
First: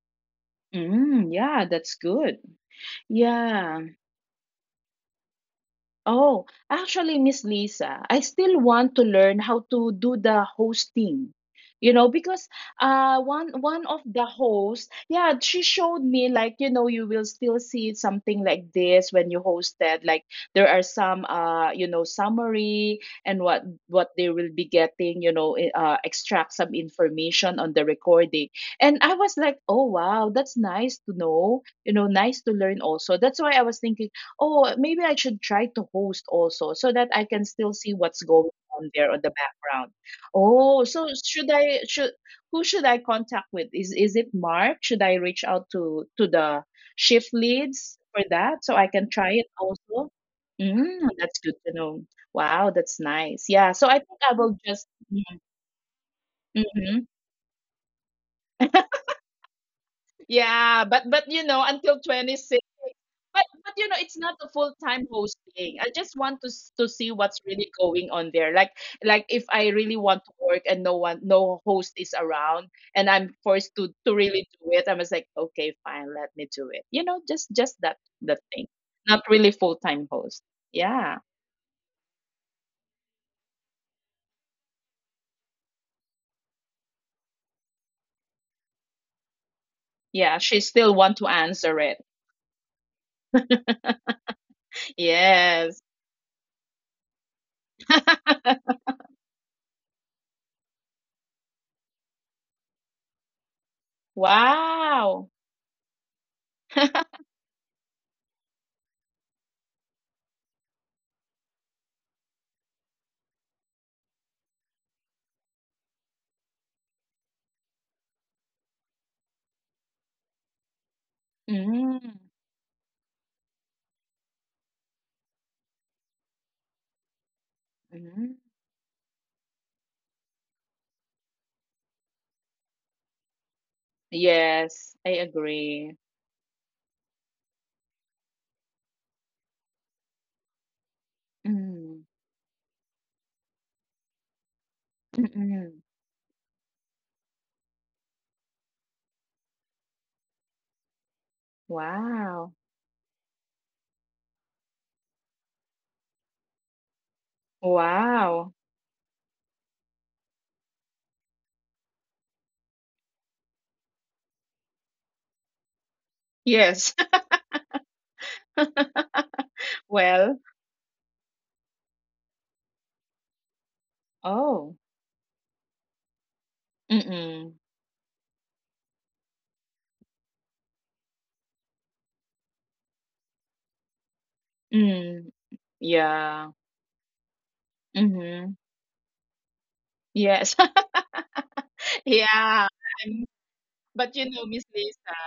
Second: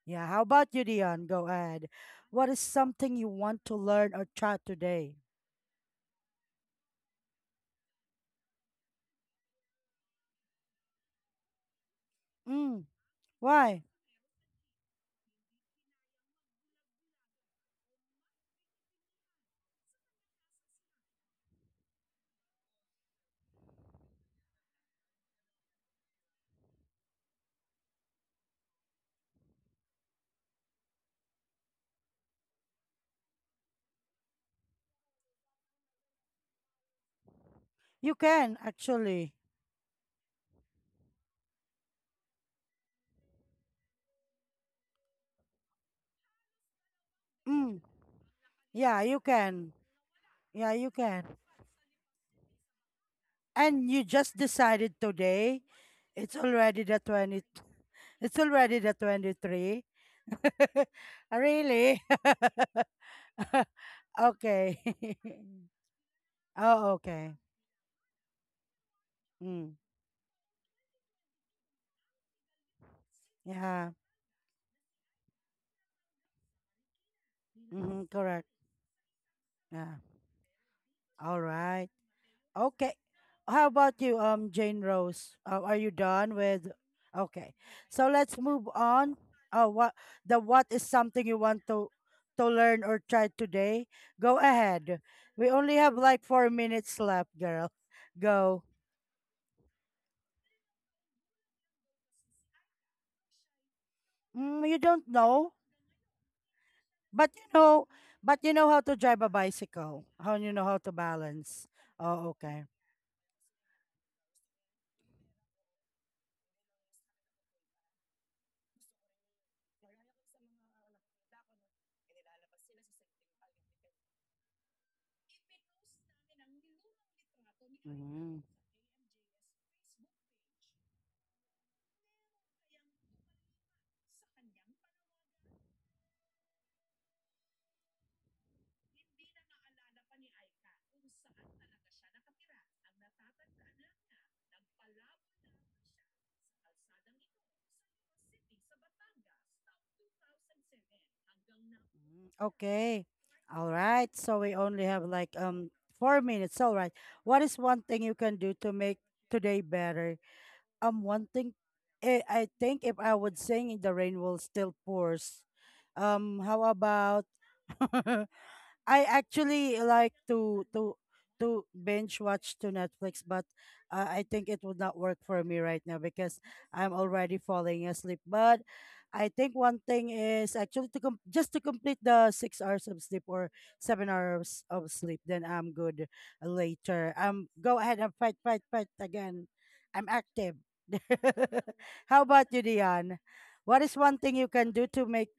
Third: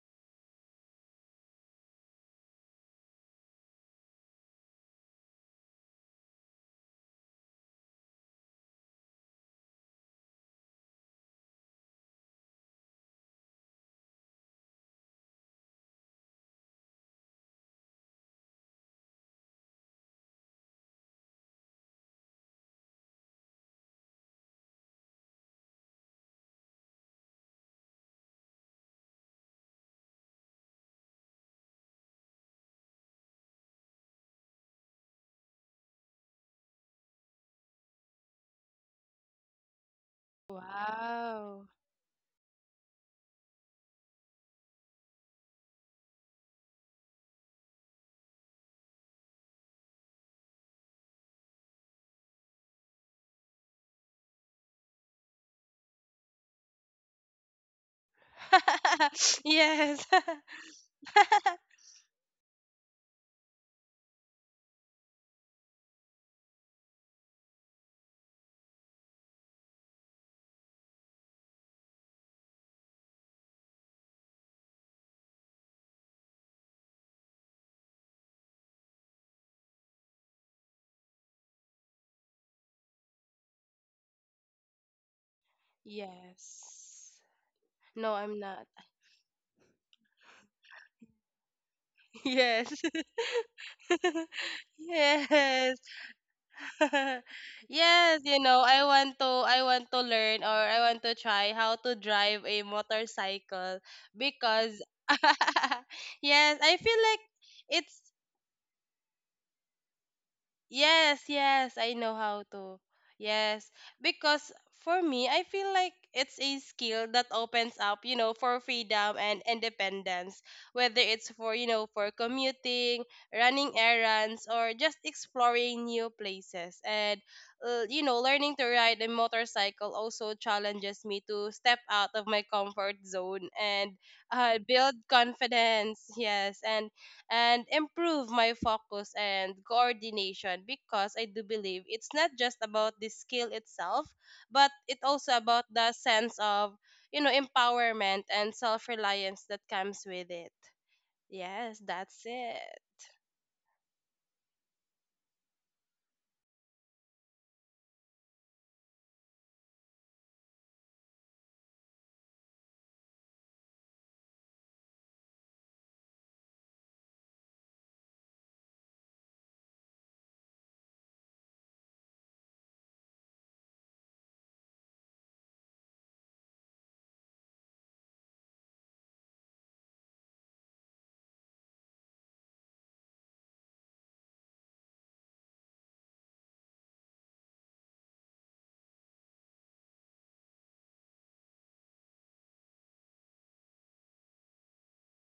A: Yeah, how about you, Dion?
B: Mm,
A: Go
B: yeah,
A: ahead.
B: that's good.
A: What is something you want to
B: Yeah.
A: learn or try today?
B: Oh, actually, Miss Lisa, I still want to learn how to do the hosting. You know, because
A: Mm,
B: uh one
A: why?
B: one of the hosts, yeah, she showed me, like, you will still see something like this when you hosted. Like, there are some summary, and what they will be getting, extract some information on the recording. And I was like, oh wow, that's nice to know, nice to learn also. That's why I was thinking, oh, maybe I should try to host also, so that I can still see
A: You
B: what's going
A: can
B: on there on the
A: actually.
B: background. Oh, so should
C: Wow.
B: I should who should I contact with? Is it Mark? Should I reach out to the shift
A: Mm,
B: leads for that, so I
A: yeah,
B: can
A: you
B: try it
A: can.
B: also?
A: Yeah, you
B: Mm,
A: can.
B: that's good to know. Wow, that's nice. Yeah,
A: And
B: so I
A: you
B: think I
A: just
B: will just.
A: decided today. It's already the
B: Mhm.
A: 20. It's already the 23.
C: Yes.
B: Yeah, but until
A: really?
B: 26. But but it's not a full
A: okay.
B: time hosting. I just want to
A: oh,
B: see
A: okay.
B: what's really going on there. like if I
A: Mm,
B: really want to work and no host is around, and I'm forced to
A: yeah.
B: to really do it, I'm just like, okay, fine, let me do it. You know, just just that
A: Mm-hmm,
B: that
A: correct.
B: thing. Not really full
A: Yeah.
B: time host. Yeah.
A: All right. Okay. How about you, Jane Rose? Are you done with?
C: Yes.
A: Okay. So
C: No,
A: let's
C: I'm not.
A: move on. Oh,
B: Yeah. She
A: what is
B: still want
A: something
B: to
A: you want
B: answer
A: to
B: it.
C: Yes.
A: learn or try today? Go ahead. We only
C: Yes.
B: Yes.
A: have like 4 minutes left, girl.
C: Yes, you know,
A: Go.
C: I want to learn, or I want to try how to drive a motorcycle,
A: Mm, you
C: because
A: don't know,
B: Wow.
C: yes, I feel like
A: but you know,
C: it's.
A: but you know how to drive a bicycle. How you know how to
C: Yes,
A: balance?
C: yes, I know
A: Oh,
C: how
A: okay.
C: to. Yes, because for me, I feel like it's a skill that opens up, you know, for freedom and independence, whether it's for, you know, for
B: Mm,
C: commuting, running errands, or just exploring new places. And, you know,
B: mm.
C: learning to ride a motorcycle also challenges me to step out of my comfort zone and, build
B: Yes, I
C: confidence.
B: agree.
C: Yes, and improve my focus and coordination, because I do believe it's
B: Mm,
C: not just about the skill itself, but it also
B: mm,
C: about the
B: mm.
C: sense of, you know, empowerment and self reliance that comes with it. Yes, that's
A: Mm,
C: it.
B: Wow.
A: okay. All right. So we only have like 4 minutes. All right. What is one thing you can do to
B: Wow.
A: make today better? One thing, eh, I think if I would sing, the rain will still pours. How
B: Yes.
A: about, I actually like
B: Well,
A: to binge watch to Netflix, but I think it would
B: oh.
A: not work for me right now, because I'm already
B: Mm-mm.
A: falling asleep. But I think one thing is actually to just to complete the 6 hours of sleep or 7 hours of sleep,
B: Mm.
A: then I'm good
B: Yeah.
A: later. Go ahead and fight, fight,
B: Mm-hmm.
A: fight again. I'm active.
B: Yes.
A: How about you,
B: Yeah.
A: Dion?
B: Um,
A: What is one
B: but,
A: thing
B: you
A: you
B: know,
A: can
B: Miss
A: do to
B: Lisa.
A: make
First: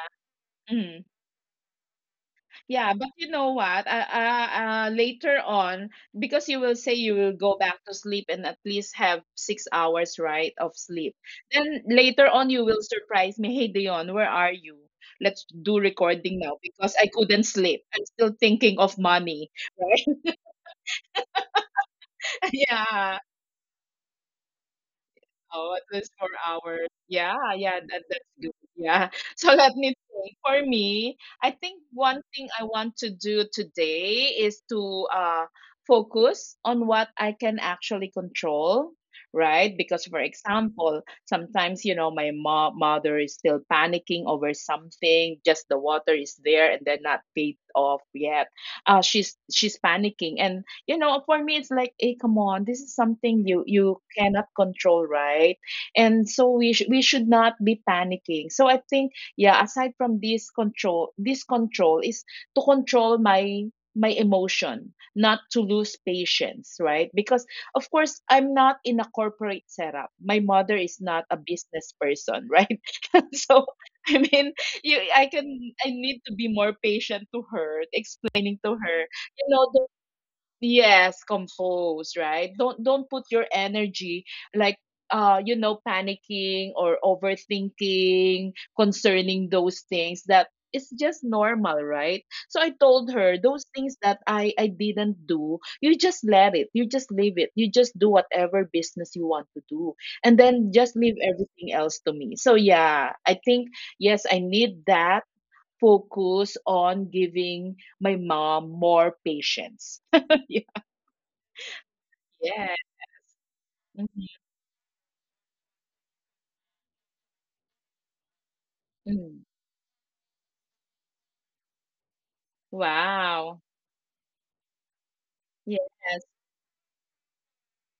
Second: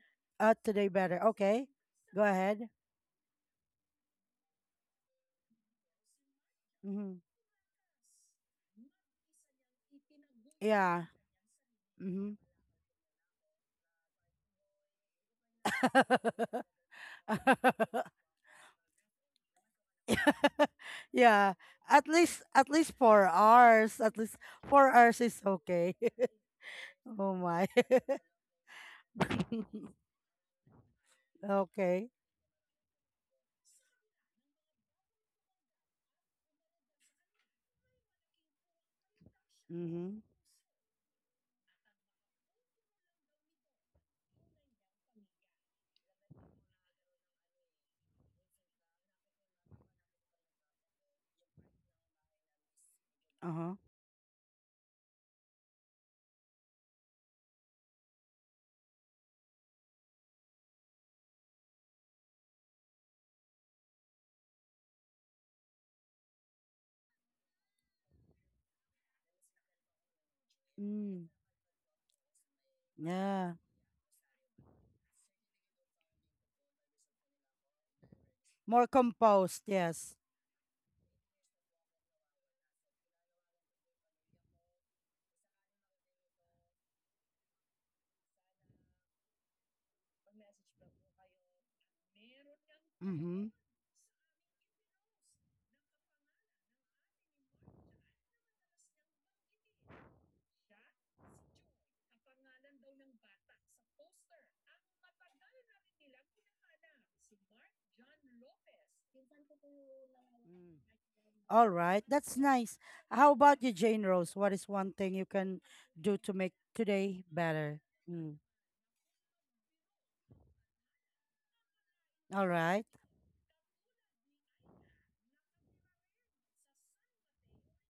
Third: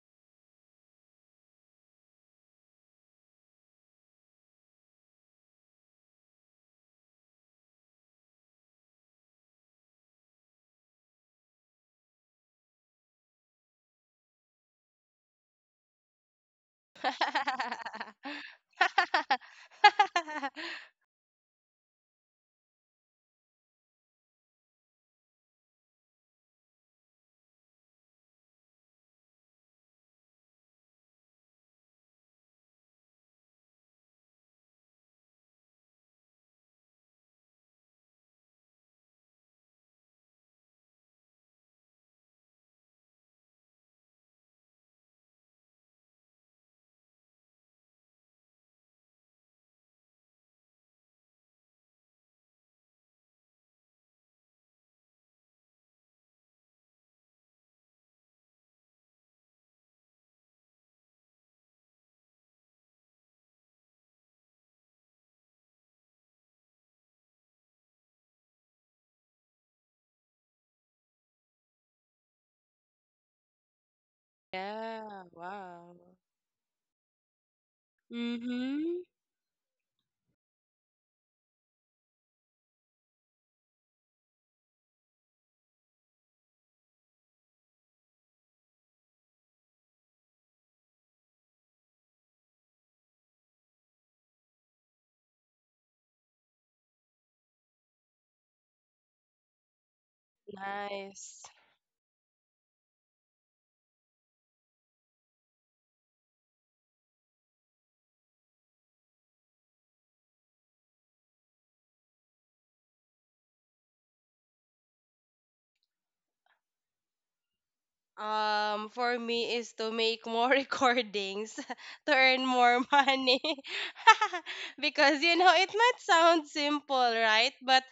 A: today
B: Mm.
A: better? Okay, go ahead.
B: Yeah, but you know what? Later on, because you will say
A: Mm-hmm.
B: you will go back to sleep and at least have 6 hours, right, of
A: Yeah.
B: sleep. Then later
A: Mm-hmm.
B: on, you will surprise me. Hey, Dion, where are you? Let's do recording now because I couldn't sleep. I'm still thinking of mommy.
A: yeah. At least, at least
B: Yeah.
A: 4 hours. At least 4 hours is
B: Oh, at
A: okay.
B: least 4 hours.
A: oh
B: Yeah,
A: my.
B: yeah, that that's good. Yeah. So let me think. For me, I think
A: Okay.
B: one thing I want to do today is to focus on what I can actually control, right? Because, for
A: Mm-hmm.
B: example, sometimes, my mother is still panicking over something, just the water is there and they're not paid off yet. She's panicking, and, for me, it's like, hey, come on, this is something you
A: Uh-huh.
B: you cannot control, right? And so we should not be panicking. So I think, yeah, aside from this control, this control is to control my emotion, not to lose patience, right? Because, of course, I'm not in a corporate setup. My mother is not a
A: Mm,
B: business person, right? So
A: yeah.
B: I mean, you I
C: Yeah,
B: can I
C: wow.
B: need to be more patient to her explaining to her
A: More
C: Mm-hmm.
B: you
A: composed,
B: know
A: yes.
B: Yes, compose, right? Don't put your energy, like, panicking or overthinking, concerning those things, that it's just normal, right? So I told
A: Mm-hmm.
B: her
A: Mm.
B: those things that I didn't do, you just let it. You just leave it. You just do whatever business you want to do, and then just leave
C: Nice.
B: everything else to me. So yeah, I think, yes, I need that focus on giving my mom more patience.
A: All right. That's
B: Yeah.
A: nice. How about you, Jane
B: Mhm,
A: Rose? What is one thing you can do to make today better? Mm.
C: For
B: mm.
C: me is to make more recordings to earn
A: All
C: more
A: right.
C: money.
B: Wow.
C: Because you know, it might
B: Yes.
C: sound simple, right? But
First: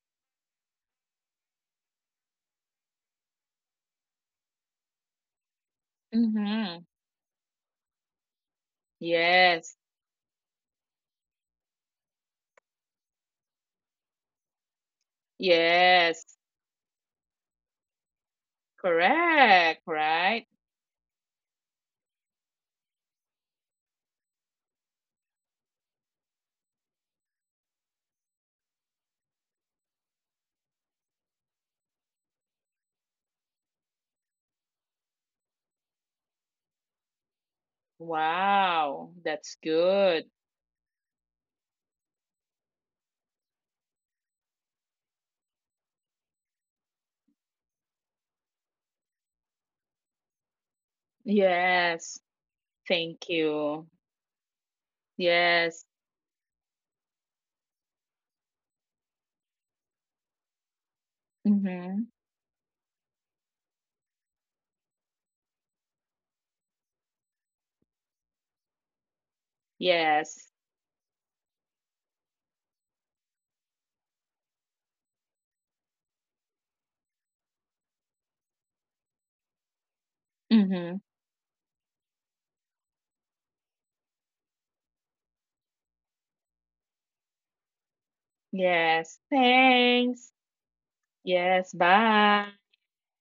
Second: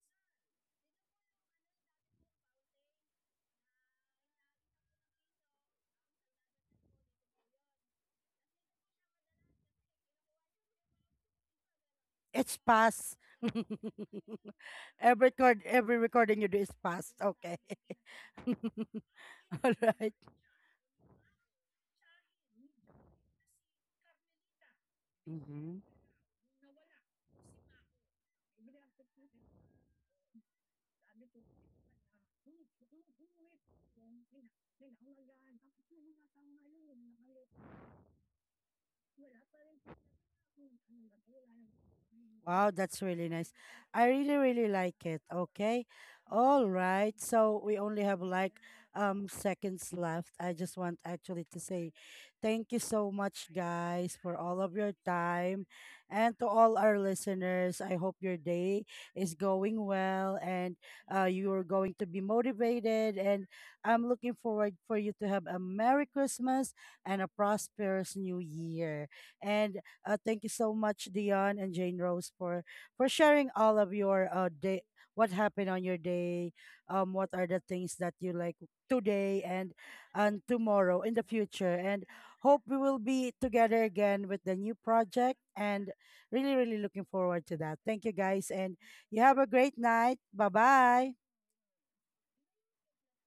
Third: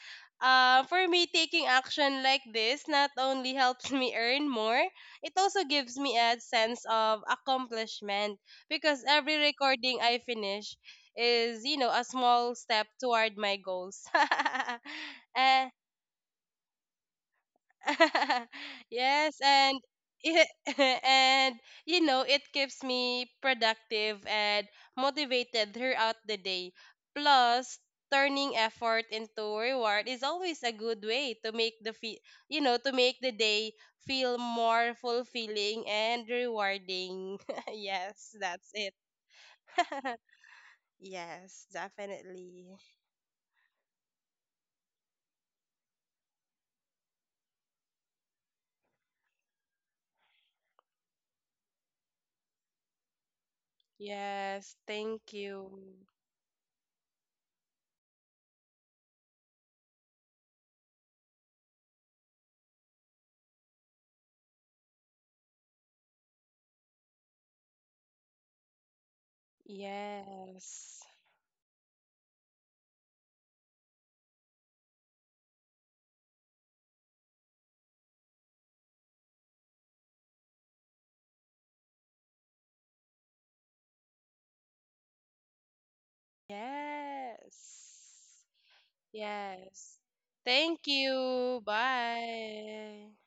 C: for me, taking action like this not only helps me earn more, it also gives me a sense
B: Mhm.
C: of accomplishment. Because every
B: Yes.
C: recording I finish is, you know, a small
A: It's
C: step
A: past.
C: toward my goals.
A: Every record,
C: Eh,
A: every
B: Yes.
A: recording you do is past. Okay.
C: yes,
A: All
C: and
B: Correct,
A: right.
C: it,
B: right?
C: and you know, it keeps me productive and motivated
A: Mm-hmm.
C: throughout the day. Plus, turning effort into reward is always a good way to make you know, to make the day feel more fulfilling and rewarding. Yes, that's it.
B: Wow. That's good.
C: Yes, definitely.
A: Wow, that's really nice. I really, really like it. Okay. All right. So we only have like seconds left. I just want actually to say
B: Yes.
A: thank you so
B: Thank
A: much
B: you.
A: guys for all of
C: Yes,
A: your
C: thank
A: time,
B: Yes.
C: you.
A: and to all our listeners. I hope your day is going well, and you are going to be
B: Mhm.
A: motivated, and I'm looking forward for you to have a Merry Christmas and a prosperous new year. And thank you
B: Yes.
A: so
C: Yes.
A: much, Dion and Jane Rose, for sharing all of your day, what happened on your day, what are the things that you like today, and tomorrow
B: Mhm.
A: in the future, and hope we will be together again with the new project, and really really looking forward to that. Thank you
C: Yes.
A: guys, and
B: Yes.
A: you have a great
C: Yes.
A: night.
B: Thanks.
A: Bye
C: Thank
A: bye.
C: you.
B: Yes. Bye.
C: Bye.